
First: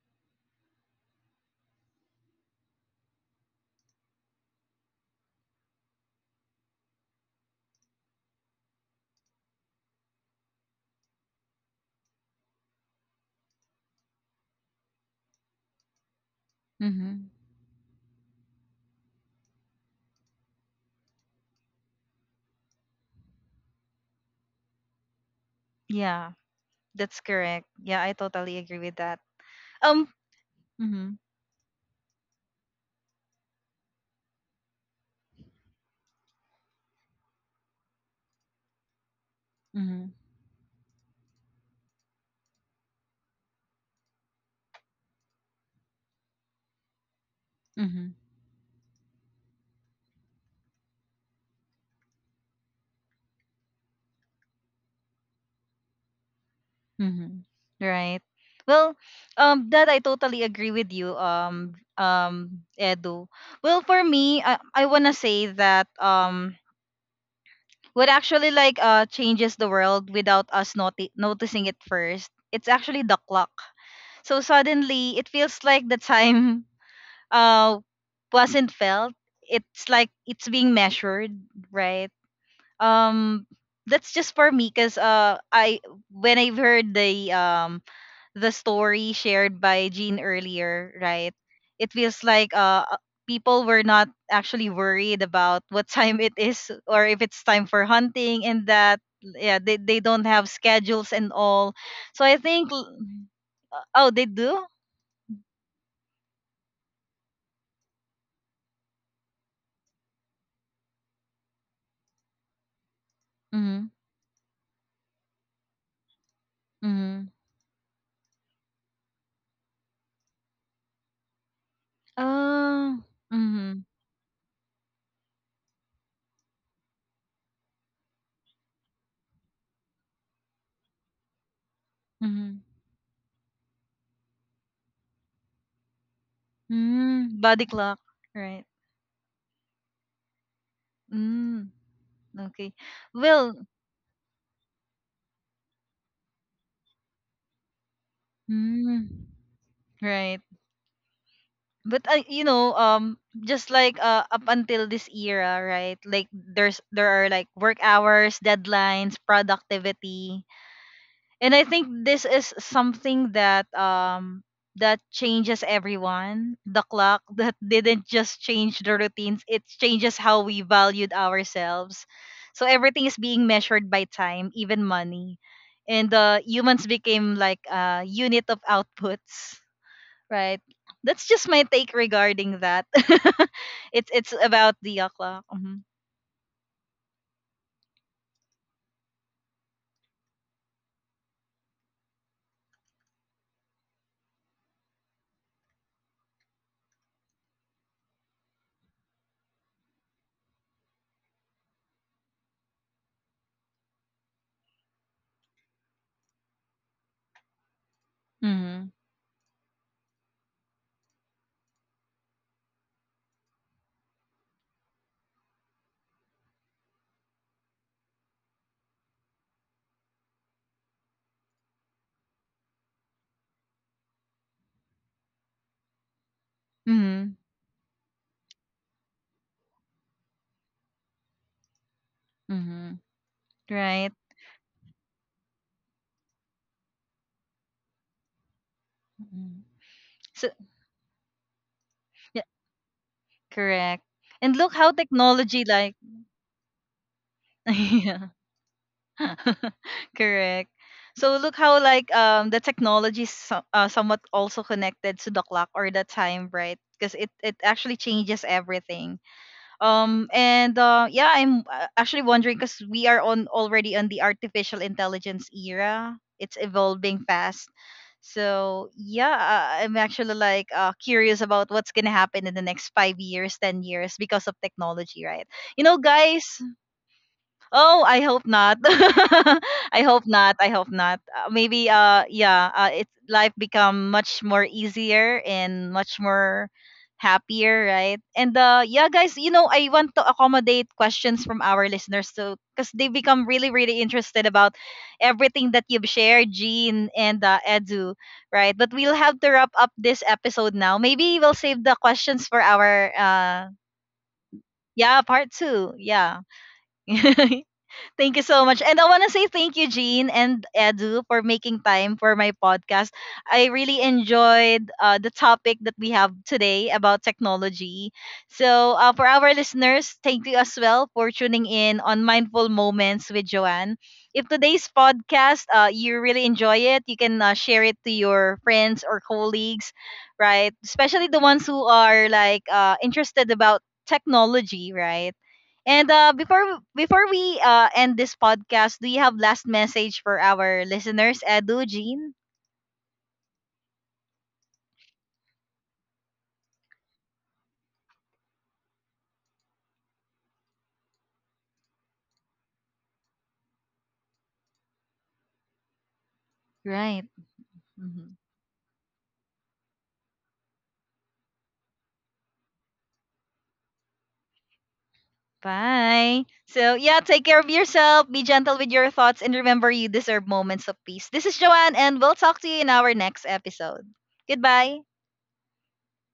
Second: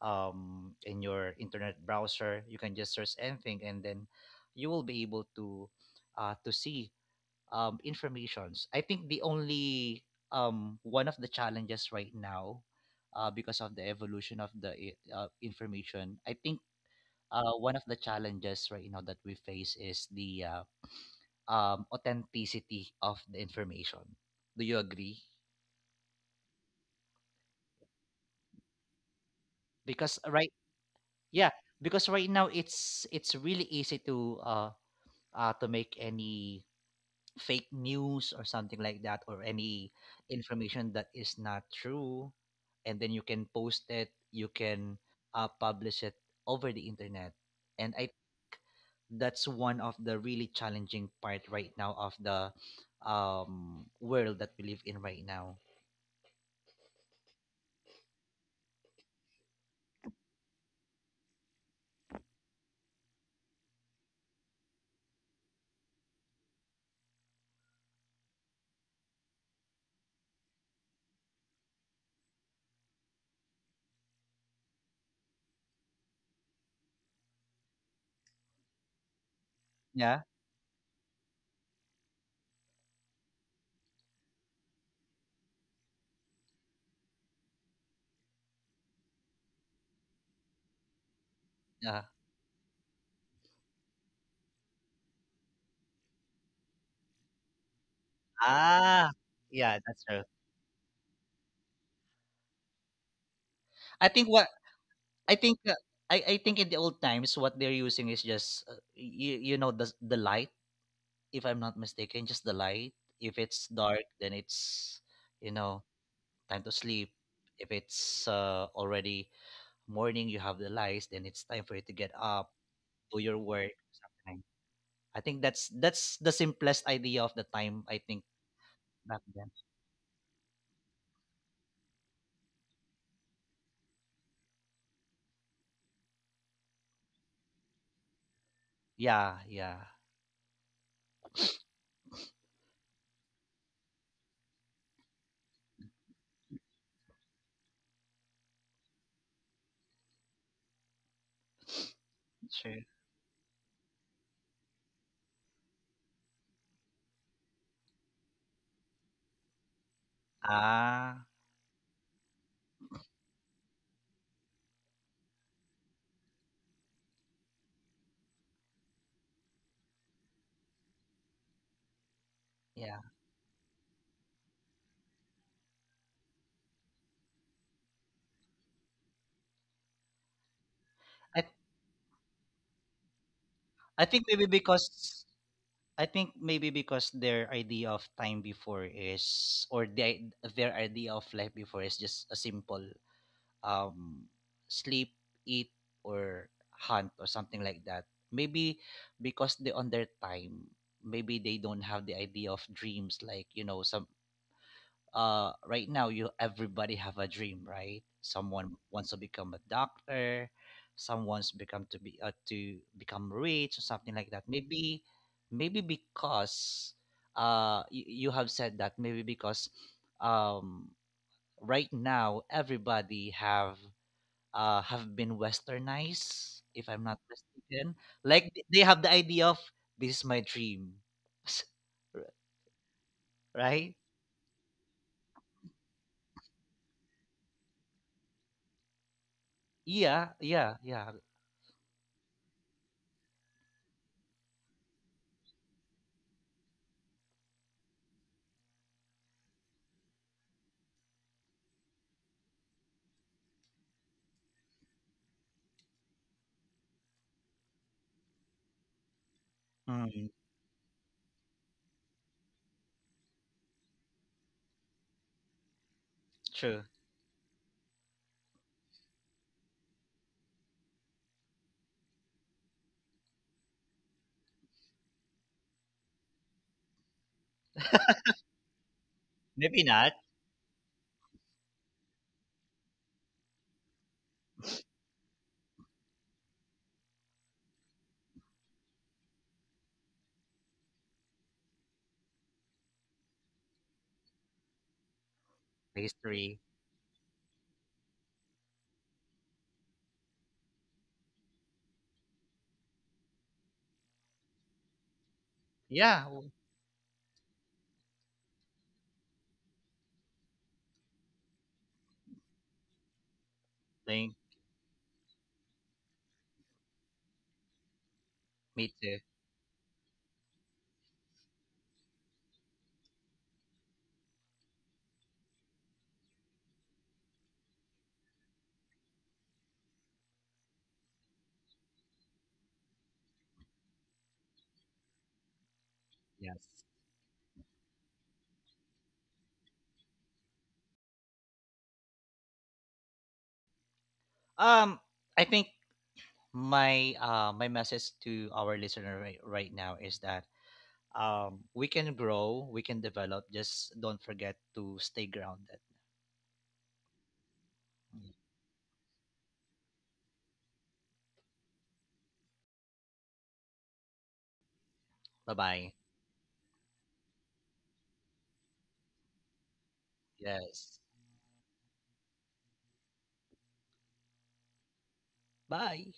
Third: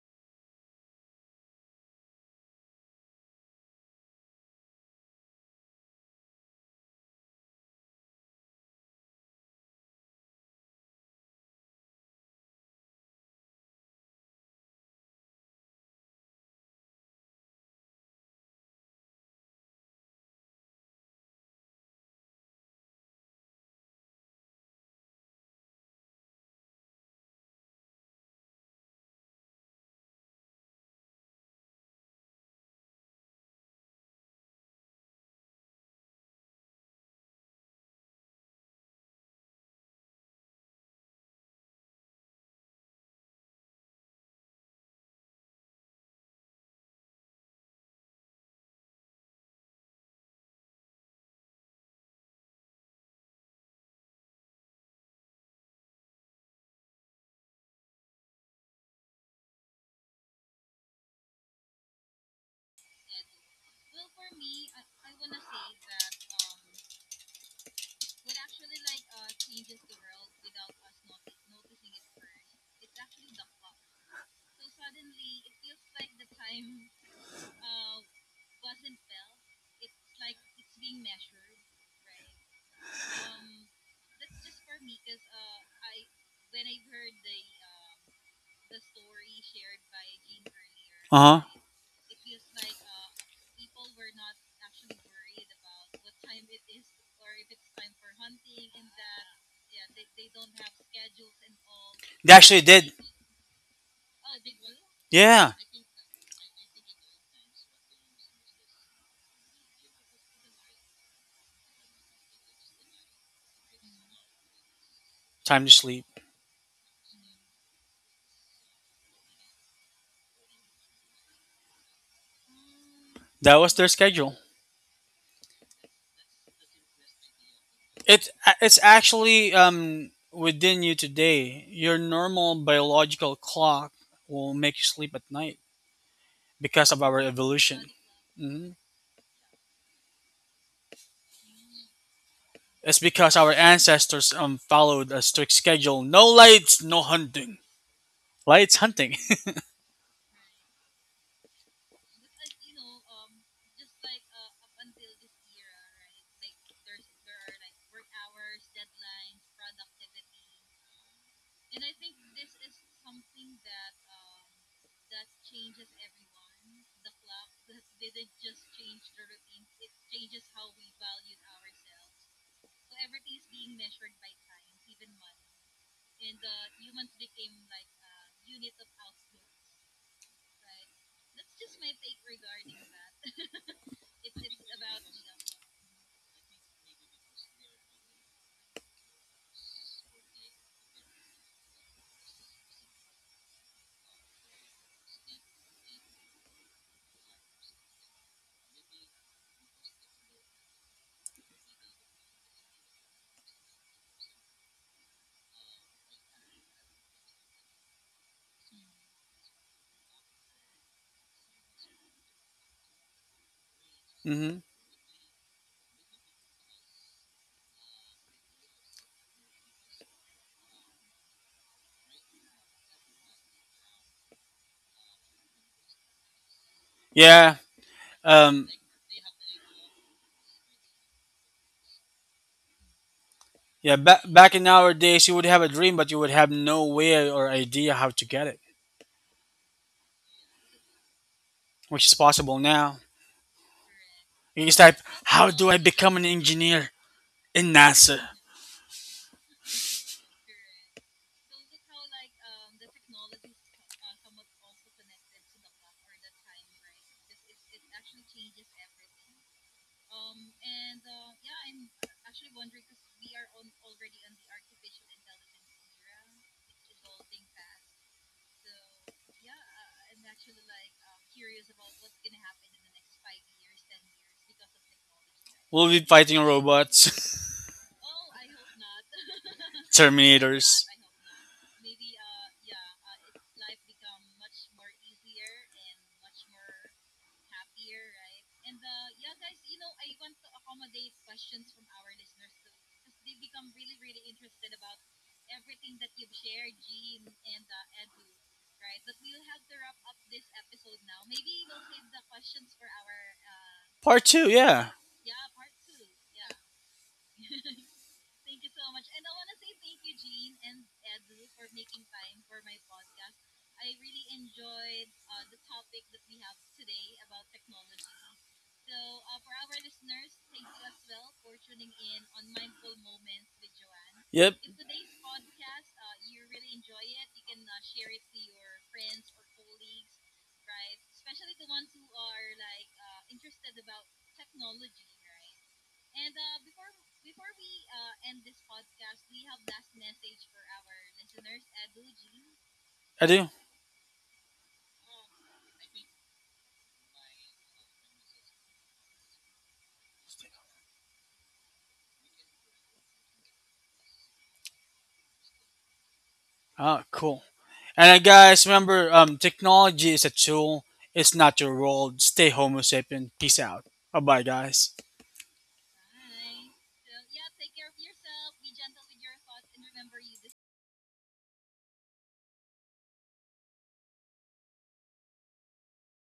in your internet browser. You can just search anything, and then you will be able to see informations. I think the only one of the challenges right now, because of the evolution of the information, I think Mhm. One of the challenges right now that we face is the authenticity of the information. Do you agree? Yeah, that's correct. Yeah, I totally agree with that. um Because right, mhm. yeah, because right now it's really easy to make any fake news or something like that, or any Mhm. information that is not true, and then you can post it, you can publish it over the internet. And I Mhm. That's one of the really challenging part right now of the world that we live in right now. Mhm. Right. Well, that I totally agree with you, Edu. Well, for me, I wanna say that, what actually like changes the world without us noticing it first. It's actually the clock. So suddenly, it feels like the time <laughs> uh wasn't felt. It's like Yeah. it's being measured, right? Um, that's just for me, cause I when I've heard the story shared by Jean earlier, Uh right? huh. It Yeah. feels like people were not actually worried about what <laughs> time it is, or if it's time for hunting and that. Ah, Yeah, yeah, they that's don't true. have schedules and all. So They I actually think did. Oh, I they think what do? I Yeah, think I think in the old times what they're using is just you know, the light, if I'm not mistaken, just the light. If it's Mhm. dark, then it's you time to know sleep. time to sleep. Mhm. If it's already morning, you have the lights, then it's time for you to get up, Oh. do your That was work, Mhm. their schedule. something. I think that's the simplest idea of the time, I think, It's back actually then. Within you today. Your normal Mhm. biological clock will make you sleep at night because of our Mm, body evolution. clock, right? Hmm. Yeah, yeah. Mm, okay. It's because our Well, ancestors followed a strict schedule. No lights, no hunting. Lights mm, hunting. right. But I, you know, Sure. Just like up until this era, right? Like there are like work hours, deadlines, productivity, Ah, and I think this is something that that changes everyone. The clock <laughs> that didn't just change the routines; it changes how we valued ourselves. So everything yeah. is being measured by time, even money, and humans became like a unit of outputs, right? That's just I my take regarding that. <laughs> it's I think it's maybe about the because o'clock. Mm-hmm. I think maybe because their idea of time before is, or the, their idea of life before is just a simple um, sleep, eat, or hunt, or something like that. Maybe because they on their time, maybe they don't have the idea of dreams, like you know, some right now you everybody have a dream, right? Someone Mm-hmm. wants to become a doctor, someone's become to be to become rich or something <laughs> like that. Hmm. Maybe, maybe because you, you have said that, maybe because um right now everybody have been westernized, if I'm not Mm-hmm. Yeah. mistaken, like Um, they have the idea of this is my dream. <laughs> Mm-hmm. Yeah, Right. Right. Back in our days, you would have a dream, but you would have no way or idea how to get it, Mhm. Yeah, So yeah, yeah. which is yeah, possible now. correct. And You look just how type, "How technology do I like become an engineer in NASA?" <laughs> yeah. <laughs> Correct. So look how like the technology is so, somewhat also connected to the clock or the time, right? Because it actually changes everything. Mm, And Yeah, I'm actually wondering, because we are on, already on, the artificial intelligence era. It's true. evolving fast. So yeah, I'm actually like curious about what's gonna happen in the next 5 years, 10 years, because of technology, right? You We'll know, be fighting guys. robots, Oh, I hope not. <laughs> Maybe <laughs> I not hope not. I Terminators. hope not. Maybe it's life become much more easier and much more happier, right? And yeah, guys, you know, I want to accommodate questions from our listeners too, cuz they become really really interested about everything that you've shared, history. Jean and Edu, right? But we'll have to wrap up this episode now. Maybe we'll save the questions for our Part 2, yeah. yeah, part 2. Yeah, Yeah. <laughs> Thank you so much. And I want to say thank you, Jean and Edu, for making time for my podcast. I really same. enjoyed the topic that we have today about technology. So, Me for too. our listeners, thank you as well for tuning in on Mindful Moments with Joanne. If Yep, today's podcast, you really enjoy it, you can share it to your friends or colleagues, right? Especially the ones who are like interested about technology, right? And before Yes. before we end this podcast, do you have last message for our listeners, Edu, Jean? I do. Um, I think my message to our listener, right now, is that we can grow, we can develop. Just don't forget to stay grounded. Oh, Right. cool. And Mhm. guys, remember, technology is a tool, it's not your world. Stay Homo sapien. Peace out. Bye bye, guys. Bye bye. Bye. So yeah, take care of yourself, be gentle with your thoughts, and remember you deserve moments of Yes. peace. This is Joanne, and we'll talk to you in our next episode. Goodbye. Bye.